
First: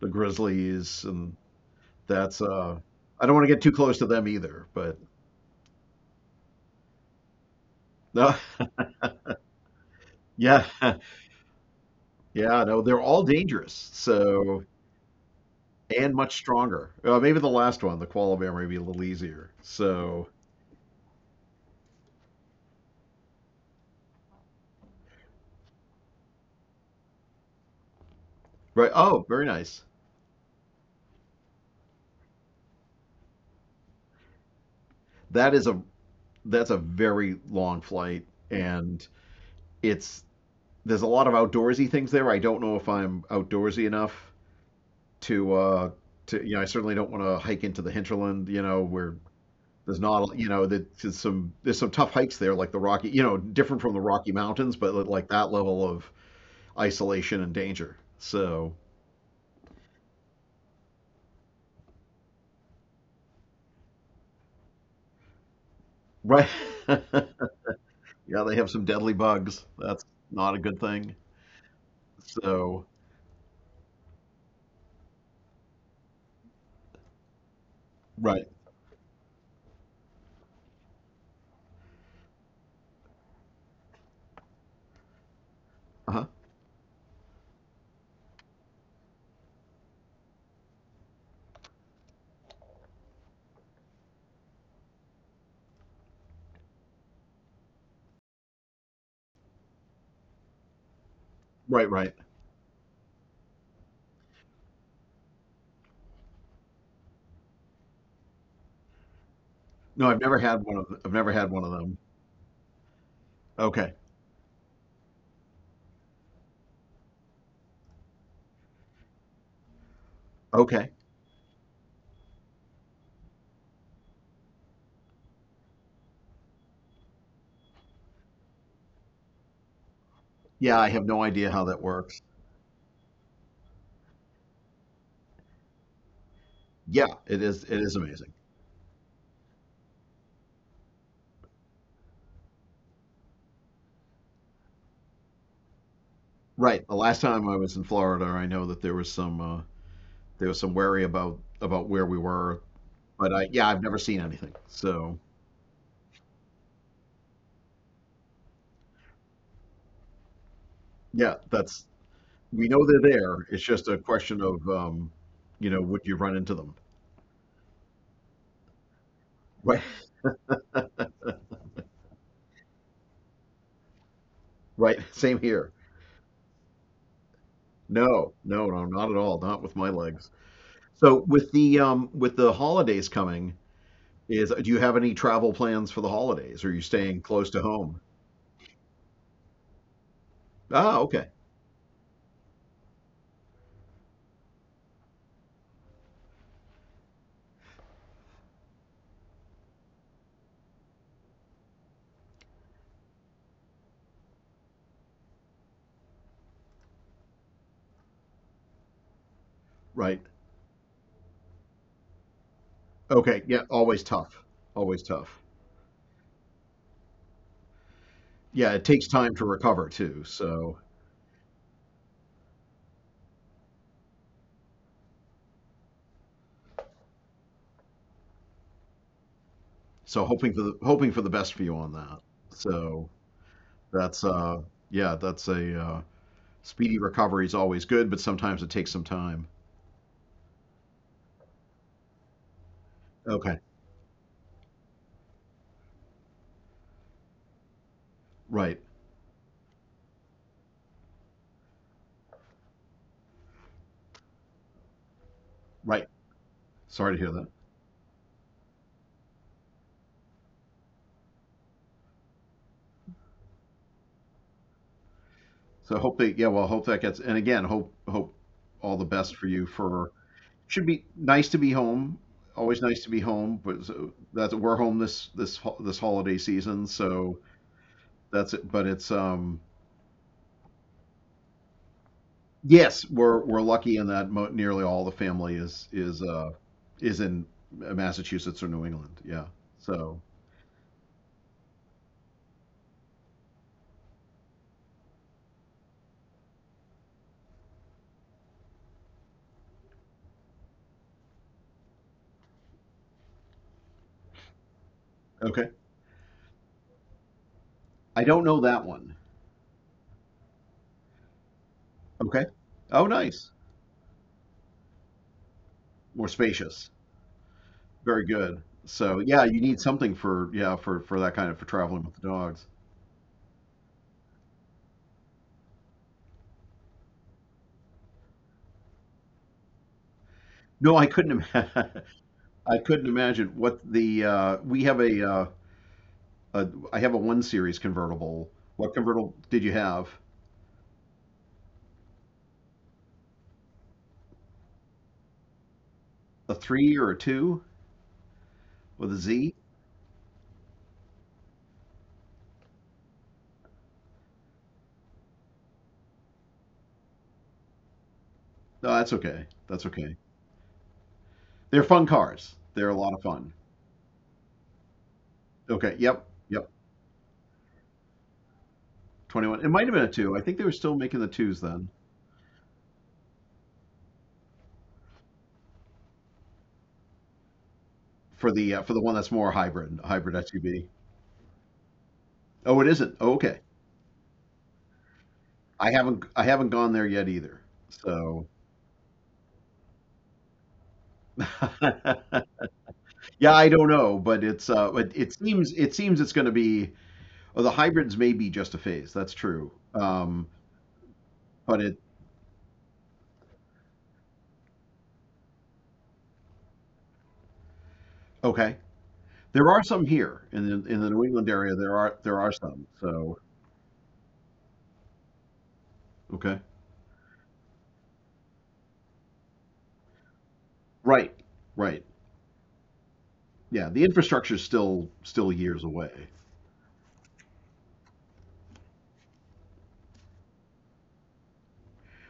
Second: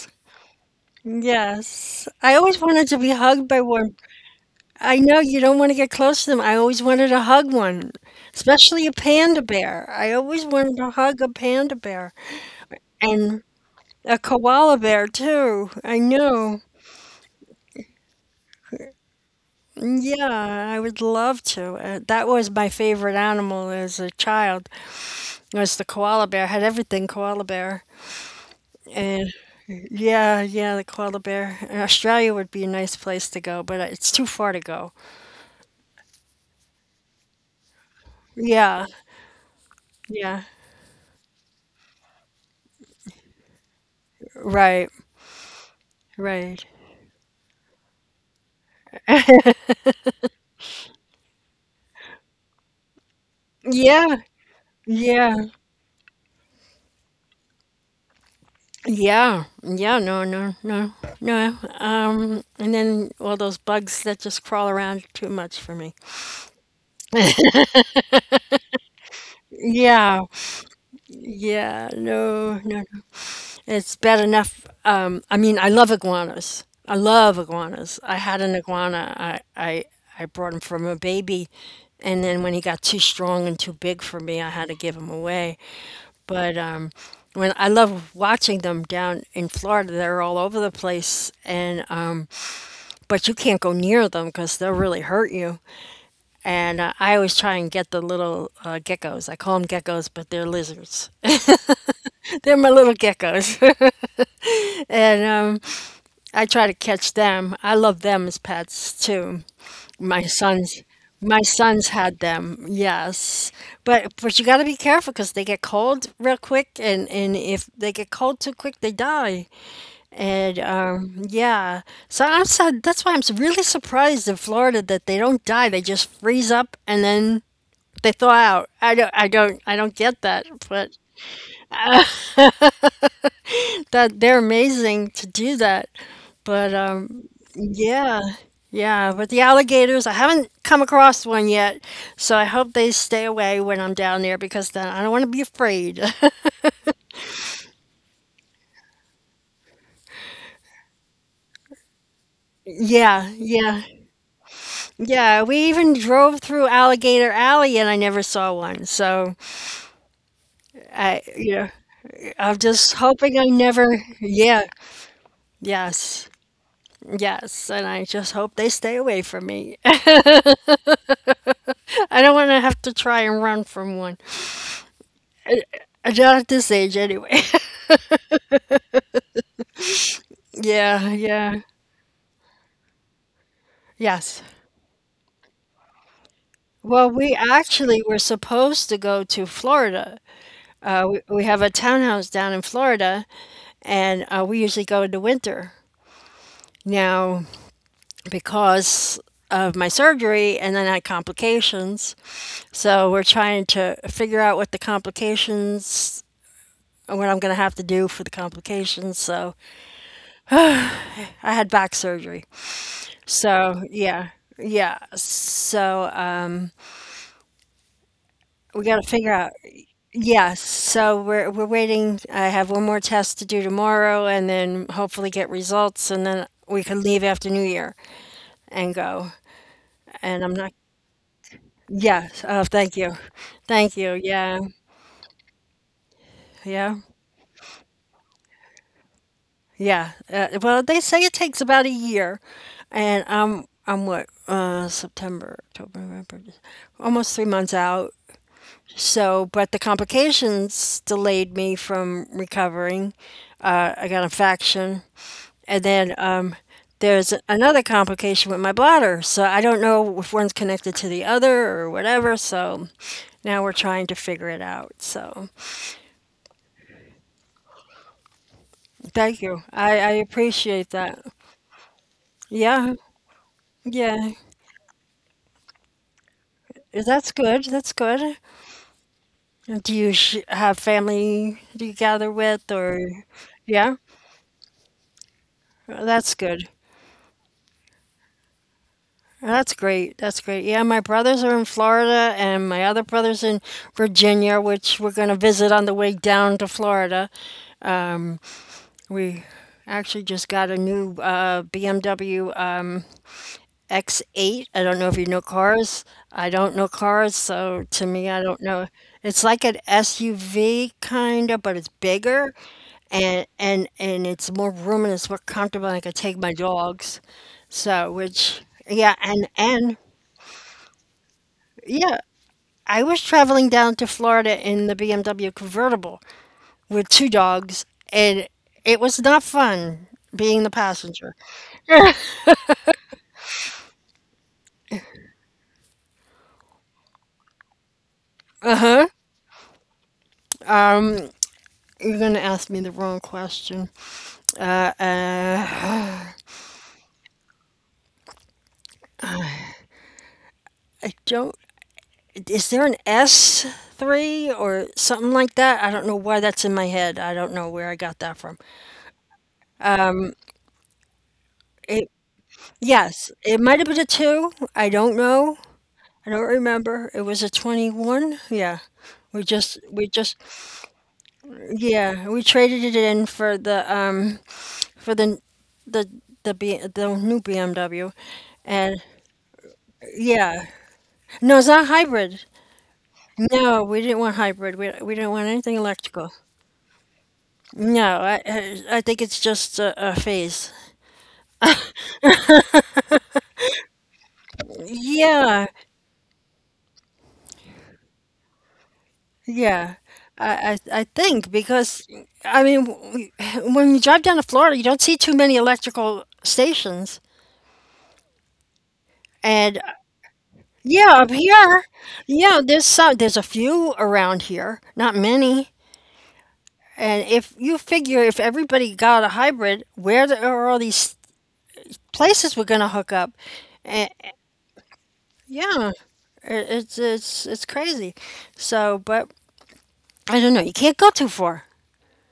Speaker 2: the grizzlies and
Speaker 1: Yes. I
Speaker 2: that's
Speaker 1: always
Speaker 2: uh,
Speaker 1: wanted to be
Speaker 2: I don't want
Speaker 1: hugged
Speaker 2: to get
Speaker 1: by
Speaker 2: too
Speaker 1: one.
Speaker 2: close to them either,
Speaker 1: I
Speaker 2: but
Speaker 1: know you don't want to get close to them. I always wanted to hug one,
Speaker 2: no.
Speaker 1: especially a panda bear. I always
Speaker 2: Yeah,
Speaker 1: wanted to hug a panda bear
Speaker 2: yeah, no, they're all
Speaker 1: and
Speaker 2: dangerous.
Speaker 1: a
Speaker 2: So
Speaker 1: koala bear too. I
Speaker 2: and much
Speaker 1: know.
Speaker 2: stronger. Uh, maybe the last one, the koala bear, may be a little easier. So
Speaker 1: Yeah, I would love to. Uh, that was my favorite animal as a child. Was the koala bear. had everything koala bear.
Speaker 2: right, oh,
Speaker 1: And
Speaker 2: very nice.
Speaker 1: yeah, yeah, the koala bear. And Australia would be a nice place to go, but it's too far to go.
Speaker 2: that is a that's a very long flight,
Speaker 1: Yeah,
Speaker 2: and it's
Speaker 1: yeah.
Speaker 2: there's a lot of outdoorsy things there. I don't know if I'm outdoorsy enough
Speaker 1: Right,
Speaker 2: to uh to you know
Speaker 1: right.
Speaker 2: I certainly don't want to hike into the hinterland. You know where there's not, you know that- there's some there's some tough hikes there, like the Rocky, you know different from the
Speaker 1: Yeah,
Speaker 2: Rocky Mountains, but like
Speaker 1: yeah,
Speaker 2: that level of isolation and danger. So
Speaker 1: yeah, yeah. No, no, no, no. Um, and then all those bugs that just crawl around are too much for me.
Speaker 2: right, yeah, they have some deadly bugs. That's
Speaker 1: Yeah,
Speaker 2: not a good thing.
Speaker 1: yeah. No,
Speaker 2: So
Speaker 1: no. It's bad enough. Um, I mean, I love iguanas. I love iguanas. I had
Speaker 2: right,
Speaker 1: an iguana. I, I, I brought him from a baby. And then when he got too strong and too big for me, I had to give him away.
Speaker 2: uh huh,
Speaker 1: But um, when I love watching them down in Florida, they're all over the place. And um, but you can't go near them because they'll really hurt you. And uh, I always try and get the little uh, geckos. I call them geckos, but they're lizards.
Speaker 2: right, right.
Speaker 1: They're my little geckos. and um, I try to catch them. I love them as pets too.
Speaker 2: No, I've
Speaker 1: My
Speaker 2: never had one
Speaker 1: sons,
Speaker 2: of I've never
Speaker 1: my
Speaker 2: had one of
Speaker 1: sons
Speaker 2: them.
Speaker 1: had them. Yes,
Speaker 2: Okay.
Speaker 1: but but you got to be careful because they get cold real quick, and and if they get cold too quick, they die. And
Speaker 2: Okay.
Speaker 1: um, yeah, so I'm sad. That's why I'm s- really surprised in Florida that they don't die. They just freeze up and then they thaw out. I don't, I don't, I don't get that.
Speaker 2: Yeah, I
Speaker 1: But
Speaker 2: have no idea how that works.
Speaker 1: that they're amazing to do that. But
Speaker 2: Yeah,
Speaker 1: um,
Speaker 2: it is it is
Speaker 1: Yeah.
Speaker 2: amazing.
Speaker 1: Yeah, but the alligators, I haven't come across one yet, so I hope they stay away when I'm down there because then I don't want to be afraid.
Speaker 2: Right. The last time I was in Florida, I know that there was some uh there was some worry about about where we were,
Speaker 1: Yeah,
Speaker 2: but I yeah,
Speaker 1: yeah.
Speaker 2: I've never seen anything. So,
Speaker 1: Yeah, we even drove through Alligator Alley and I never saw one. So I,
Speaker 2: yeah,
Speaker 1: you know,
Speaker 2: that's
Speaker 1: I'm
Speaker 2: we know
Speaker 1: just
Speaker 2: they're
Speaker 1: hoping I
Speaker 2: there. It's just a
Speaker 1: never,
Speaker 2: question
Speaker 1: yeah,
Speaker 2: of, um, you know, would you
Speaker 1: yes,
Speaker 2: run into them?
Speaker 1: yes. And I just hope they stay away from me.
Speaker 2: Right.
Speaker 1: I don't want to have to try and run from one.
Speaker 2: Right. Same here.
Speaker 1: Not at this age, anyway.
Speaker 2: No. No, no, not at all. Not with my legs.
Speaker 1: Yeah,
Speaker 2: So,
Speaker 1: yeah,
Speaker 2: with the um with the holidays coming,
Speaker 1: yes.
Speaker 2: is do you have any travel plans for the holidays? Are you
Speaker 1: Well,
Speaker 2: staying
Speaker 1: we
Speaker 2: close to
Speaker 1: actually
Speaker 2: home?
Speaker 1: were supposed to go to Florida.
Speaker 2: Ah,
Speaker 1: Uh, we,
Speaker 2: okay.
Speaker 1: we have a townhouse down in Florida, and uh, we usually go in the winter. Now, because of my surgery and then I had complications, so we're trying to figure out what the complications, what I'm going to have to do for the complications. So
Speaker 2: Right.
Speaker 1: I had back surgery.
Speaker 2: Okay. Yeah,
Speaker 1: So,
Speaker 2: always
Speaker 1: yeah,
Speaker 2: tough.
Speaker 1: yeah.
Speaker 2: Always tough.
Speaker 1: So um,
Speaker 2: Yeah,
Speaker 1: we
Speaker 2: it
Speaker 1: got to
Speaker 2: takes
Speaker 1: figure
Speaker 2: time to
Speaker 1: out.
Speaker 2: recover too.
Speaker 1: Yes,
Speaker 2: So,
Speaker 1: so we're we're waiting. I have one more test to do tomorrow and then hopefully get results and then we can leave after New Year and go.
Speaker 2: so
Speaker 1: And I'm
Speaker 2: hoping for
Speaker 1: not.
Speaker 2: the hoping for the best for you on that.
Speaker 1: Yes, oh, thank
Speaker 2: So
Speaker 1: you. Thank you.
Speaker 2: that's
Speaker 1: Yeah.
Speaker 2: uh yeah, that's a uh,
Speaker 1: Yeah.
Speaker 2: speedy recovery is always good, but sometimes it takes some time.
Speaker 1: Yeah. Uh, well, they say it takes about a year, and
Speaker 2: Okay.
Speaker 1: I'm I'm what, uh September, October, November, Dec- almost three months out.
Speaker 2: Right.
Speaker 1: So, but the complications delayed me from recovering. Uh, I got an infection. And
Speaker 2: Right.
Speaker 1: then um,
Speaker 2: Sorry to
Speaker 1: there's
Speaker 2: hear that.
Speaker 1: another complication with my bladder. So I don't know if one's connected to the other or whatever. So now we're trying to figure it out. So
Speaker 2: So hope that, yeah, well, hope that gets, and again, hope hope all the best
Speaker 1: thank
Speaker 2: for
Speaker 1: you.
Speaker 2: you.
Speaker 1: I, I
Speaker 2: For should
Speaker 1: appreciate
Speaker 2: be
Speaker 1: that.
Speaker 2: nice to be home. Always
Speaker 1: Yeah.
Speaker 2: nice to be home, but so
Speaker 1: Yeah.
Speaker 2: that's, we're home this this ho- this holiday season,
Speaker 1: That's
Speaker 2: so
Speaker 1: good. That's good.
Speaker 2: that's it. But it's um
Speaker 1: Do you sh- have family, do you gather with,
Speaker 2: yes,
Speaker 1: or?
Speaker 2: we're we're
Speaker 1: Yeah?
Speaker 2: lucky in that mo- nearly all the family is is
Speaker 1: That's
Speaker 2: uh
Speaker 1: good.
Speaker 2: is in Massachusetts or New England. Yeah.
Speaker 1: That's great.
Speaker 2: So
Speaker 1: That's great. Yeah, my brothers are in Florida and my other brother's in Virginia, which we're going to visit on the way down to Florida. Um, we actually just got a new uh, B M W, um, X eight. I don't know if you know
Speaker 2: okay,
Speaker 1: cars. I don't know cars, so to
Speaker 2: I
Speaker 1: me, I
Speaker 2: don't
Speaker 1: don't
Speaker 2: know that
Speaker 1: know.
Speaker 2: one.
Speaker 1: It's like an S U V kind of, but it's
Speaker 2: Okay.
Speaker 1: bigger,
Speaker 2: Oh,
Speaker 1: and
Speaker 2: nice.
Speaker 1: and and it's more room and it's more comfortable. And I could
Speaker 2: More
Speaker 1: take my
Speaker 2: spacious.
Speaker 1: dogs. So,
Speaker 2: Very
Speaker 1: which,
Speaker 2: good.
Speaker 1: yeah,
Speaker 2: So yeah,
Speaker 1: and
Speaker 2: you need
Speaker 1: and
Speaker 2: something for yeah for for that kind of for traveling with
Speaker 1: yeah,
Speaker 2: the dogs.
Speaker 1: I was traveling down to Florida in the B M W convertible with two dogs, and it was not fun being the
Speaker 2: No, I couldn't.
Speaker 1: passenger.
Speaker 2: Ima- I couldn't imagine what the uh, we have a, uh, a I have a one series convertible. What convertible did you have?
Speaker 1: You're going to ask me the wrong question.
Speaker 2: A three or a two with a Z?
Speaker 1: I don't. Is there an S three or something like that? I don't know why that's in my head. I don't know where I got that from.
Speaker 2: No, that's okay. That's okay. They're fun
Speaker 1: It,
Speaker 2: cars. They're a lot of
Speaker 1: yes,
Speaker 2: fun.
Speaker 1: it might have been a two. I don't know.
Speaker 2: Okay. Yep.
Speaker 1: I don't
Speaker 2: Yep.
Speaker 1: remember. It was a twenty-one. Yeah. We
Speaker 2: 21. It
Speaker 1: just
Speaker 2: might have been
Speaker 1: we
Speaker 2: a two.
Speaker 1: just
Speaker 2: I think they were still making the twos then
Speaker 1: yeah, we traded it in for the um for the the the B, the new B M W.
Speaker 2: for the uh, for
Speaker 1: And
Speaker 2: the one that's more hybrid, a hybrid
Speaker 1: yeah.
Speaker 2: S U V.
Speaker 1: No, it's not hybrid.
Speaker 2: Oh, it isn't. Oh, okay.
Speaker 1: No, we didn't want hybrid. We we didn't want anything
Speaker 2: I haven't
Speaker 1: electrical.
Speaker 2: I haven't gone there yet either.
Speaker 1: No, I
Speaker 2: So
Speaker 1: I I think it's just a, a phase.
Speaker 2: yeah, I don't know, but it's uh it, it
Speaker 1: Yeah,
Speaker 2: seems it seems it's going to be oh, the hybrids may be just a phase. That's true.
Speaker 1: yeah.
Speaker 2: Um,
Speaker 1: I, I I think
Speaker 2: but it
Speaker 1: because I mean, w- w- when you drive down to Florida, you don't see too many electrical stations.
Speaker 2: okay. There
Speaker 1: And uh,
Speaker 2: are some here in the in the
Speaker 1: yeah,
Speaker 2: New
Speaker 1: up
Speaker 2: England area.
Speaker 1: here,
Speaker 2: There are there are
Speaker 1: yeah, there's
Speaker 2: some.
Speaker 1: some there's
Speaker 2: So
Speaker 1: a few around here, not many.
Speaker 2: okay.
Speaker 1: And if you figure if everybody got a hybrid, where the- are all these
Speaker 2: Right, right.
Speaker 1: places we're gonna hook up?
Speaker 2: Yeah, the
Speaker 1: Eh,
Speaker 2: infrastructure's still still years
Speaker 1: yeah,
Speaker 2: away.
Speaker 1: it- it's it's it's crazy. So, but I don't know. You can't go too far.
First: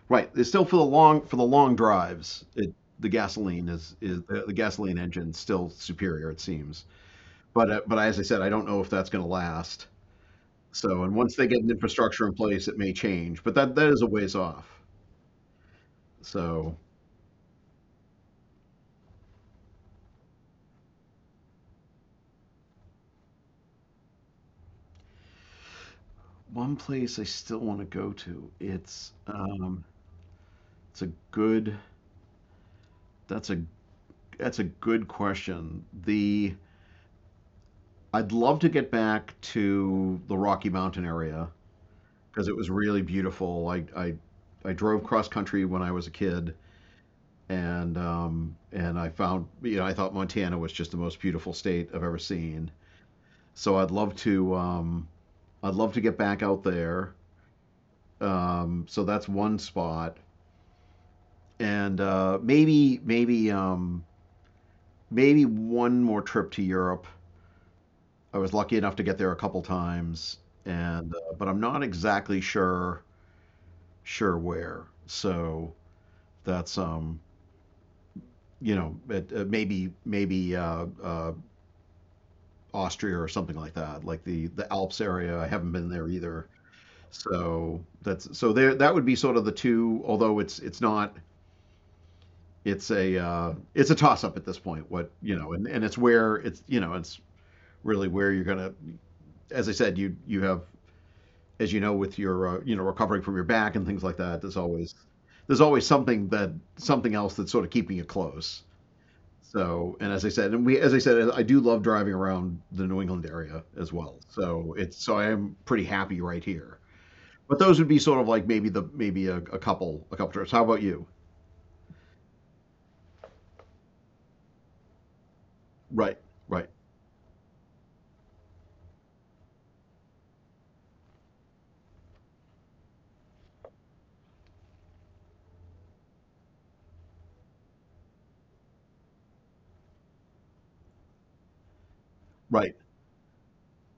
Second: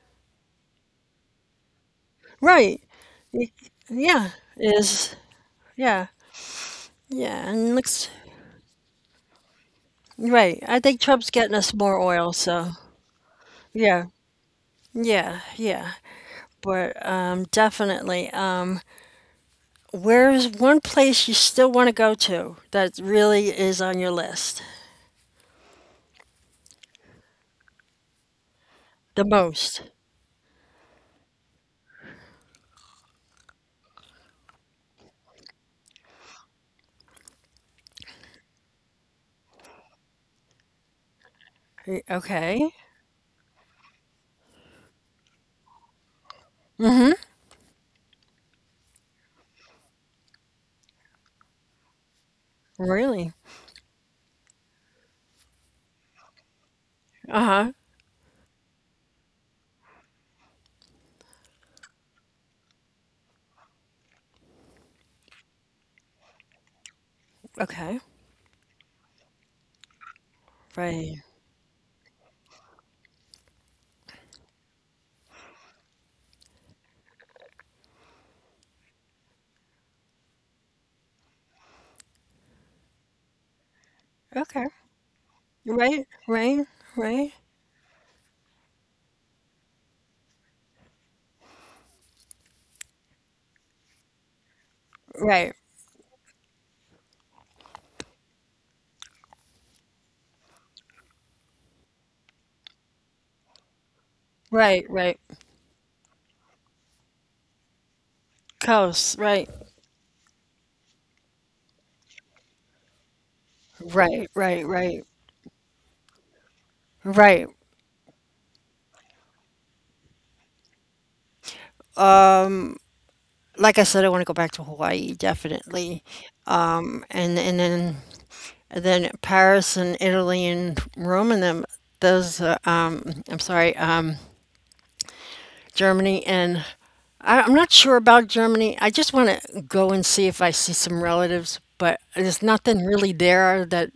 Speaker 2: Right, it's still for the long for the long drives. It,
Speaker 1: Right.
Speaker 2: the
Speaker 1: You-
Speaker 2: gasoline is is
Speaker 1: Yeah.
Speaker 2: the, the gasoline
Speaker 1: Is
Speaker 2: engine's still
Speaker 1: yeah.
Speaker 2: superior, it seems.
Speaker 1: Yeah.
Speaker 2: But
Speaker 1: And
Speaker 2: uh, but
Speaker 1: looks
Speaker 2: as I said, I don't know if that's going to last.
Speaker 1: right. I think
Speaker 2: So, and
Speaker 1: Trump's
Speaker 2: once they
Speaker 1: getting
Speaker 2: get an
Speaker 1: us more
Speaker 2: infrastructure
Speaker 1: oil,
Speaker 2: in place,
Speaker 1: so
Speaker 2: it may change. But that that is
Speaker 1: yeah.
Speaker 2: a ways off.
Speaker 1: Yeah. Yeah.
Speaker 2: So,
Speaker 1: But um definitely. Um where's one place you still want to go to that really is on your list?
Speaker 2: one place I still want to go to. It's
Speaker 1: The
Speaker 2: um,
Speaker 1: most.
Speaker 2: it's a good. That's a that's a good question. The I'd love to get back to the Rocky Mountain area
Speaker 1: Y-
Speaker 2: because it was
Speaker 1: Okay.
Speaker 2: really beautiful. I, I, I drove cross country when I was a kid,
Speaker 1: Mm-hmm.
Speaker 2: and um, and I found you know I thought Montana was just the most beautiful state I've ever seen.
Speaker 1: Really?
Speaker 2: So I'd love to um, I'd love to get back out there.
Speaker 1: Uh-huh.
Speaker 2: Um, so that's one spot, and uh, maybe maybe um, maybe one more trip to Europe.
Speaker 1: Okay.
Speaker 2: I was lucky enough to get there a couple times, and
Speaker 1: Right.
Speaker 2: uh, but I'm not exactly sure sure where. So that's um, you know, it, it maybe maybe uh, uh, Austria or something like that, like the
Speaker 1: Okay.
Speaker 2: the Alps area. I haven't been there
Speaker 1: Right.
Speaker 2: either.
Speaker 1: Right. Right.
Speaker 2: So that's, so there. That would be sort of the two. Although it's it's not. It's a uh, it's a toss up at this point. What, you know,
Speaker 1: Right.
Speaker 2: and and it's where it's you know it's really where you're gonna. As I said, you you have, as you know with your uh, you know recovering from your back and things like that. There's
Speaker 1: Right.
Speaker 2: always
Speaker 1: Right.
Speaker 2: there's always something that something else that's sort of keeping you close.
Speaker 1: Coast. Right.
Speaker 2: So, and as I said, and we, as I said, I do love driving around the New England area as well.
Speaker 1: Right, right,
Speaker 2: So it's,
Speaker 1: right,
Speaker 2: so I am pretty happy right here.
Speaker 1: right.
Speaker 2: But those would be sort of, like, maybe the, maybe a, a couple, a couple trips. How about you?
Speaker 1: Um, like I said, I want to go back to Hawaii definitely.
Speaker 2: Right, right,
Speaker 1: Um, and and then and then Paris and Italy and Rome and them those. Uh, um, I'm sorry, um, Germany, and I, I'm not sure about Germany. I just want to go and see if I see some relatives, but there's
Speaker 2: right.
Speaker 1: nothing really there that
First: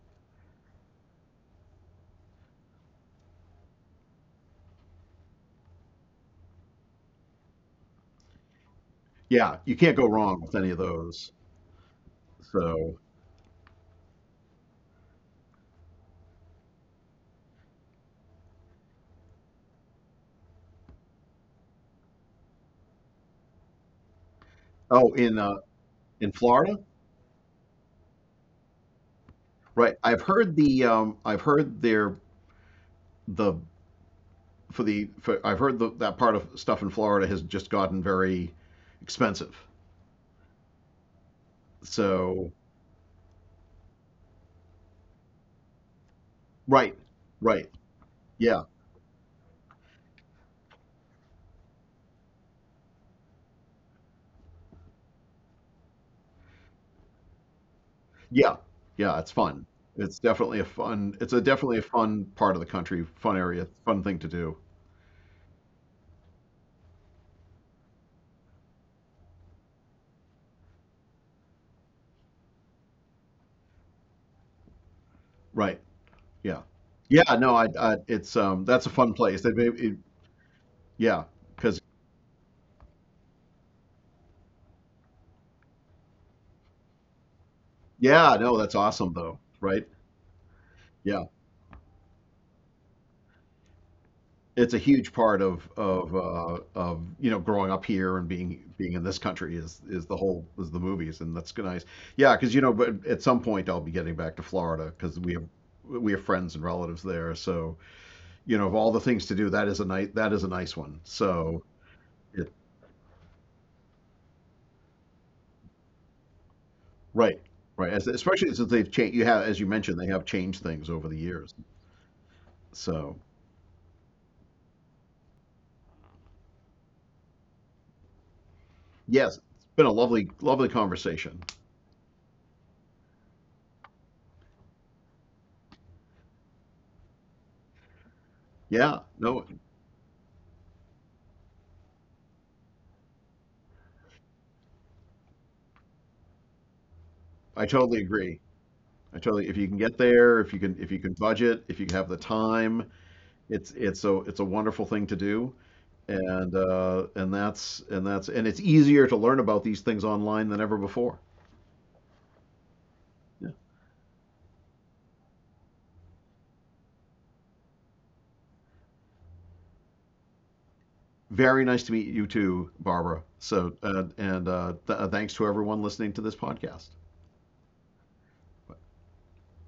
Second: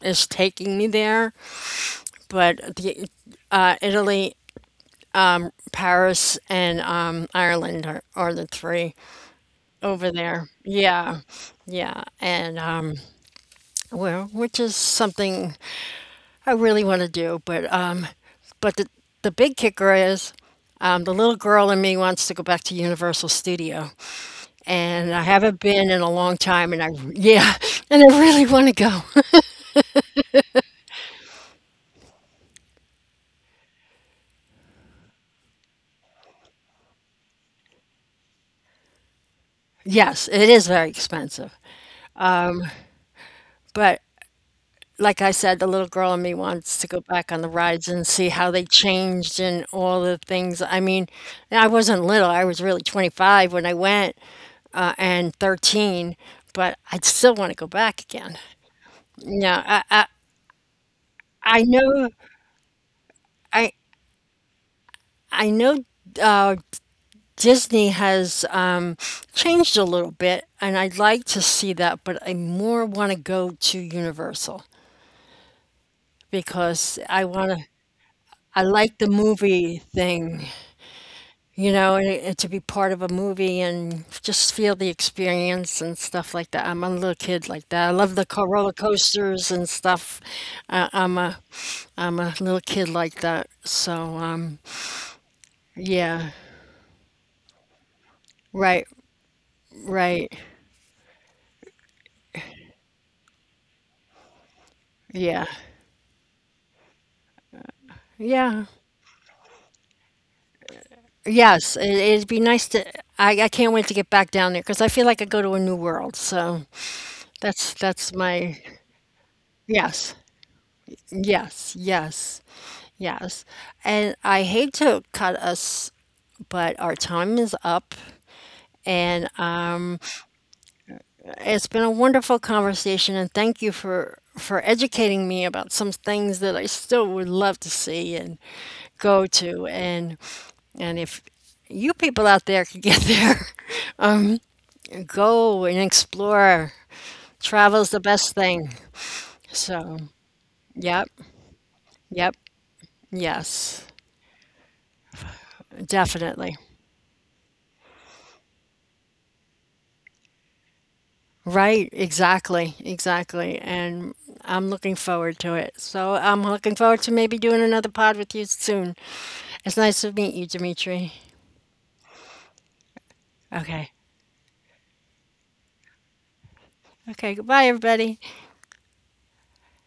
Speaker 1: is taking me there. But the, uh, Italy, um, Paris, and um, Ireland are, are the three.
Speaker 2: Yeah, you can't go
Speaker 1: Over
Speaker 2: wrong
Speaker 1: there.
Speaker 2: with any of
Speaker 1: Yeah.
Speaker 2: those.
Speaker 1: Yeah. And um
Speaker 2: So,
Speaker 1: well, which is something I really want to do, but um but the the big kicker is, um, the little girl in me wants to go back to Universal Studio,
Speaker 2: oh,
Speaker 1: and I
Speaker 2: in uh,
Speaker 1: haven't been in a
Speaker 2: in
Speaker 1: long time.
Speaker 2: Florida,
Speaker 1: And I, yeah, and I really want to go.
Speaker 2: right? I've heard the, um, I've heard their the for the for, I've heard the, that part of stuff in Florida has just gotten very expensive.
Speaker 1: Yes, it is very expensive,
Speaker 2: So,
Speaker 1: but like I said, the little girl in me wants to
Speaker 2: right,
Speaker 1: go back on the
Speaker 2: right,
Speaker 1: rides and see how they
Speaker 2: yeah.
Speaker 1: changed and all the things. I mean, and I wasn't little; I was really twenty-five when I went, uh, and thirteen, but I'd still want to go back again.
Speaker 2: Yeah, yeah, it's fun.
Speaker 1: Yeah, I,
Speaker 2: It's definitely a fun. It's a
Speaker 1: I, I
Speaker 2: definitely a
Speaker 1: know,
Speaker 2: fun part of the country, fun area,
Speaker 1: I,
Speaker 2: fun thing to do.
Speaker 1: I know uh, Disney has um, changed a little bit, and I'd like to see that, but I more want to go to Universal
Speaker 2: Right. Yeah.
Speaker 1: because I
Speaker 2: Yeah.
Speaker 1: want
Speaker 2: No,
Speaker 1: to.
Speaker 2: I. I it's
Speaker 1: I
Speaker 2: um. That's a
Speaker 1: like the
Speaker 2: fun place. It,
Speaker 1: movie
Speaker 2: it, it,
Speaker 1: thing,
Speaker 2: yeah.
Speaker 1: you
Speaker 2: Because
Speaker 1: know, and, it- to be part of a movie and just feel the experience and stuff like that. I'm a little kid like that. I love the
Speaker 2: yeah.
Speaker 1: co-
Speaker 2: No,
Speaker 1: roller
Speaker 2: that's awesome though.
Speaker 1: coasters and
Speaker 2: Right.
Speaker 1: stuff. Uh, I'm
Speaker 2: Yeah.
Speaker 1: a I'm a little kid like that. So, um,
Speaker 2: It's a huge part of of
Speaker 1: yeah,
Speaker 2: uh, of you know growing up here and being
Speaker 1: right,
Speaker 2: being in this country is is the
Speaker 1: right.
Speaker 2: whole is the movies and that's nice. Yeah, because you know, but at some point I'll be getting back to Florida because we have
Speaker 1: Yeah,
Speaker 2: we have friends and relatives there, so. You know,
Speaker 1: yeah.
Speaker 2: of all the things to do, that is a nice that is a nice one. So,
Speaker 1: Yes, it, it'd be
Speaker 2: it,
Speaker 1: nice to. I, I can't wait to get back down there because I feel like I go to a new world. So
Speaker 2: right,
Speaker 1: that's
Speaker 2: right. As,
Speaker 1: that's
Speaker 2: especially
Speaker 1: my
Speaker 2: since they've changed. You have, as you mentioned, they
Speaker 1: yes,
Speaker 2: have changed things over the years.
Speaker 1: yes, yes,
Speaker 2: So,
Speaker 1: yes. And I hate to cut us, but our time is up, and
Speaker 2: yes, it's been a
Speaker 1: um.
Speaker 2: lovely, lovely conversation.
Speaker 1: It's been a wonderful conversation, and thank you for for educating me about some things that I still would love to see and
Speaker 2: Yeah,
Speaker 1: go
Speaker 2: no,
Speaker 1: to. And and if you people out there could get there, go and explore.
Speaker 2: I
Speaker 1: Travel's the
Speaker 2: totally
Speaker 1: best
Speaker 2: agree.
Speaker 1: thing.
Speaker 2: I totally. If you can get
Speaker 1: So,
Speaker 2: there, if you can, if you
Speaker 1: yep,
Speaker 2: can budget, if you have the
Speaker 1: yep,
Speaker 2: time, it's
Speaker 1: yes,
Speaker 2: it's a it's a wonderful thing to do. And
Speaker 1: definitely.
Speaker 2: uh, and that's and that's and it's easier to learn about these things online than ever before.
Speaker 1: Right, exactly,
Speaker 2: Yeah.
Speaker 1: exactly. And I'm looking forward to it. So I'm looking forward to maybe doing another pod with you soon. It's nice to meet you, Dimitri.
Speaker 2: Very nice to meet you too, Barbara. So,
Speaker 1: Okay.
Speaker 2: uh, and uh, th- uh, thanks to everyone listening to this podcast.
Speaker 1: Okay, goodbye, everybody.